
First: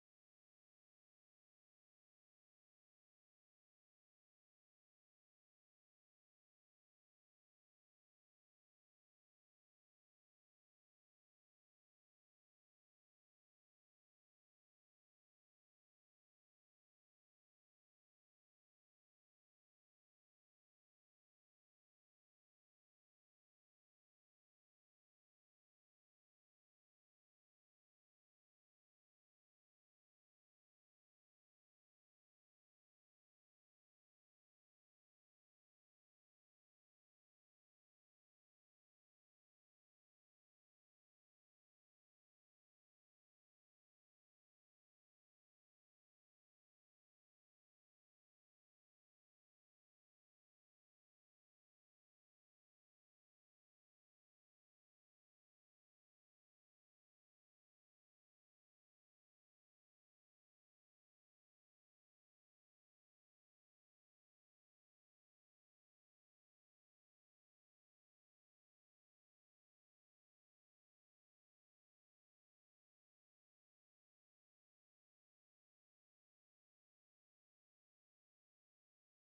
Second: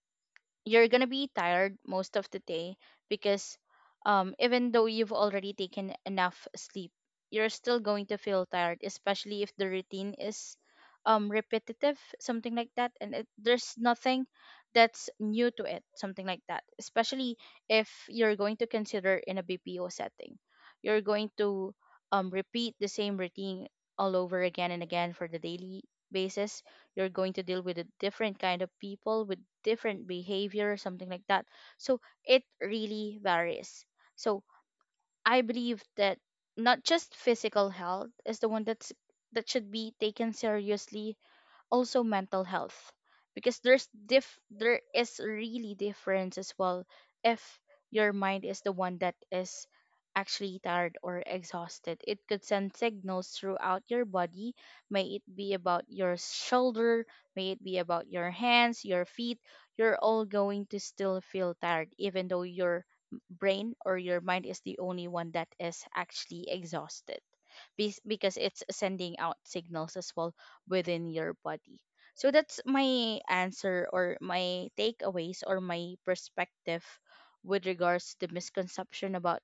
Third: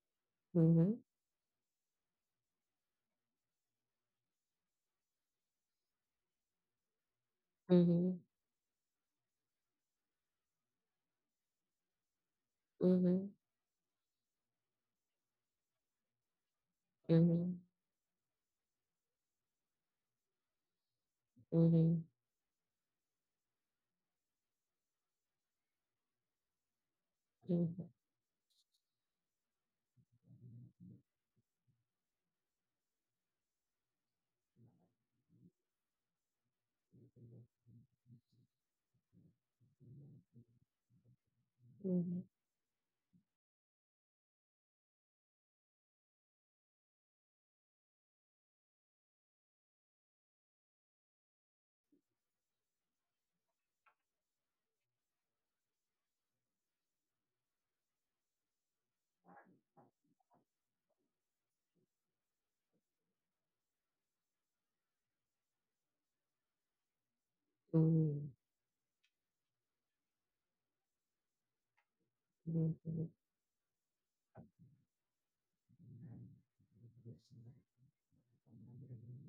[SPEAKER 2] you're
[SPEAKER 1] Mm-hmm.
[SPEAKER 2] gonna be tired most of the day, because even though you've already taken enough sleep, you're still going to
[SPEAKER 1] Mm-hmm.
[SPEAKER 2] feel tired, especially if the routine is repetitive, something like that, and it,
[SPEAKER 1] Mm-hmm.
[SPEAKER 2] there's nothing that's new to it, something like that. Especially
[SPEAKER 1] Mm-hmm.
[SPEAKER 2] if you're going to consider in a BPO setting, you're going to
[SPEAKER 1] Mm-hmm.
[SPEAKER 2] repeat the same routine all over again and again for the daily basis. You're going to deal with a different kind of people with different behavior, something like that. So it really varies. So I believe that not just physical health is the one that should be taken seriously, also mental health, because there's diff there is really difference as well. If your mind is the one that is actually tired or exhausted, it could send signals throughout your body, may it be about your shoulder, may it be about your hands, your feet, you're all going to still feel tired, even though your brain or your mind is the only one that is actually exhausted. Because it's sending out signals as well within your body. So that's my
[SPEAKER 1] Mm-hmm.
[SPEAKER 2] answer or my takeaways or my perspective with regards to the misconception about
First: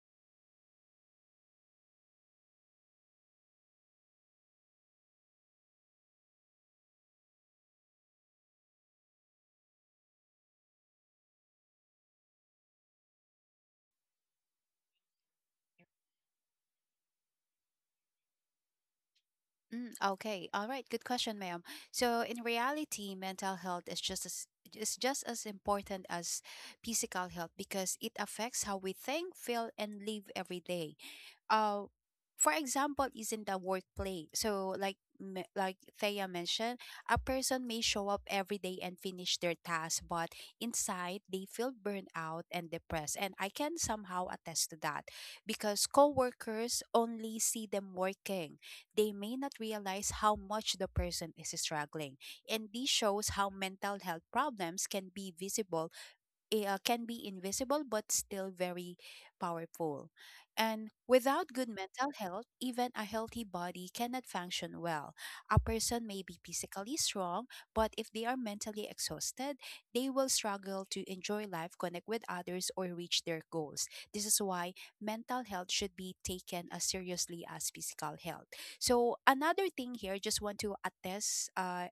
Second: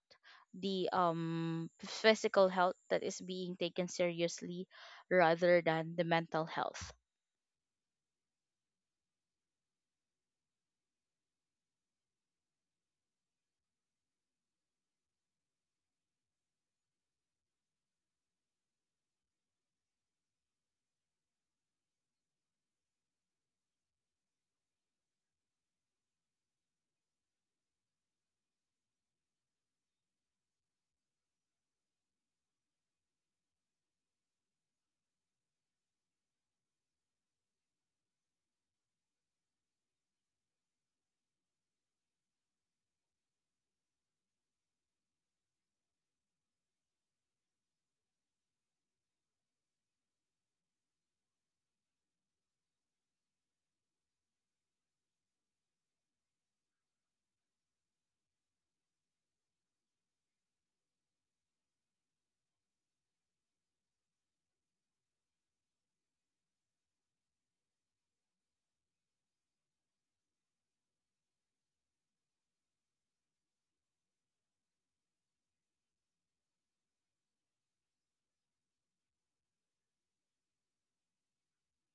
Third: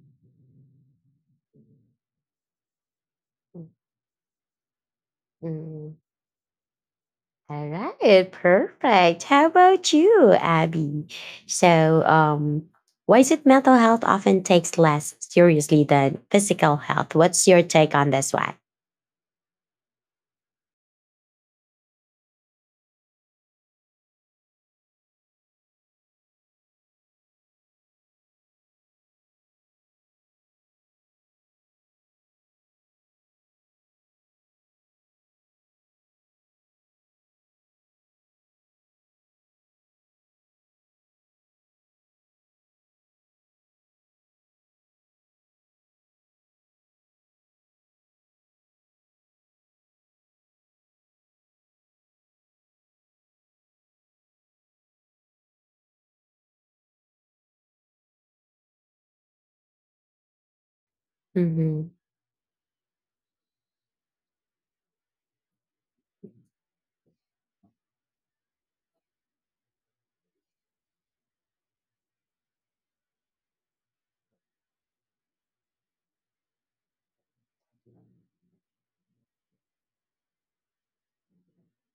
[SPEAKER 2] the physical health that is being taken seriously rather
[SPEAKER 1] Mm-hmm.
[SPEAKER 2] than the mental health.
[SPEAKER 1] All right, perfect. How about you, Abby? So, why is it mental health often takes less seriously than physical health? What's your take on this one?
[SPEAKER 3] Mm, okay, all right, good question, ma'am. So in reality, mental health is just as, is just as important as physical health, because it affects how we think, feel, and live every day. uh for example, is in the workplace, so like like Thea mentioned, a person may show up every day and finish their task, but inside they feel burned out and depressed, and I can somehow attest to that, because coworkers only see them working, they may not realize how much the person is struggling. And this shows how mental health problems can be visible, can be invisible, but still very powerful. And without good
[SPEAKER 1] Mm-hmm.
[SPEAKER 3] mental health, even a healthy body cannot function well. A person may be physically strong, but if they are mentally exhausted, they will struggle to enjoy life, connect with others, or reach their goals. This is why mental health should be taken as seriously as physical health. So, another thing here, just want to attest,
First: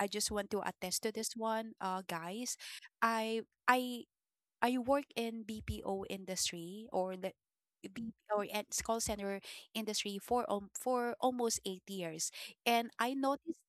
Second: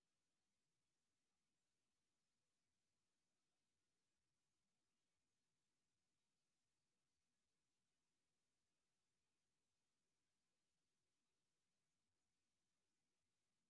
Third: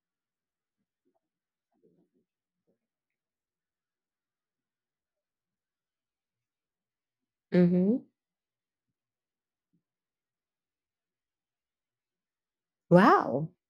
[SPEAKER 3] I just want to attest to this one, guys. I I I work in BPO industry, or the
[SPEAKER 1] Mm-hmm.
[SPEAKER 3] BPO and call center industry for almost 8 years, and I
[SPEAKER 1] Wow.
[SPEAKER 3] noticed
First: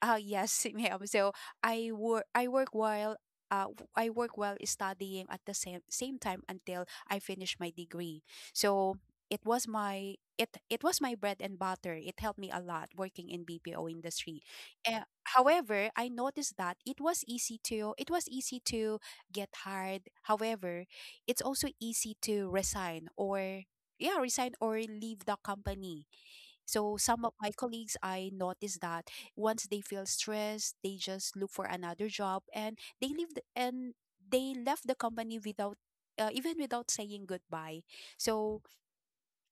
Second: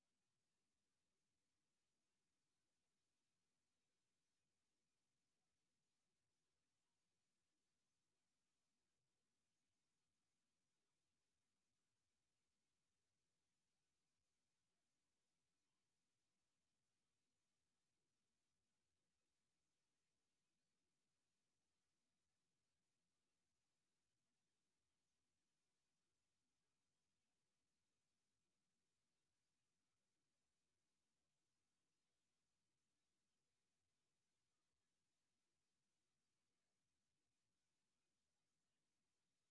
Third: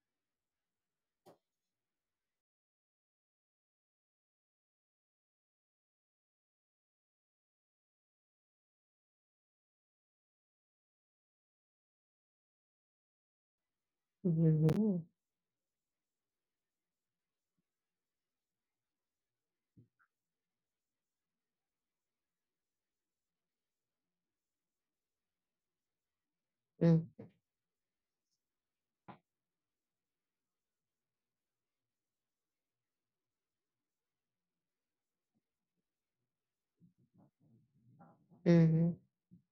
[SPEAKER 3] yes, ma'am. So I work while I work while studying at the same time until I finish my degree. So it was my, it was my bread and butter. It helped me a lot working in BPO industry.
[SPEAKER 1] Mm-hmm.
[SPEAKER 3] Uh, however, I noticed that it was easy to get hired. However, it's also easy to resign, or yeah, resign or leave the company. So
[SPEAKER 1] Mm-hmm.
[SPEAKER 3] some of my colleagues, I noticed that once they feel stressed, they just look for another job, and they left the company without, even without saying goodbye. So
[SPEAKER 1] Mm-hmm.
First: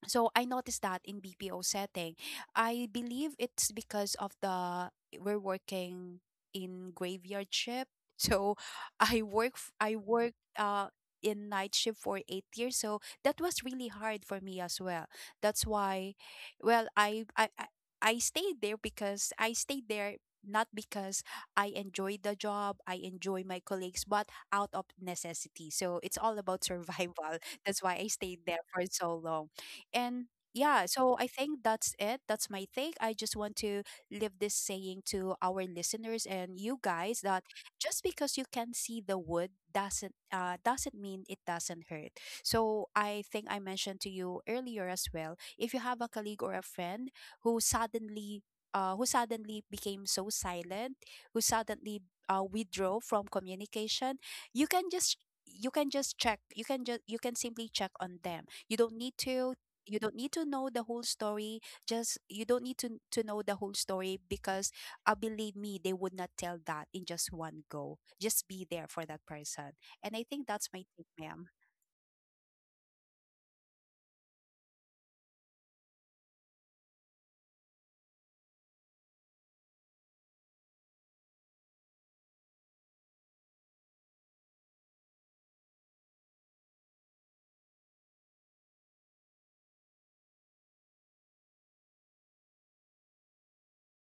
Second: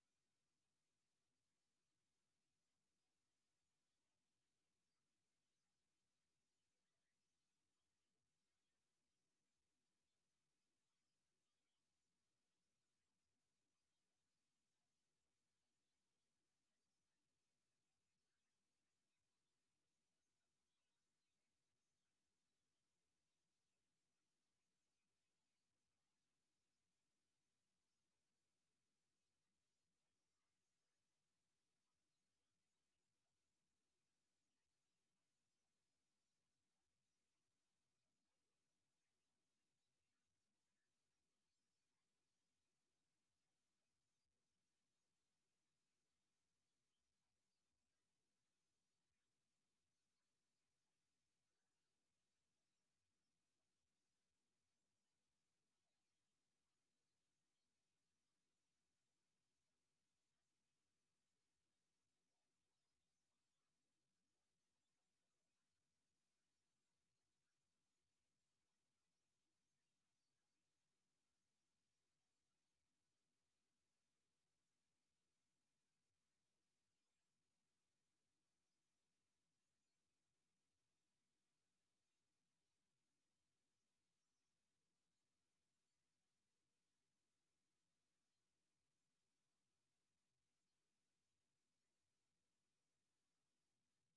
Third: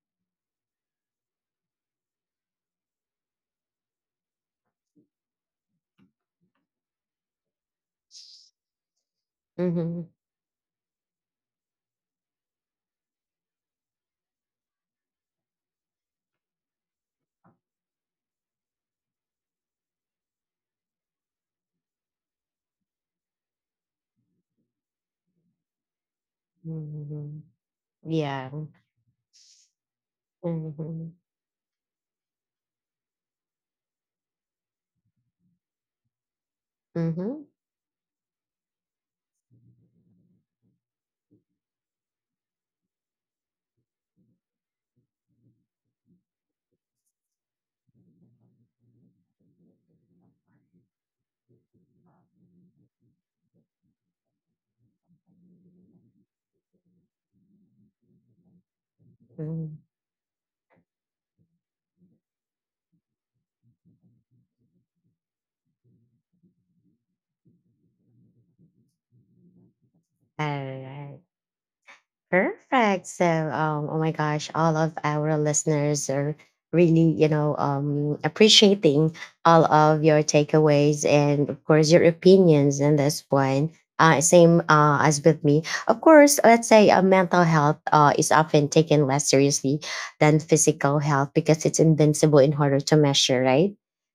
[SPEAKER 3] I noticed that in BPO setting. I believe it's because of the, we're working in graveyard shift. So I
[SPEAKER 1] Mm-hmm.
[SPEAKER 3] work in night shift for 8 years. So that was really hard for me as well. That's why, well, I stayed there, because I stayed there not because I enjoy the job, I enjoy my colleagues, but out of necessity. So it's all about survival.
[SPEAKER 1] Mm-hmm.
[SPEAKER 3] That's why I stayed
[SPEAKER 1] Yeah.
[SPEAKER 3] there for so long. And yeah,
[SPEAKER 1] Mm-hmm.
[SPEAKER 3] so I think that's it. That's my take. I just want to leave this saying to our listeners and you guys,
[SPEAKER 1] Mm-hmm.
[SPEAKER 3] that just because you can see the wood doesn't, doesn't mean it doesn't hurt. So I think I mentioned to you earlier as well, if you have a colleague or a friend who suddenly, who suddenly became so silent, who suddenly withdraw from communication, you can just, you can just check you can just, you can simply check on them. You don't need to,
[SPEAKER 1] 嗯，
[SPEAKER 3] you don't need to know the whole story, just, you don't need to, know the whole story, because, believe me, they would not tell that in just one go. Just be there for that person. And I
[SPEAKER 1] 哎
[SPEAKER 3] think that's my take,
[SPEAKER 1] 哎，
[SPEAKER 3] ma'am.
[SPEAKER 1] Perfect. So, oh my gosh, all of our listeners are really, you know, appreciating all of your takeaways and, of course, your opinions in this one. Same as with me. Of course, let's say mental health is often taken less seriously than physical health because it's invincible in order to measure, right?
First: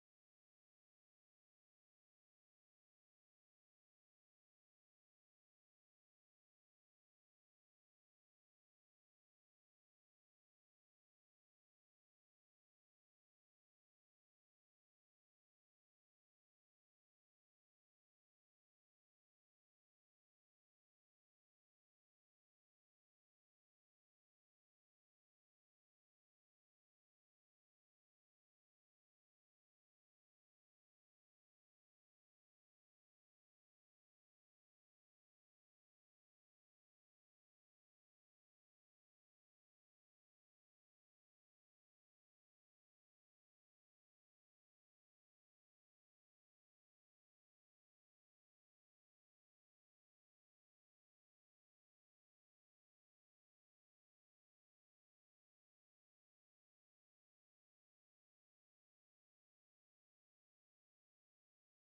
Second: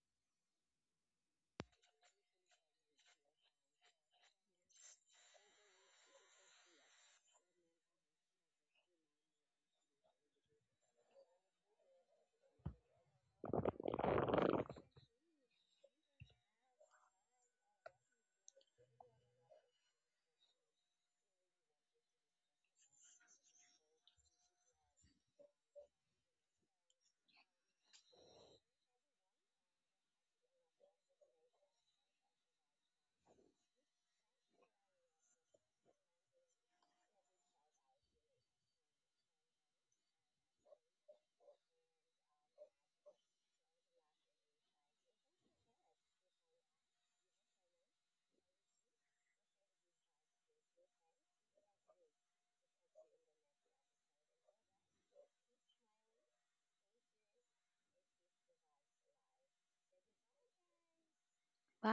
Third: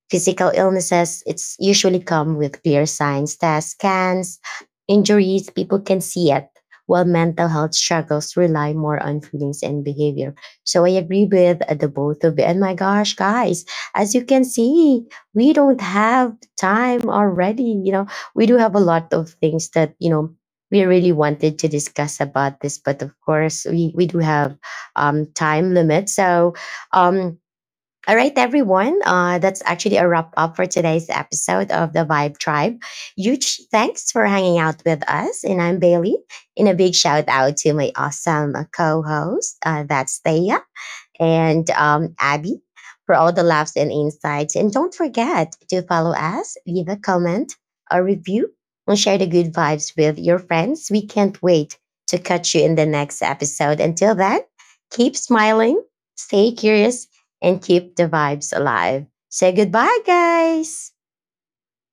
[SPEAKER 1] Physical illnesses, it's usually come with clear signs, tests, scans, injuries, people can see it, while mental health struggles rely more on feelings and behavior. So I agree with the both of you. And my gosh, guys, as you can see, we don't have time already. You know, we do have a lot of things that, you know, we really wanted to discuss about this, but of course, we do have time limit. So, um, all right, everyone. That's actually a wrap up for today's episode of The Vibe Tribe. Huge thanks for hanging out with us. And I'm Bailey. And a big shout out to my awesome co host, that's Thea and Abby, for all the laughs and insights. And don't forget to follow us, leave a comment, a review, and share the good vibes with your friends. We can't wait to catch you in the next episode. Until then, keep smiling, stay curious, and keep the vibes alive. Say goodbye, guys.